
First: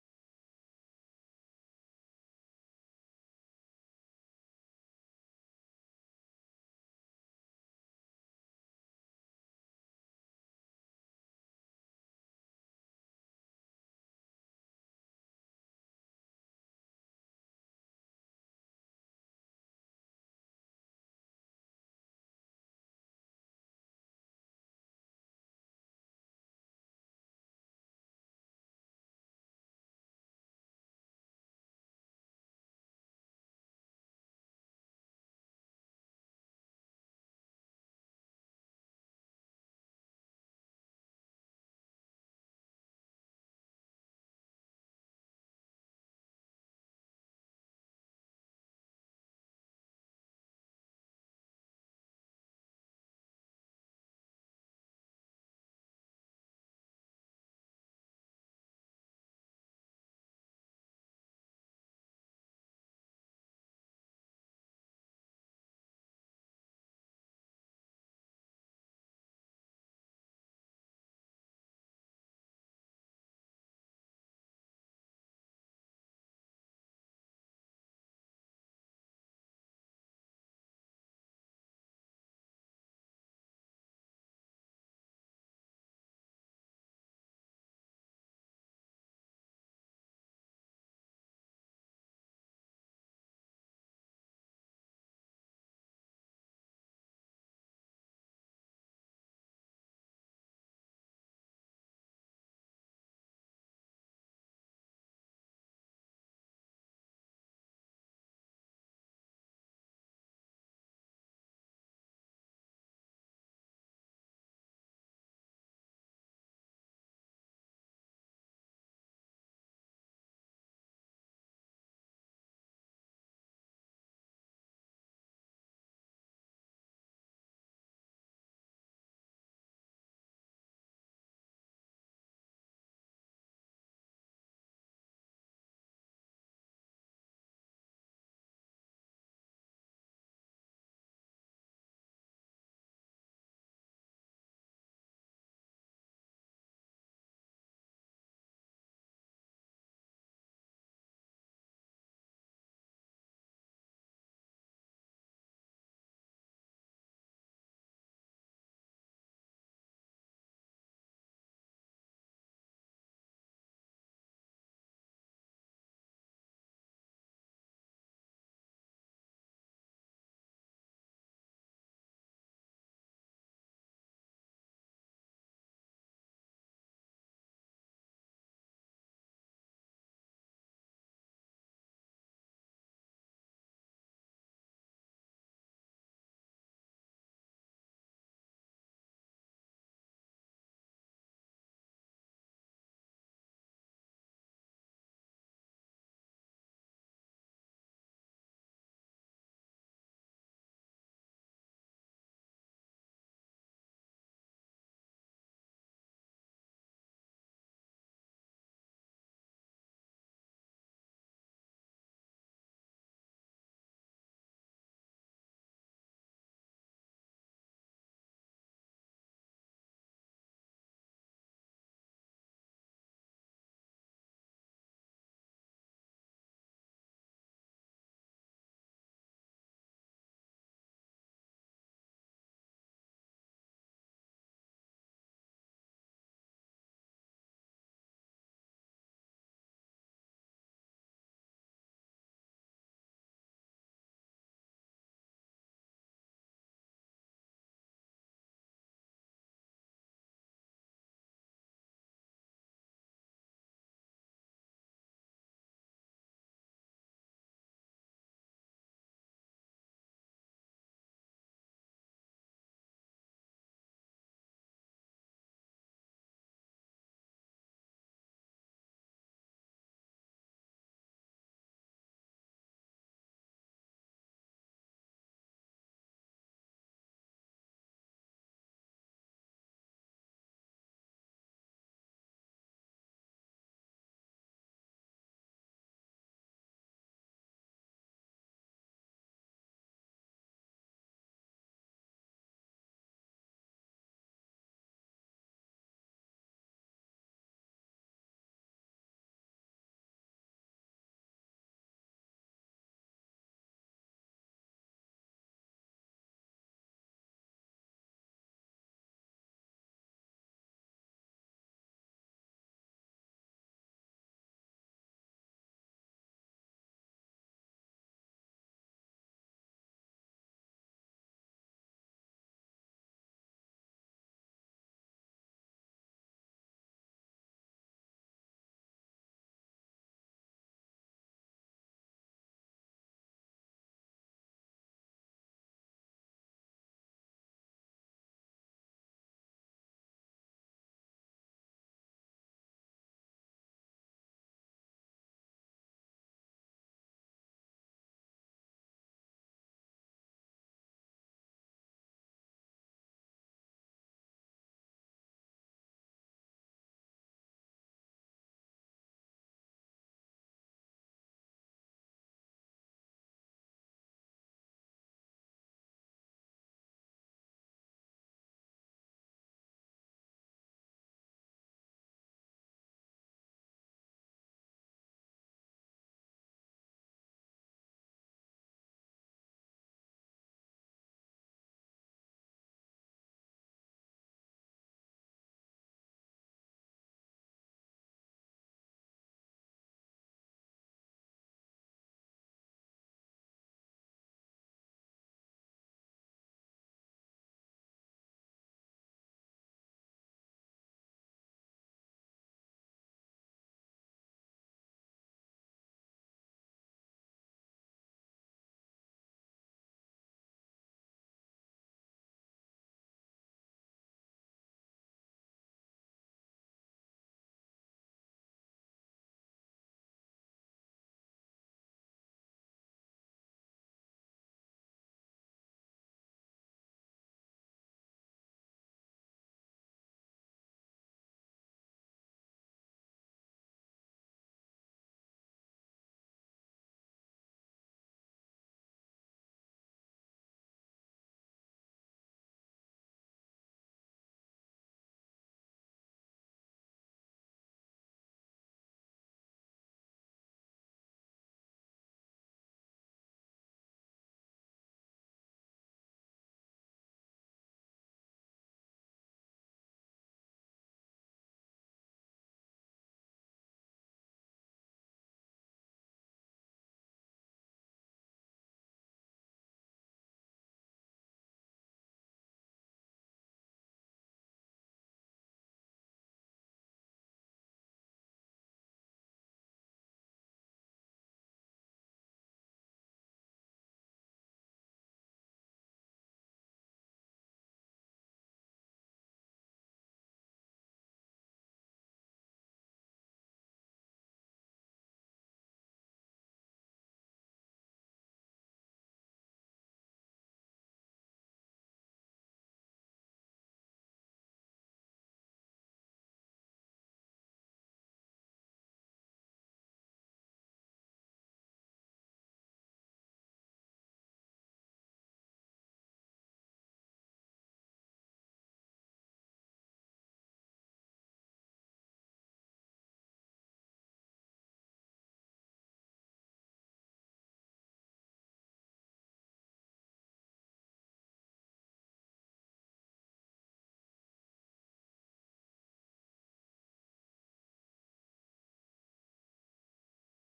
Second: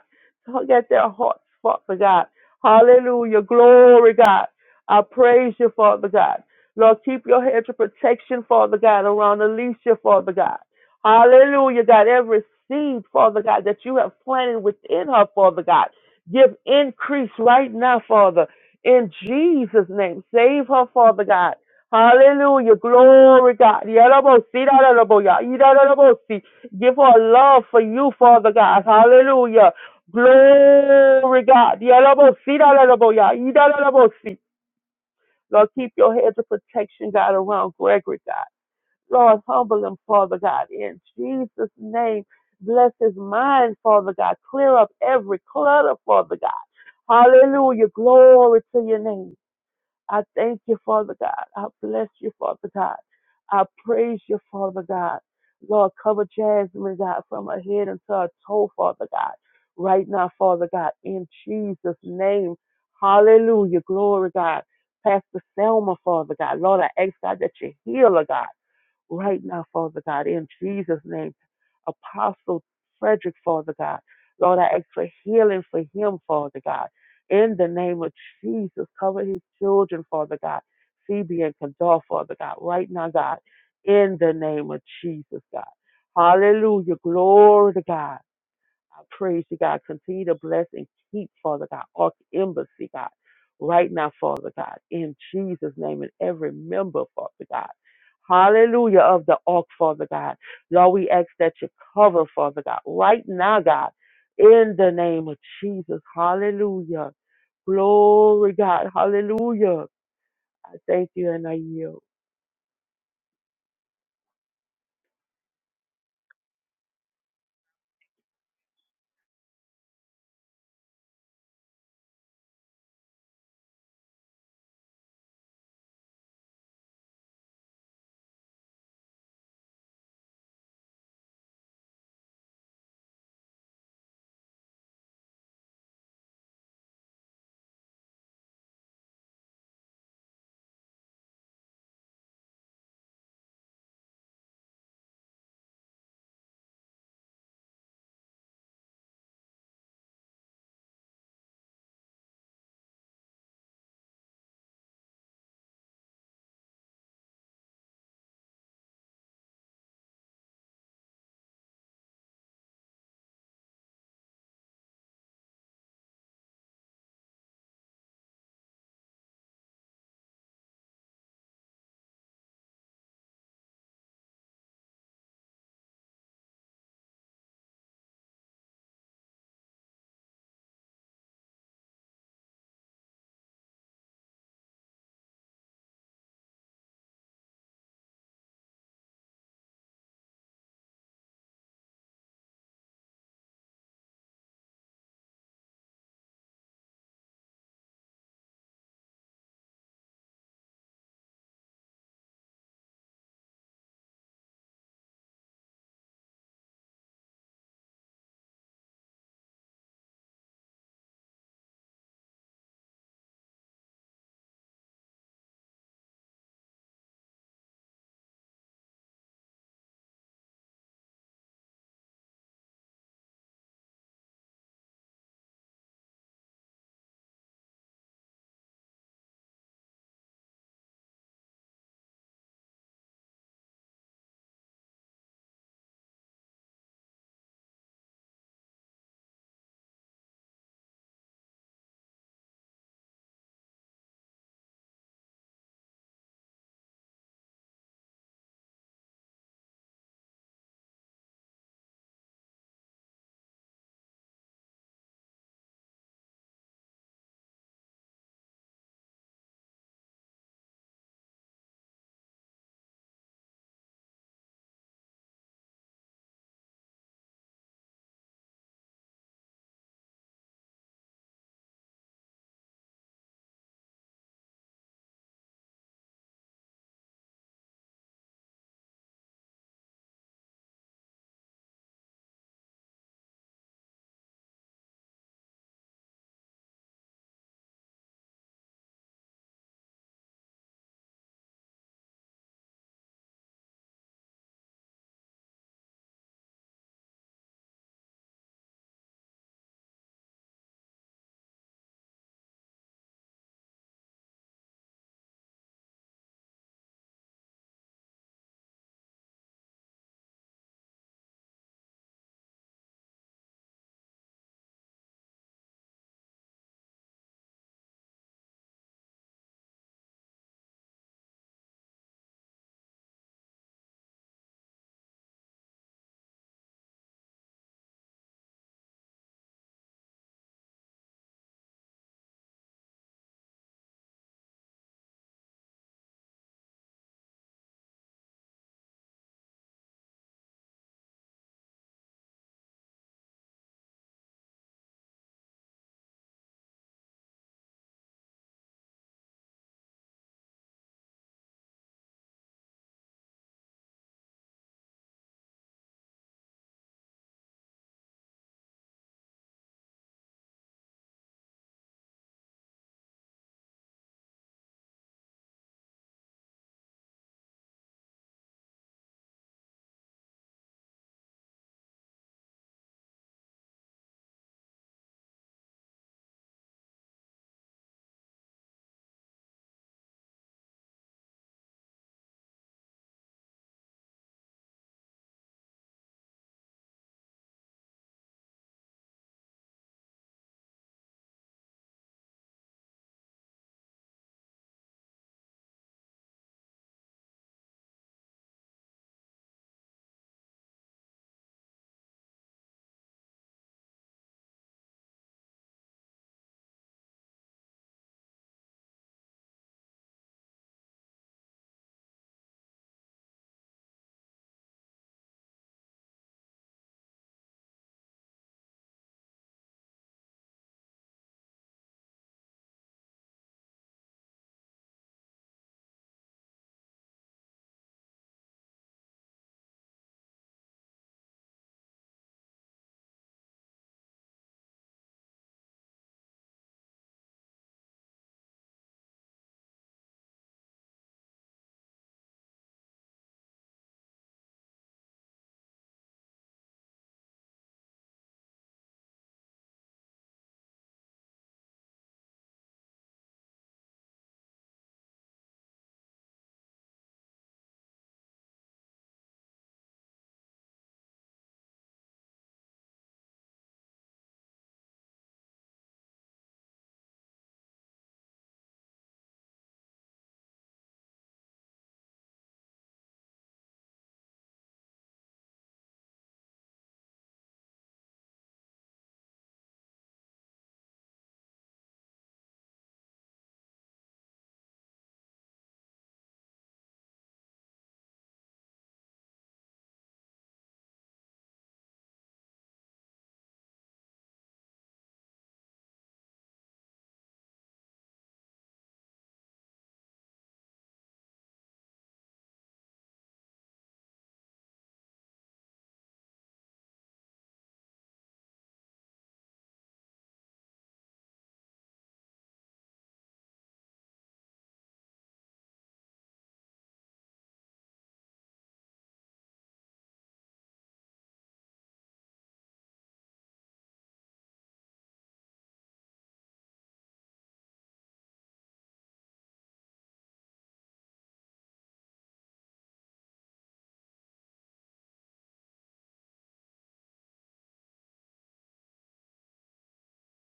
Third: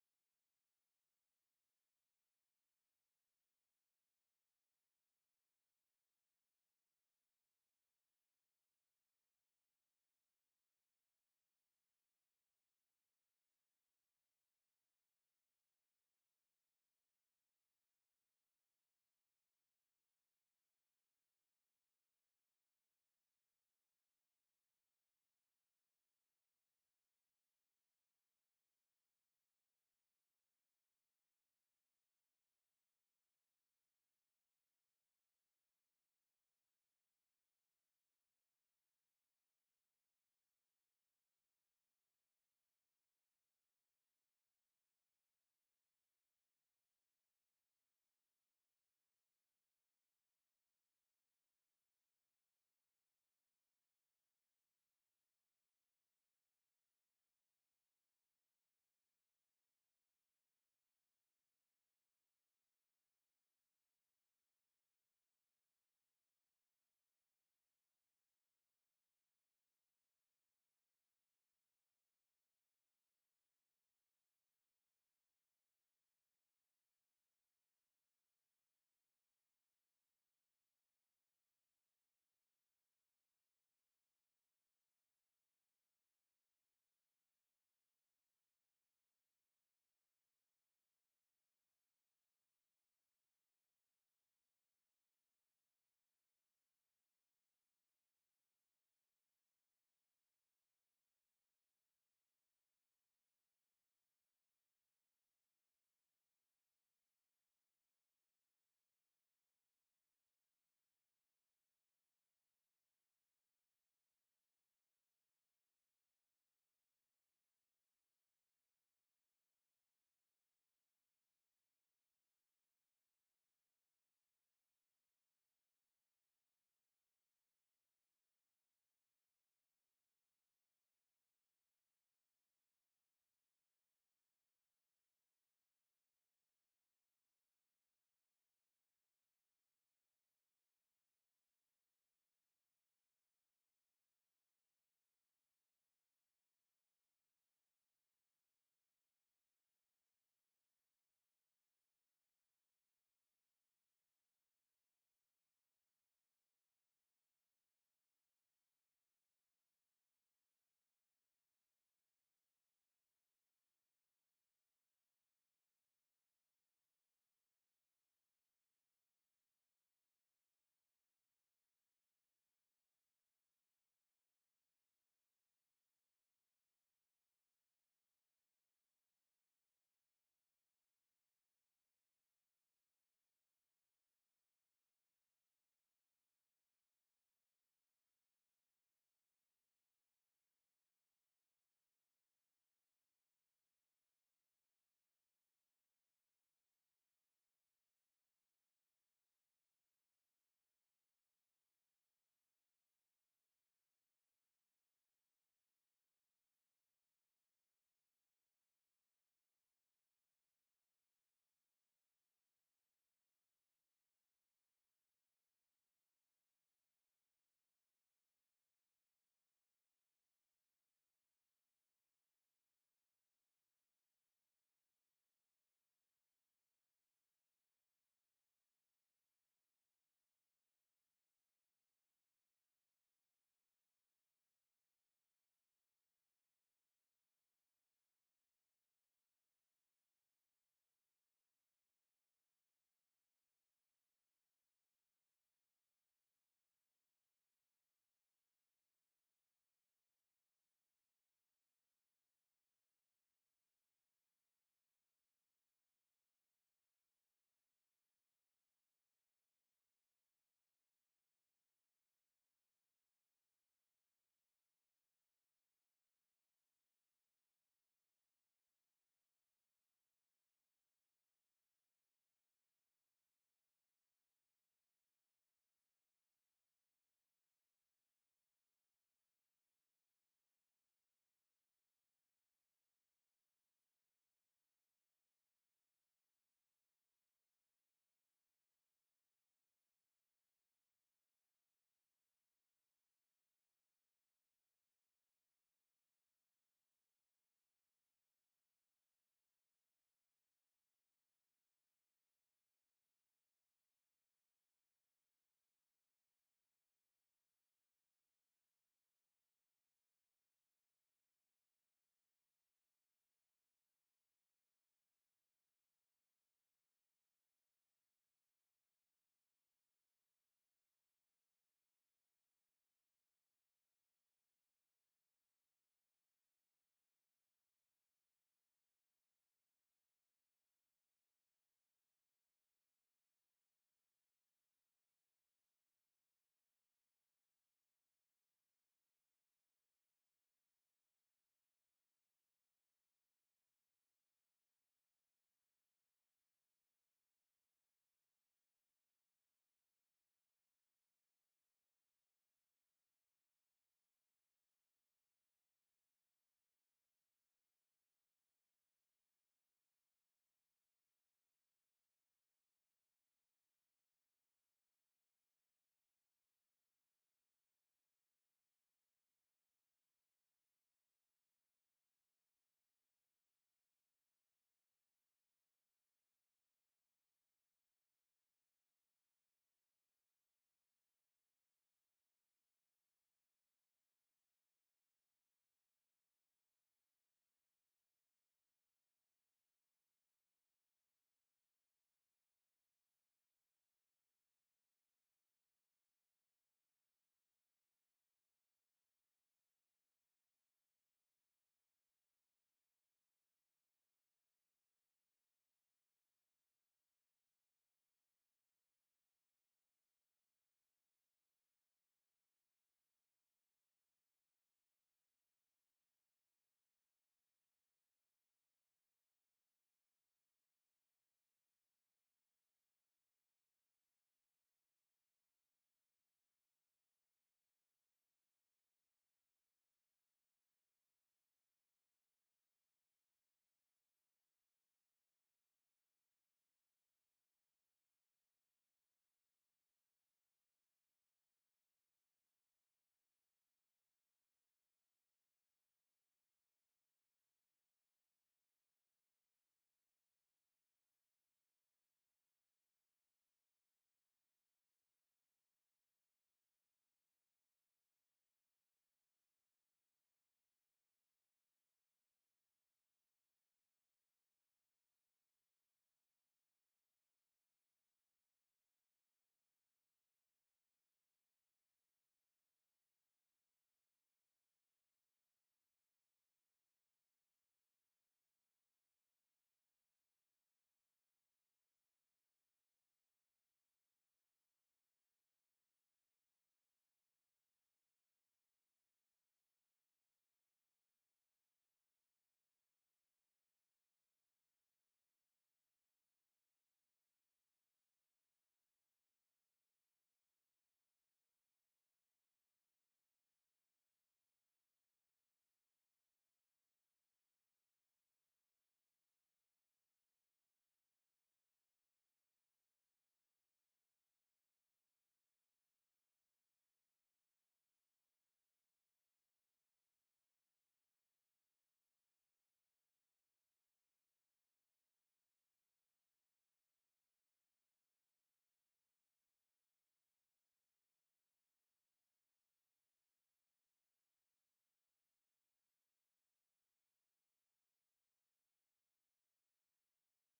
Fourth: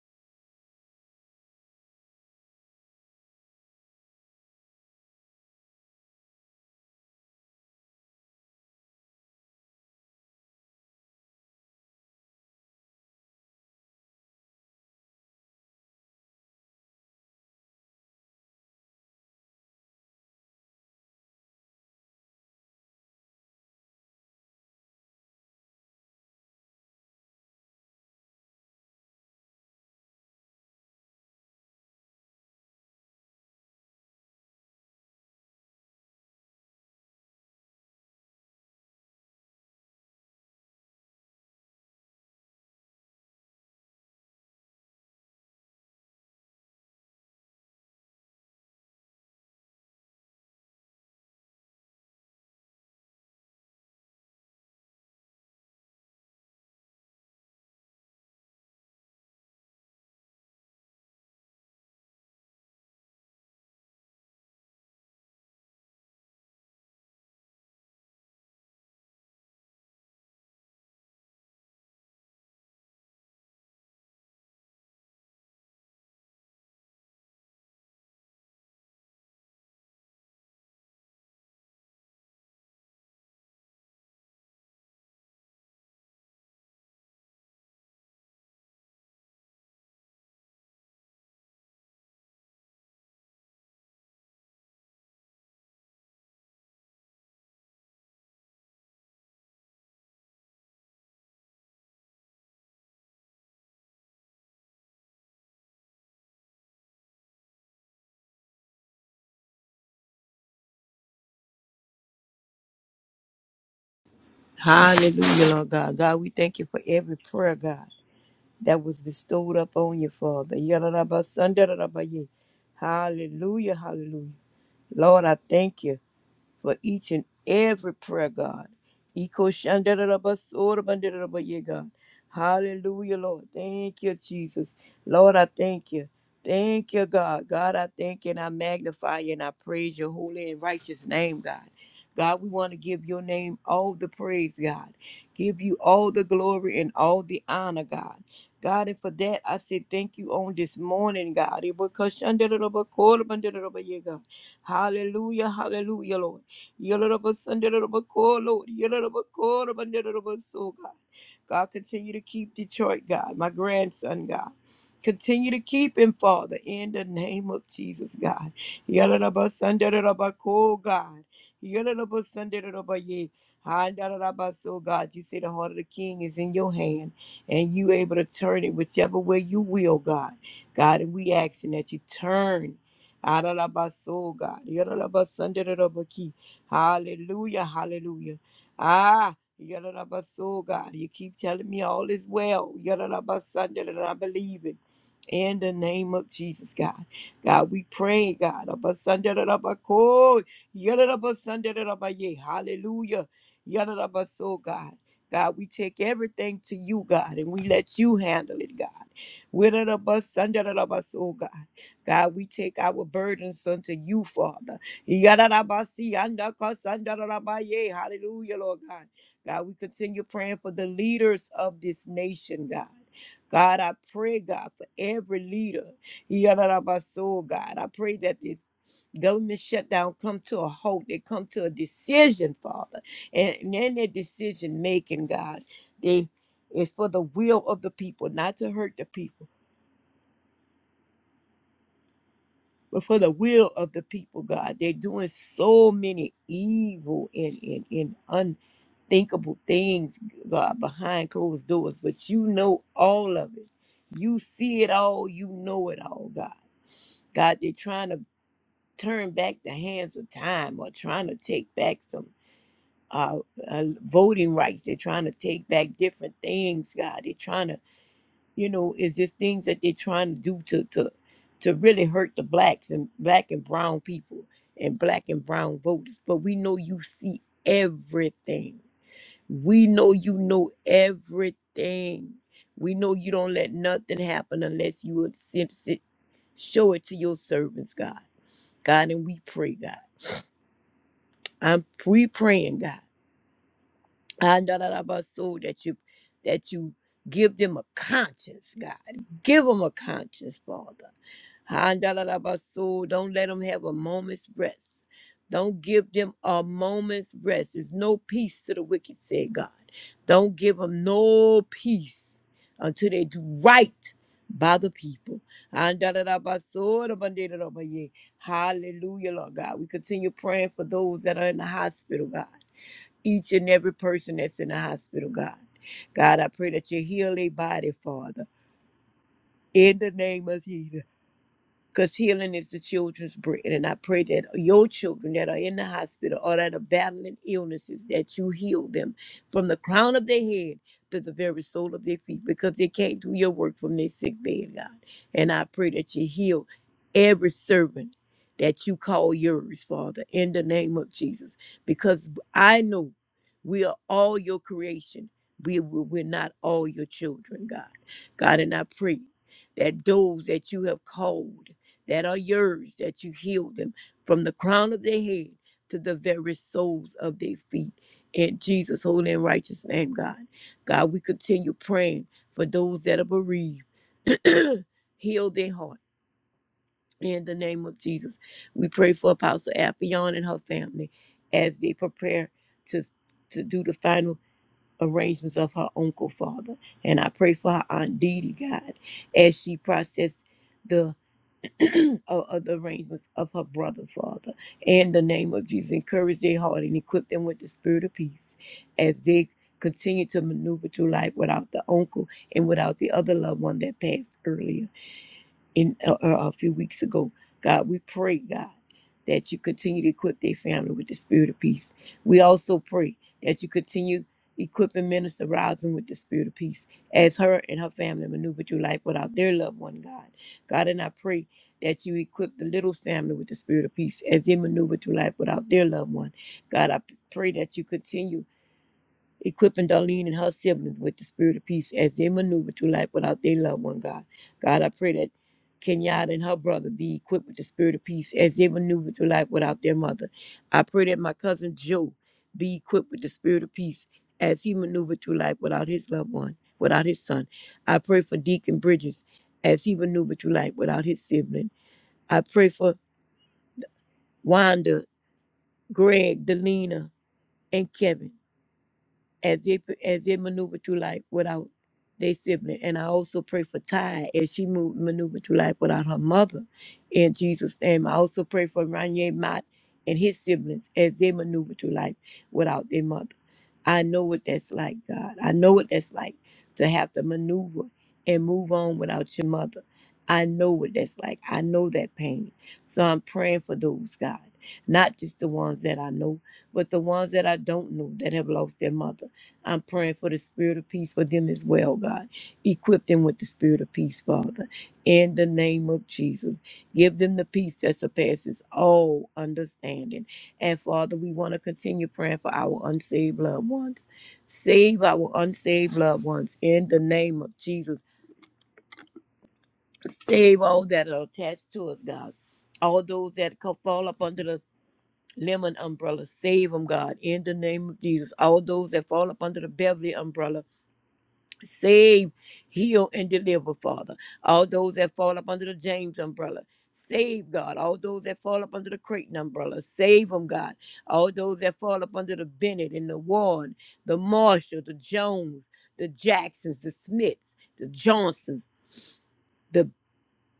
S3: Get their hearts, Father God. Hallelujah. Glory, God. I praise you, Father God. Lord, keep your hedge of protection, Father God, around Alicia, Father God. Hallelujah, God. Every seed, Father God, that you have planted within her, Father God. Give increase right now, Father. In Jesus' name. Save her, Father God. Hallelujah. Glory, God. Yarabosi, yarabosi, yarabosi. Give her a love for you, Father God. Hallelujah. Glory, God. Yalabosi, dalalaboya, idalalabosi. Lord, keep your heads of protection, God, around Gregory, God. Lord, humble him, Father God. In Jesus' name, bless his mind, Father God. Clear up every clutter, Father God. Hallelujah. Glory to your name. I thank you, Father God. I bless you, Father God. I praise you, Father God. Lord, cover Jasmine, God, from her head until her toe, Father God. Right now, Father God, in Jesus' name. Hallelujah. Glory, God. Pastor Selma, Father God. Lord, I ask God that you heal her, God right now, Father God, in Jesus' name. Apostle Frederick, Father God. Lord, I ask for healing for him, Father God. In the name of Jesus, cover his children, Father God. Phoebe and Kadar, Father God, right now, God. In the name of Jesus, God. Hallelujah. Glory to God. I praise you, God. Continue to bless and keep, Father God, Ark Embassy, God, right now, Father God, in Jesus' name, and every member, Father God. Hallelujah of the Ark, Father God. Lord, we ask that you cover, Father God, right now, God, in the name of Jesus. Hallelujah. Glory, God. Hallelujah. I thank you and I yield.
S4: Hallelujah, Lord God. God, we thank you for every prayer, God, that was bestowed upon you, Father. Yadadabasandadadabaye. Hallelujah, hallelujah. Lord, I thank you for each and every prayer, God. Eko shandarabba, sorabandarabba, yeah, God. Hallelujah, Lord. Thank you, Jesus. Lord, I thank you. Thank you, God. God, I thank you and I magnify you and I praise your holy and righteous name, God. God, we want to give your name all the praise, God. Give you all the glory and all the honor, God. God, and for that, I say thank you on this morning, God. Ebo kashandarabba, korabandarabba, yeah, God. Hallelujah, hallelujah, Lord. Yoroboko, Lord. Yoroboko, Rabanderoboso, God. God, continue to keep Detroit, God, my grandson, God. Continue to keep him, Father, in the name of Jesus, God. Yorobosonderoboko, God. Yoruba Sunday Yoruba ye, Yorobosonderoboye. Handarabaso, God, you say the heart of the king is in your hand, and you able to turn it whichever way you will, God. God, and we asking that you turn. Adarabaso, God. Yorobosonderoboko. Hallelujah, hallelujah. Ah, Yadarabaso, God, you keep telling me all is well. Yadarabasan, that I believe it in the name of Jesus, God. God, we pray, God. Abasandarabakoy, yadadabasandarabaye. Hallelujah. Yadadabaso, God. God, we take everything to you, God, and we let you handle it, God. Widadabasandarabaso, God. God, we take our burdens unto you, Father. Yadadabasi, andakasandarabaye. Hallelujah, Lord God. God, we continue praying for the leaders of this nation, God. God, I pray, God, for every leader. Yadadabaso, God. I pray that this government shutdown come to a halt. They come to a decision, Father. And in their decision making, God, they it's for the will of the people, not to hurt the people, but for the will of the people, God. They're doing so many evil and, and, and unthinkable things, God, behind closed doors. But you know all of it. You see it all. You know it all, God. God, they're trying to turn back the hands of time or trying to take back some uh, uh, voting rights. They're trying to take back different things, God. They're trying to, you know, is this things that they're trying to do to, to, to really hurt the blacks and black and brown people and black and brown voters. But we know you see everything. We know you know everything. We know you don't let nothing happen unless you would sit, sit, show it to your servants, God. God, and we pray, God. I'm we praying, God. And da- da- da- ba- so that you that you give them a conscience, God. Give them a conscience, Father. Handalabaso, Don't let them have a moment's rest. Don't give them a moment's rest. There's no peace to the wicked, said God. Don't give them no peace until they do right by the people. Handalabaso, rabandalabaye. Hallelujah, Lord God. We continue praying for those that are in the hospital, God. Each and every person that's in the hospital, God. God, I pray that you heal their body, Father. In the name of Jesus because healing is the children's bread. And I pray that your children that are in the hospital or that are battling illnesses, that you heal them from the crown of their head to the very sole of their feet because they can't do your work from their sick bed, God. And I pray that you heal every servant that you call yours, Father, in the name of Jesus, because I know we are all your creation. We, we- we're not all your children, God. God, and I pray that those that you have called that are yours, that you heal them from the crown of their head to the very soles of their feet. In Jesus' holy and righteous name, God. God, we continue praying for those that are bereaved. heal their heart. In the name of Jesus, we pray for Apostle Appion and her family as they prepare to, to do the final arrangements of her uncle, Father. And I pray for her Aunt Didi, God, as she processes the. of, of the arrangements of her brother, Father. In the name of Jesus, encourage their heart and equip them with the spirit of peace as they continue to maneuver through life without the uncle and without the other loved one that passed earlier in uh, uh, a few weeks ago. God, we pray, God, that you continue to equip their family with the spirit of peace. We also pray that you continue equipping Minister Rosin with the spirit of peace as her and her family maneuver through life without their loved one, God. God, and I pray that you equip the little family with the spirit of peace as they maneuver through life without their loved one. God, I p- pray that you continue equipping Darlene and her siblings with the spirit of peace as they maneuver through life without their loved one, God. God, I pray that Kenyatta and her brother be equipped with the spirit of peace as they maneuver through life without their mother. I pray that my cousin Joe be equipped with the spirit of peace as he maneuvered through life without his loved one, without his son. I pray for Deacon Bridges as he maneuvered through life without his sibling. I pray for Wanda, Greg, Delina, and Kevin as they as they maneuver through life without their sibling. And I also pray for Ty as she moved, maneuvered through life without her mother. In Jesus' name, I also pray for Ranye Mott and his siblings as they maneuver through life without their mother. I know what that's like, God. I know what that's like to have to maneuver and move on without your mother. I know what that's like. I know that pain. So I'm praying for those, God. Not just the ones that I know, but the ones that I don't know that have lost their mother. I'm praying for the spirit of peace for them as well, God. Equip them with the spirit of peace, Father. In the name of Jesus, give them the peace that surpasses all understanding. And Father, we want to continue praying for our unsaved loved ones. Save our unsaved loved ones in the name of Jesus. Save all that are attached to us, God. All those that co- fall up under the lemon umbrella, save them, God, in the name of Jesus. All those that fall up under the Beverly umbrella, Save, heal, and deliver, Father. All those that fall up under the James umbrella. Save, God. All those that fall up under the Creighton umbrella. Save them, God. All those that fall up under the Bennett and the Ward, the Marshall, the Jones, the Jacksons, the Smiths, the Johnsons, the,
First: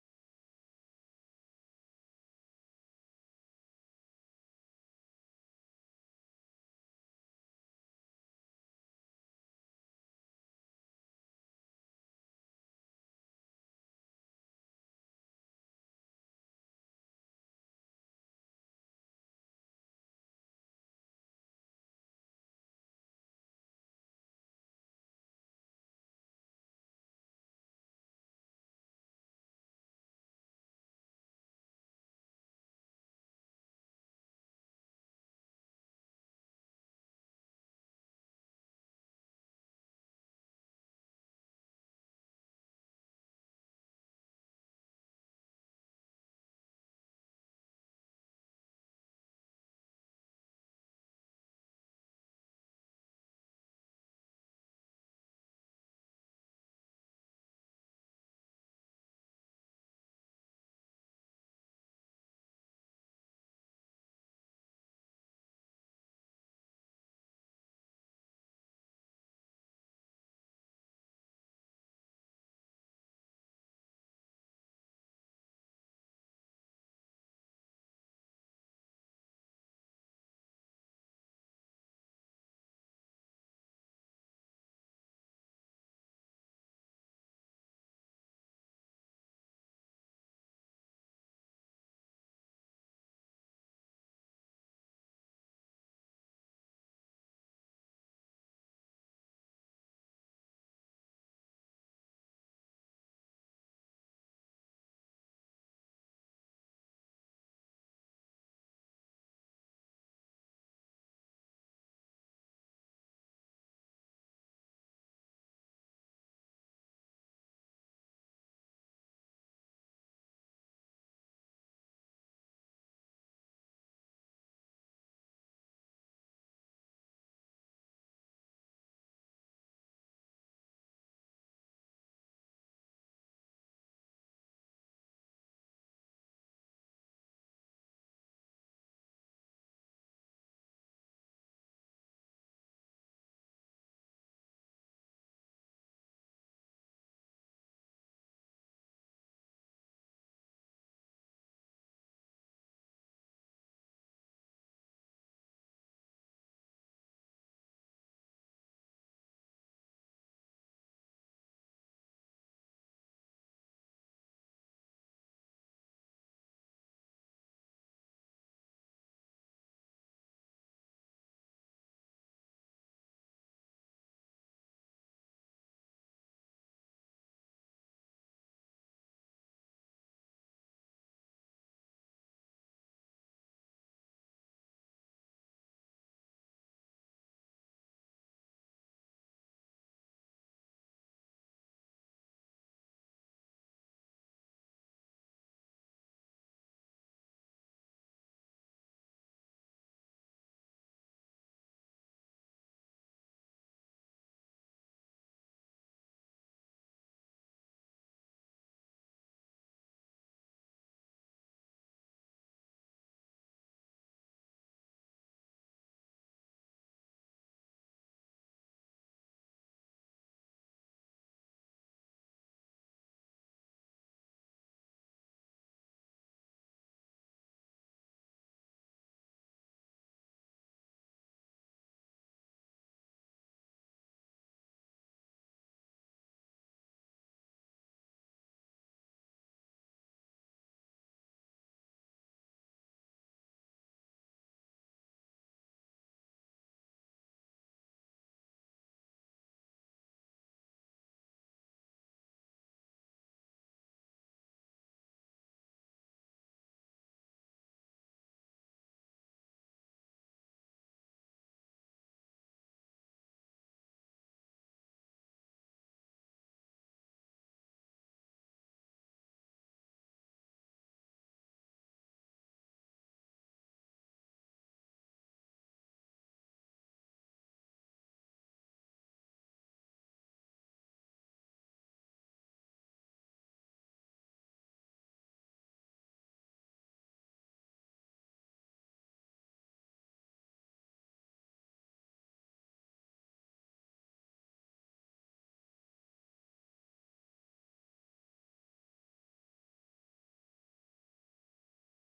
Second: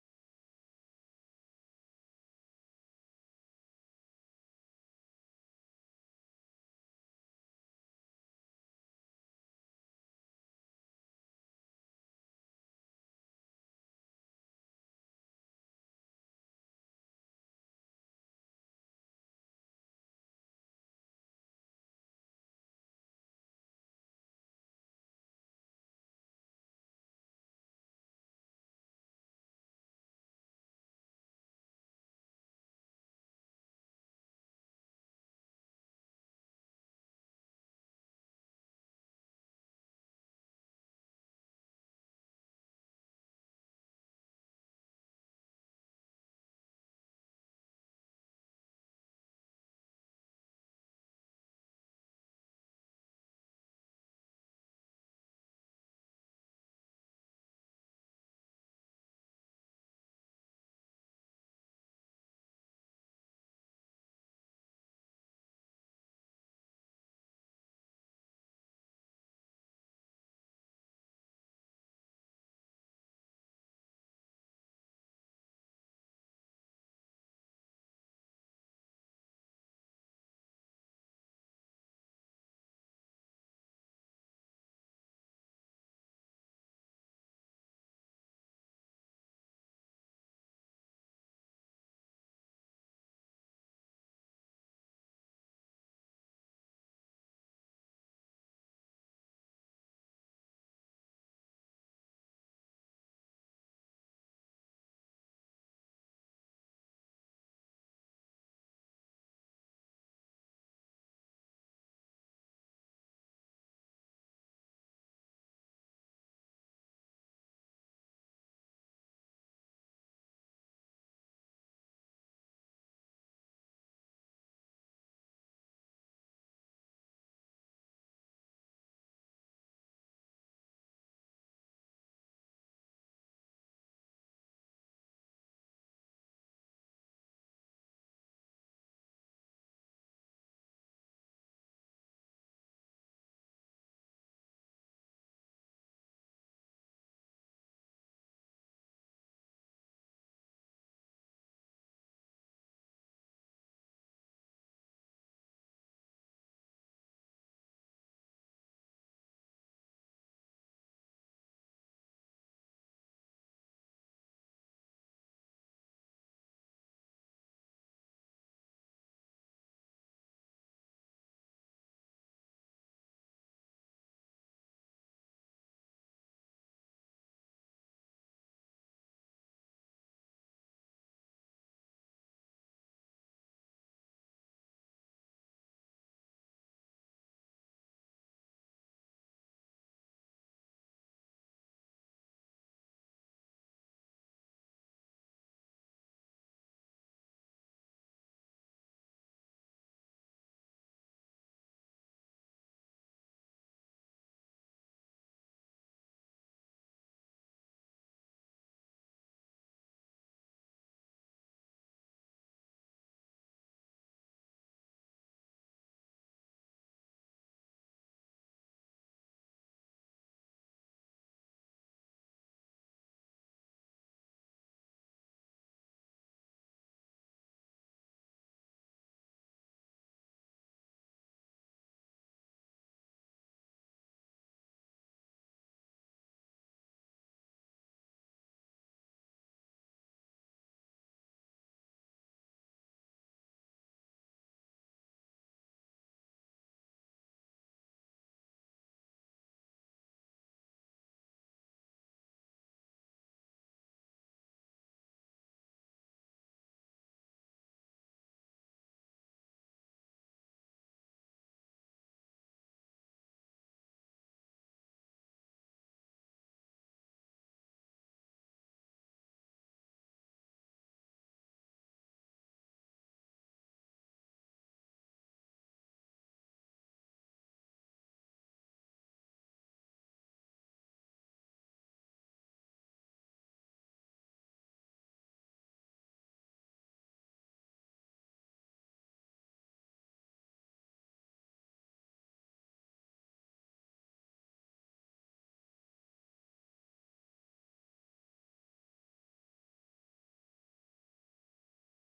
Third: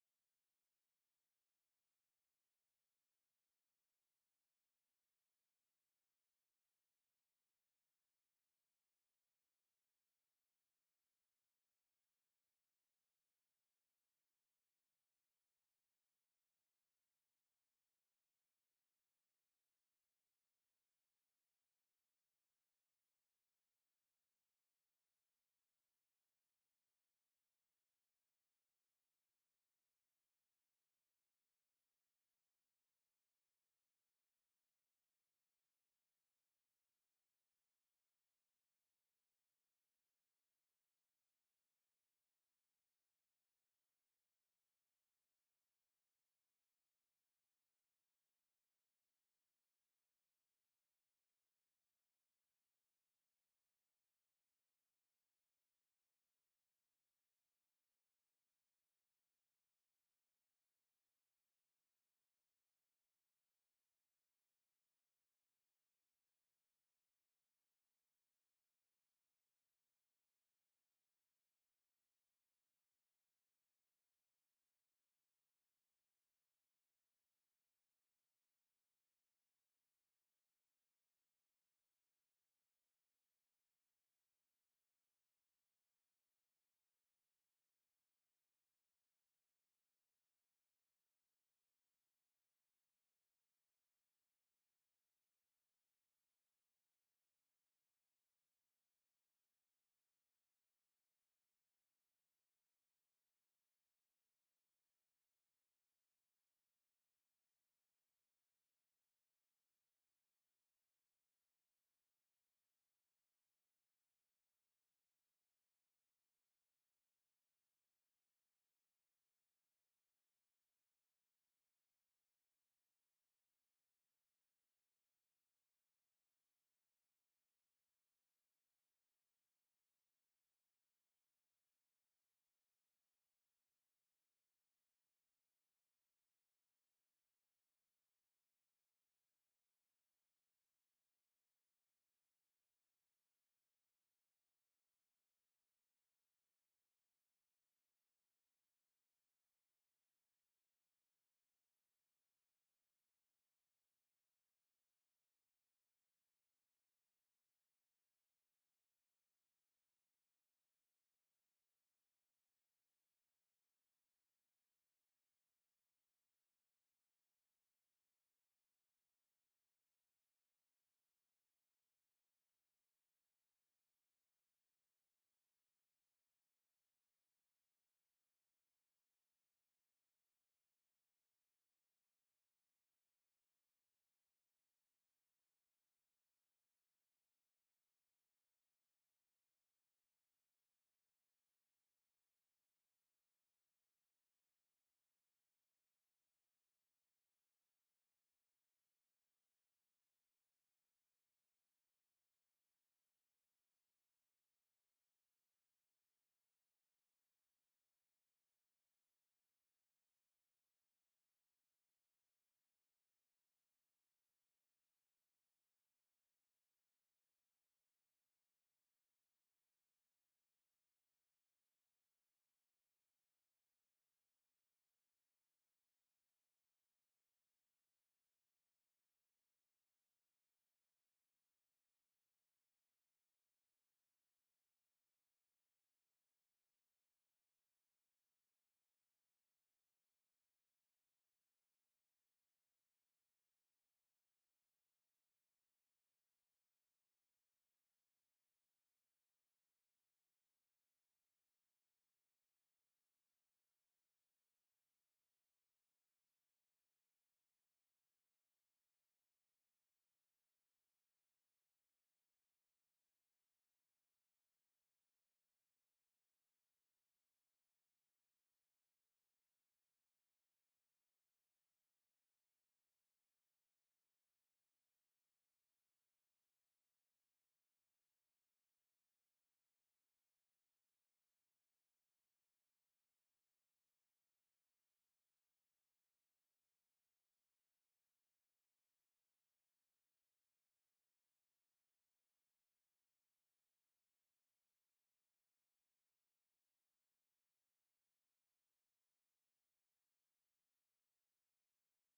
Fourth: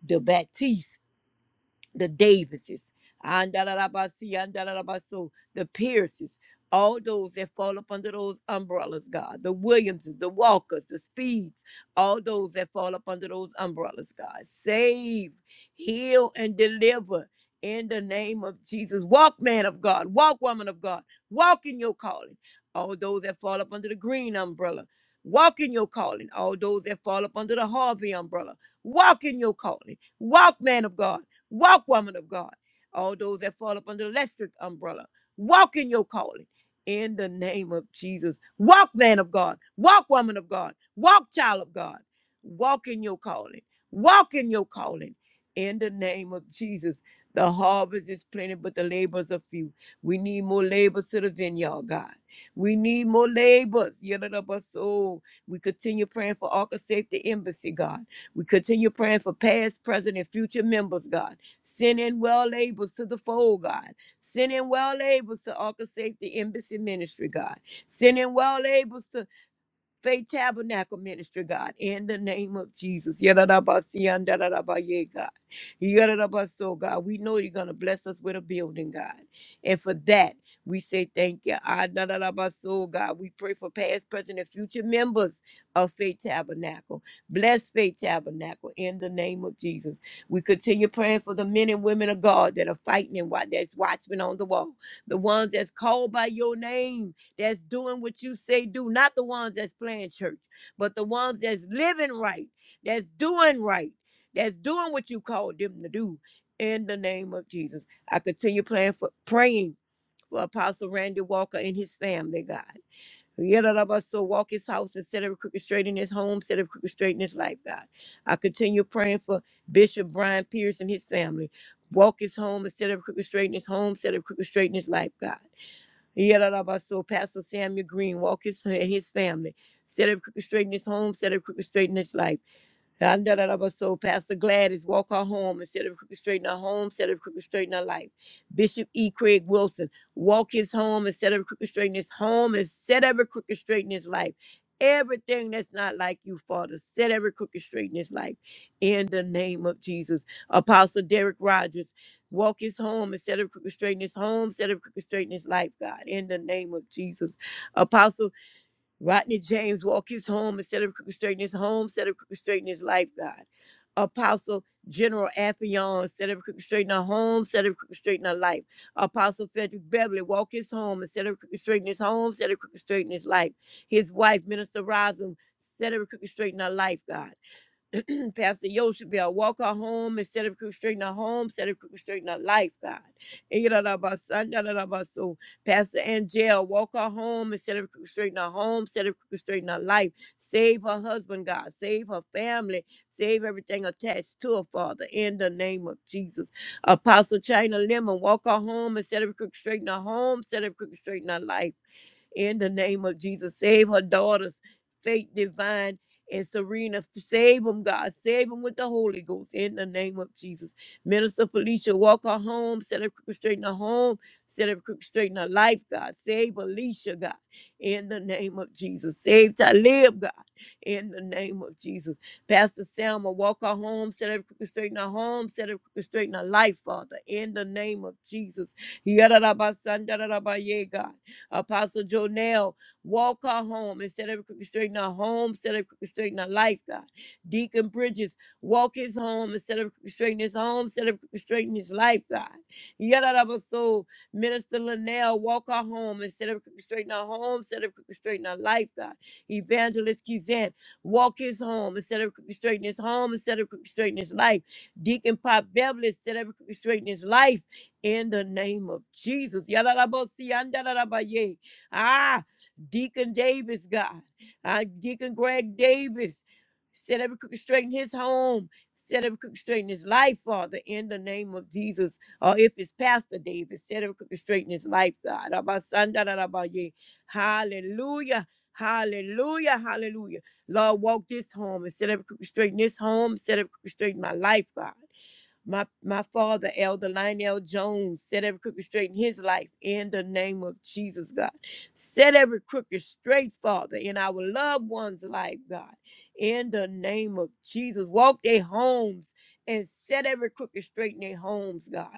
S4: the Baptiste the Davises, Andalabasi, Andalabaso, the Pierces, all those that fall up under those umbrellas, God, the Williamses, the Walkers, the Speeds, all those that fall up under those umbrellas, God. Save, heal, and deliver in the name of Jesus. Walk, man of God, walk, woman of God, walk in your calling. All those that fall up under the green umbrella, walk in your calling. All those that fall up under the Harvey umbrella, walk in your calling. Walk, man of God. Walk, woman of God. All those that fall up under the electric umbrella. Walk in your calling. In the name of Jesus. Walk, man of God. Walk, woman of God. Walk, child of God. Walk in your calling. Walk in your calling. In the name of Jesus. The harvest is plenty, but the laborers are few. We need more laborers to the vineyard, God. We need more laborers. soul, We continue praying for Arca Safety Embassy, God. We continue praying for past, present, and future members, God. Send in well labels to the fold, God. Send in well labels to Arca Safety Embassy Ministry, God. Send in well labels to. Faith Tabernacle Ministry, God, in the name of Jesus. Yadadabasiyan, dadadabaye, God. Yadadabaso, God. We know you're going to bless us with a building, God. And for that, we say thank you. Ah, dadadabaso, God. We pray for past, present, and future members of Faith Tabernacle. Bless Faith Tabernacle in the name of Jesus. We continue praying for the men and women of God that are fighting and wa- that's watchmen on the wall, the ones that's called by your name that's doing what you say do, not the ones that's playing church, but the ones that's living right, that's doing right, that's doing what you called them to do. In the name of Jesus, I continue praying for praying for Apostle Randy Walker and his family, God. Yet all of us so walk his house instead of crooked straight in his home, instead of crooked straight in his life, God. I continue praying for Bishop Brian Pierce and his family. Walk his home instead of crooked straight in his home, instead of crooked straight in his life, God. Yadadabaso, Pastor Samuel Green, walk his and his family. Set up crooked straight in his home, set up crooked straight in his life. And da- da- da- but So Pastor Gladys, walk her home instead of crooked straighten her home, instead of crooked straighten her life. Bishop E. Craig Wilson, walk his home instead of crooked straighten his home, instead of crooked straighten his life. Everything that's not like you, Father, set every crooked straighten his life. In the name of Jesus. Apostle Derek Rogers, walk his home instead of crooked straighten his home, instead of crooked straighten his life, God. In the name of Jesus. Apostle Rodney James walk his home instead of straightening his home, instead of straightening his life, God. Apostle General Affion, instead of straightening straight her home, instead of straightening straight her life. Apostle Frederick Beverly walk his home instead of straightening his home, instead of straightening his life. His wife, Minister Rosin, instead of straightening her life, God. Pastor Yoshibel, walk her home instead of constricting her home, instead of constricting her life, God. And you you know know about son, Ikarabasa, narabaso. Pastor Angel, walk her home instead of constricting her home, instead of constricting her life. Save her husband, God. Save her family. Save everything attached to her, Father, in the name of Jesus. Apostle China Lemon, walk her home instead of constricting her home, instead of constricting her life in the name of Jesus. Save her daughters, Faith Divine and Serena. Save them, God. Save them with the Holy Ghost in the name of Jesus. Minister Felicia, walk her home, set her crooked straight in her home, set her crooked straight in her life, God. Save Alicia, God, in the name of Jesus. Save Talib, God, in the name of Jesus. Pastor Selma, walk her home, set her crooked straight in her home, set her crooked straight in her life, Father, in the name of Jesus. Yadarabasandarabaye, God. Apostle Jonell, walk her home instead of straightening her home, instead of straightening her life, God. Deacon Bridges, walk his home instead of straightening his home, instead of straightening his life, God. Yadadabaso, Minister Linnell, walk her home instead of straightening her home, instead of straightening her life, God. Evangelist Kizan, walk his home instead of straightening his home, instead of straightening his life. Deacon Pop Beverly, instead of straightening his life in the name of Jesus. Yadadabosi, andadadabaye. Ah, Deacon Davis, God. Ah, Deacon Greg Davis. Set every crooked straight in his home. Set every crooked straight in his life, Father, in the name of Jesus. Or if it's Pastor Davis, set every crooked straight in his life, God. Abasandadadabaye. Hallelujah. Hallelujah. Hallelujah. Lord, walk this home and set every crooked straight in this home. Set every crooked straight in my life, God. My my father, Elder Lionel Jones, set every crooked straight in his life in the name of Jesus, God. Set every crooked straight, Father, in our loved ones' life, God. In the name of Jesus. Walk their homes and set every crooked straight in their homes, God.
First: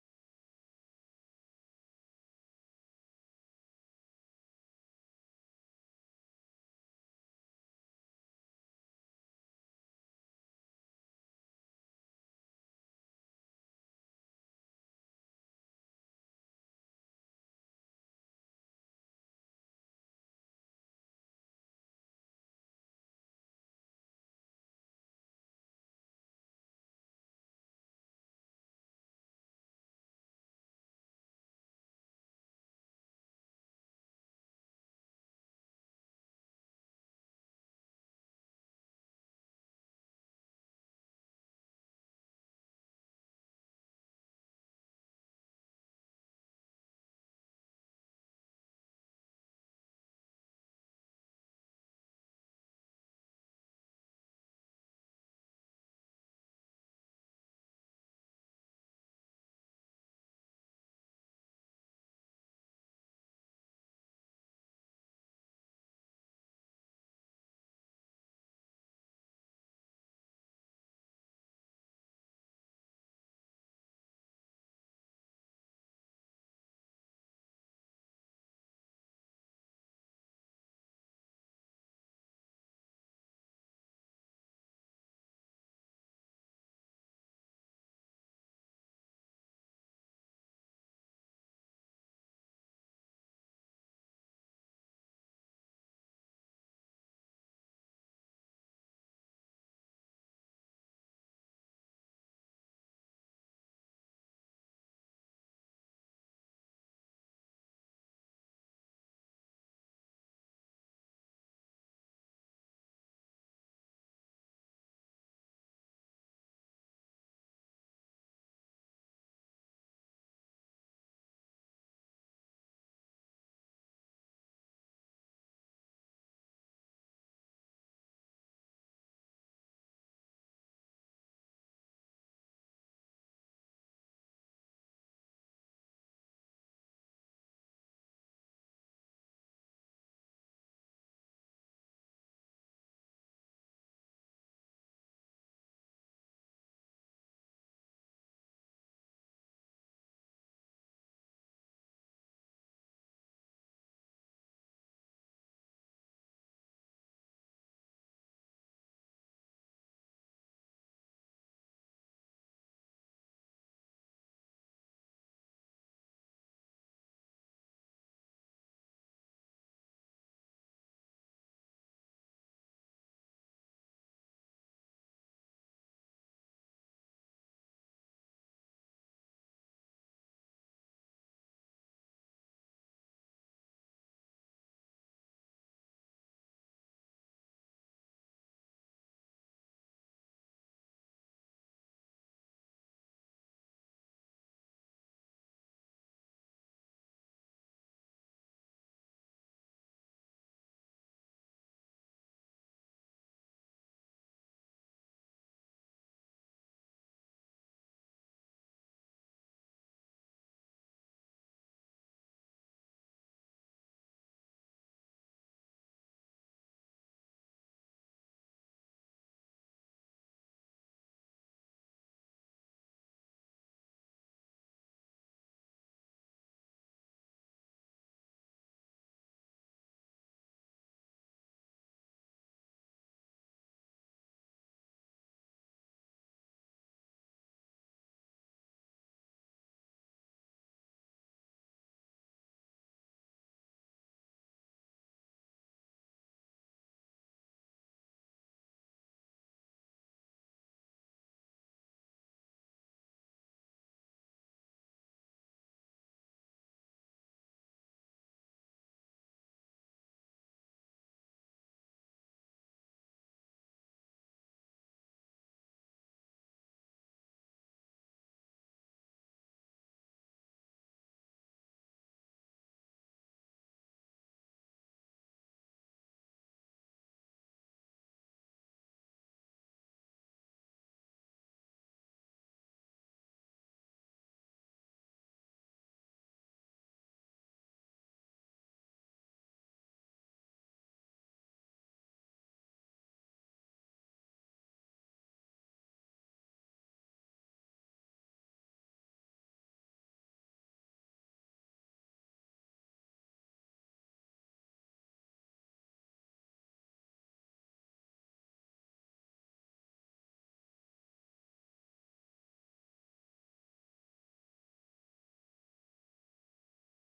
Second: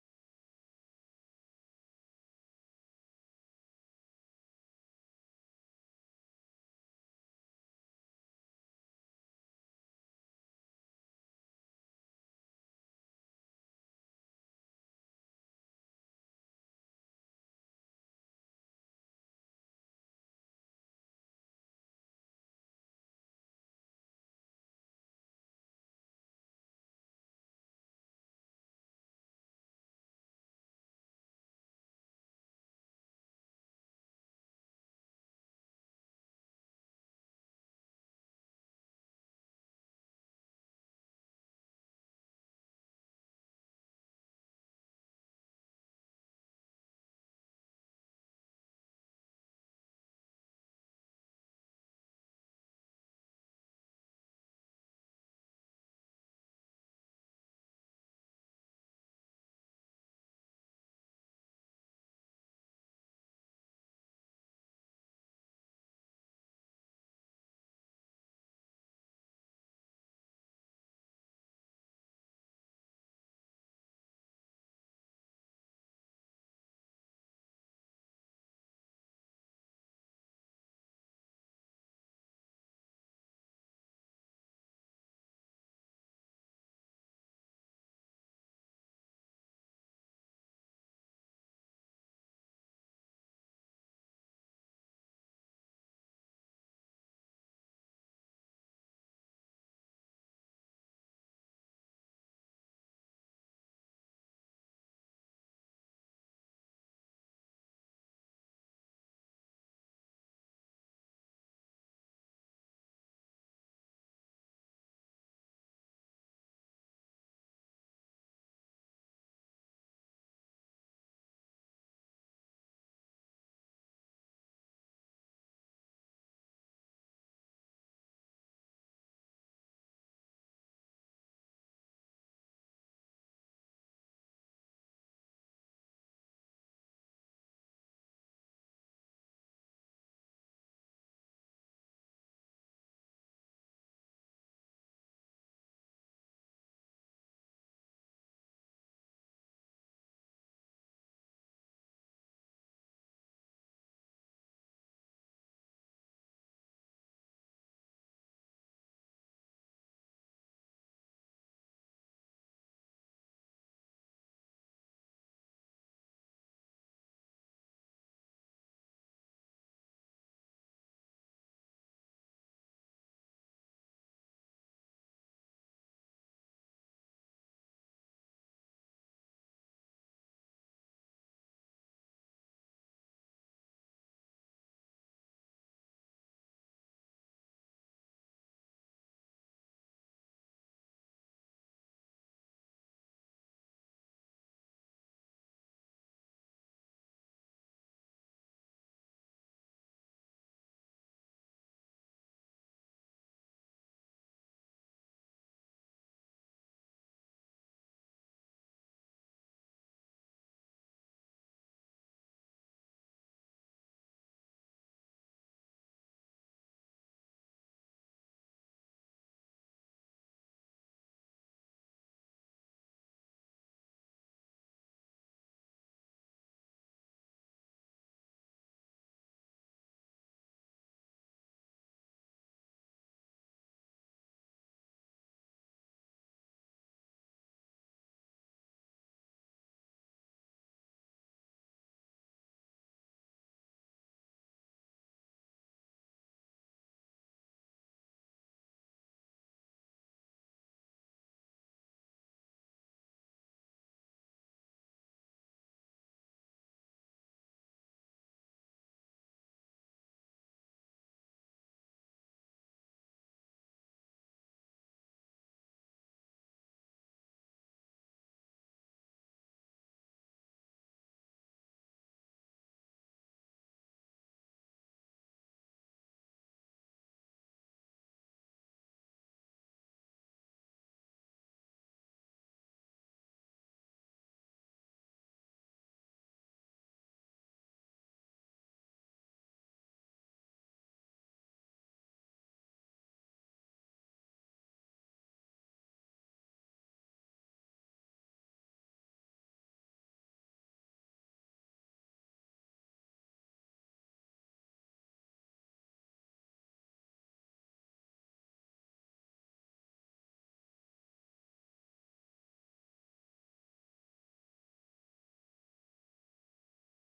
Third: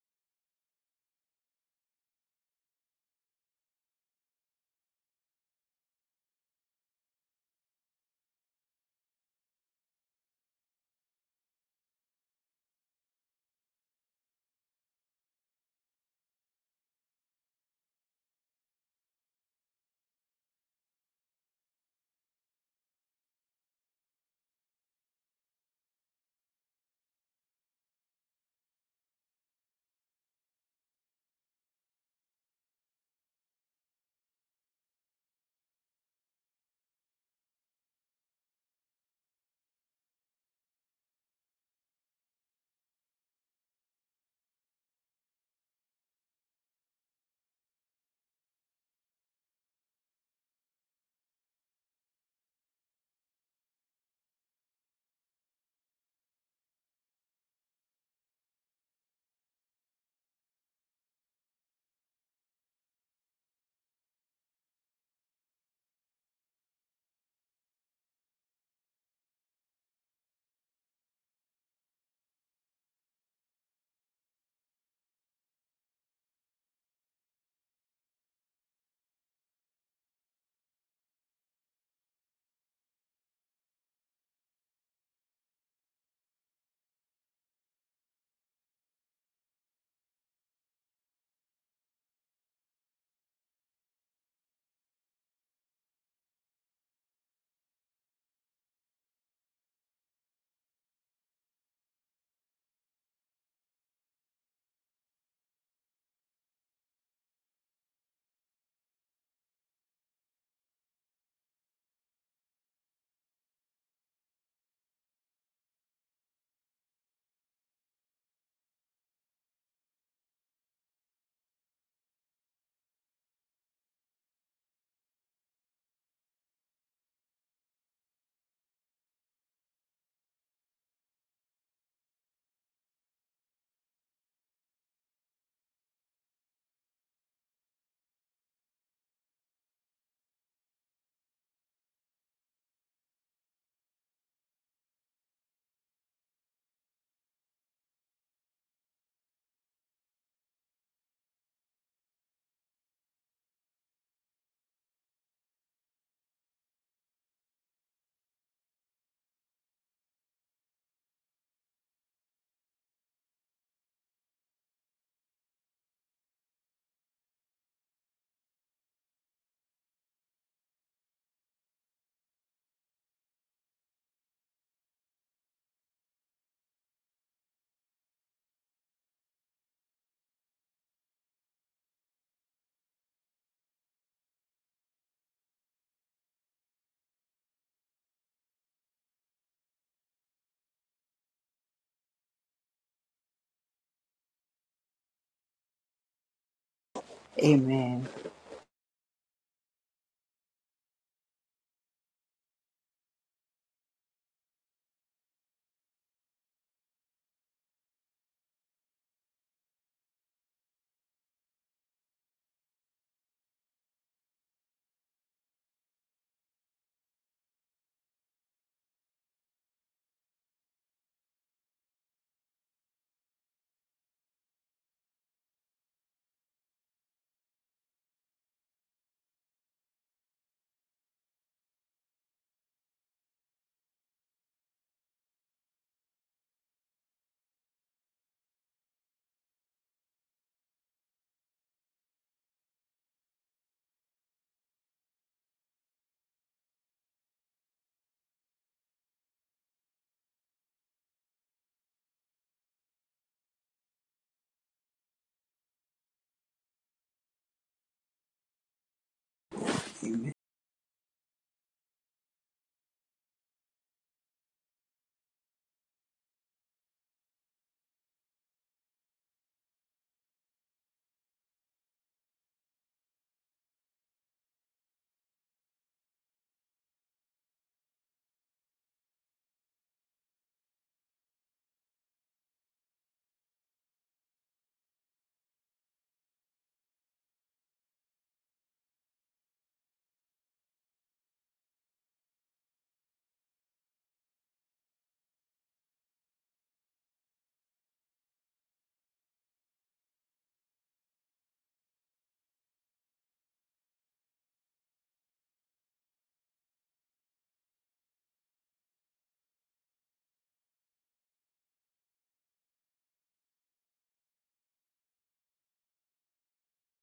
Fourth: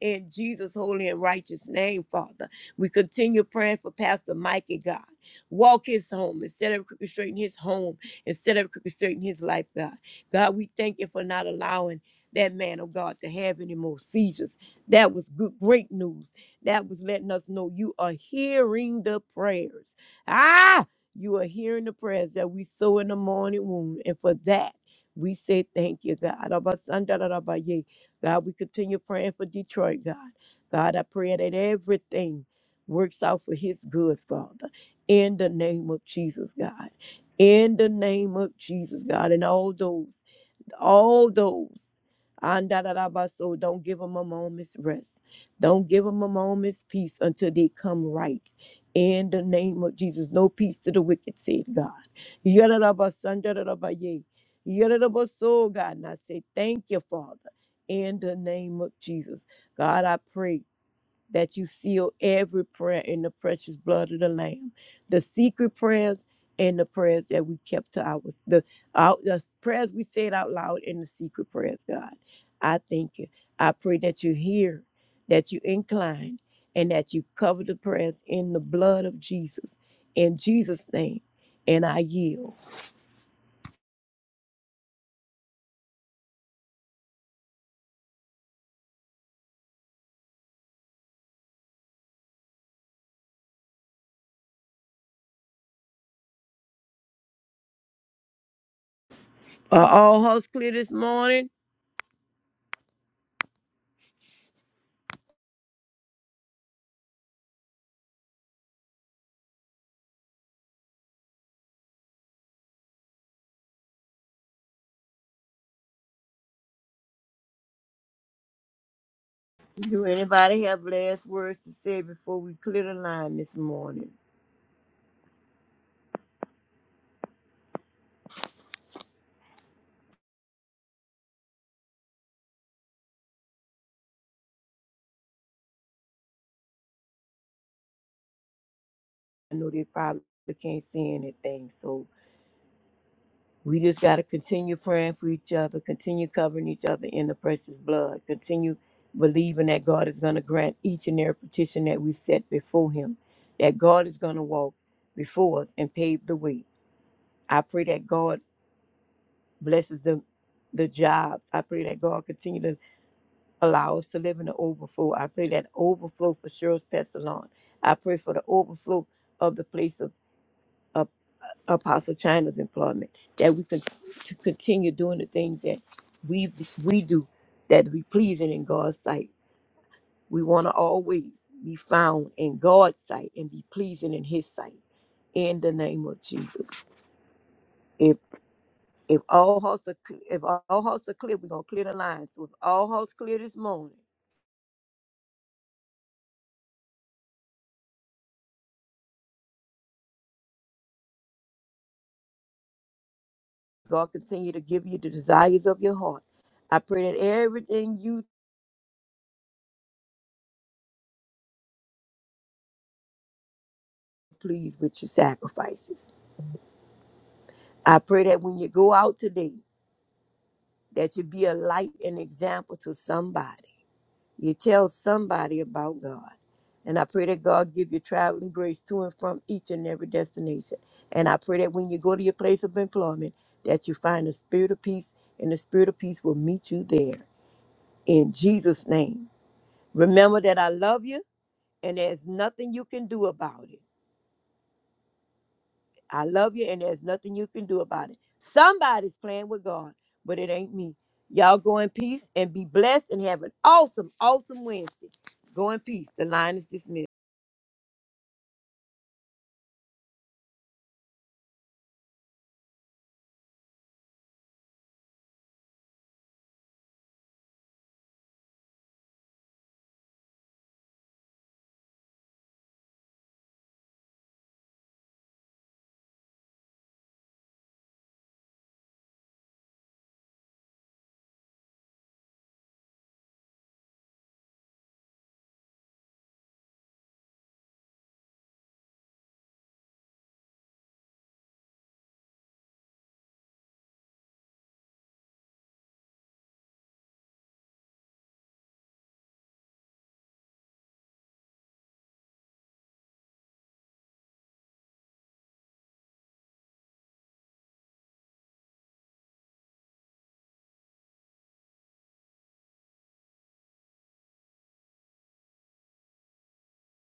S4: In Jesus' holy and righteous name, Father. We continue praying for Pastor Mikey, God. Walk his home and set every crooked straight in his home and set every crooked straight in his life, God. God, we thank you for not allowing that man of God to have any more seizures. That was good, great news. That was letting us know you are hearing the prayers. Ah, you are hearing the prayers that we sow in the morning womb. And for that, we say thank you, God. Abasandarabaye. God, we continue praying for Detroit, God. God, I pray that everything works out for his good, Father. In the name of Jesus, God. In the name of Jesus, God. And all those, all those. Andadadabaso, don't give them a moment's rest. Don't give them a moment's peace until they come right. In the name of Jesus, no peace to the wicked, said God. Yadadabasandadadabaye. Yadadabaso, God. And I say, thank you, Father, in the name of Jesus. God, I pray that you seal every prayer in the precious blood of the Lamb, the secret prayers and the prayers that we kept to our the out the prayers we said out loud and the secret prayers. God, I thank you. I pray that you hear, that you incline, and that you cover the prayers in the blood of Jesus. In Jesus' name, and I yield. Are all hearts clear this morning? Do anybody have last words to say before we clear the line this morning? I know they probably can't see anything. So we just got to continue praying for each other, continue covering each other in the precious blood, continue believing that God is going to grant each and every petition that we set before Him, that God is going to walk before us and pave the way. I pray that God blesses the the jobs. I pray that God continue to allow us to live in the overflow. I pray that overflow for Cheryl's Pestilon. I pray for the overflow of the place of of Apostle China's employment, that we can to continue doing the things that we we do that be pleasing in God's sight. We want to always be found in God's sight and be pleasing in His sight. In the name of Jesus, if if all hearts are cl- if all hearts are clear, we're gonna clear the lines. So if all hearts clear this morning,
S2: Amen.
S4: God continue to give you the desires of your heart. I pray that everything you please with your sacrifices. I pray that when you go out today. that you be a light and example to somebody. You tell somebody about God. And I pray that God give you traveling grace to and from each and every destination. And I pray that when you go to your place of employment, that you find the spirit of peace, and the spirit of peace will meet you there. In Jesus' name. Remember that I love you, and there's nothing you can do about it. I love you, and there's nothing you can do about it. Somebody's playing with God, but it ain't me. Y'all go in peace and be blessed and have an awesome, awesome Wednesday. Go in peace. The line is dismissed.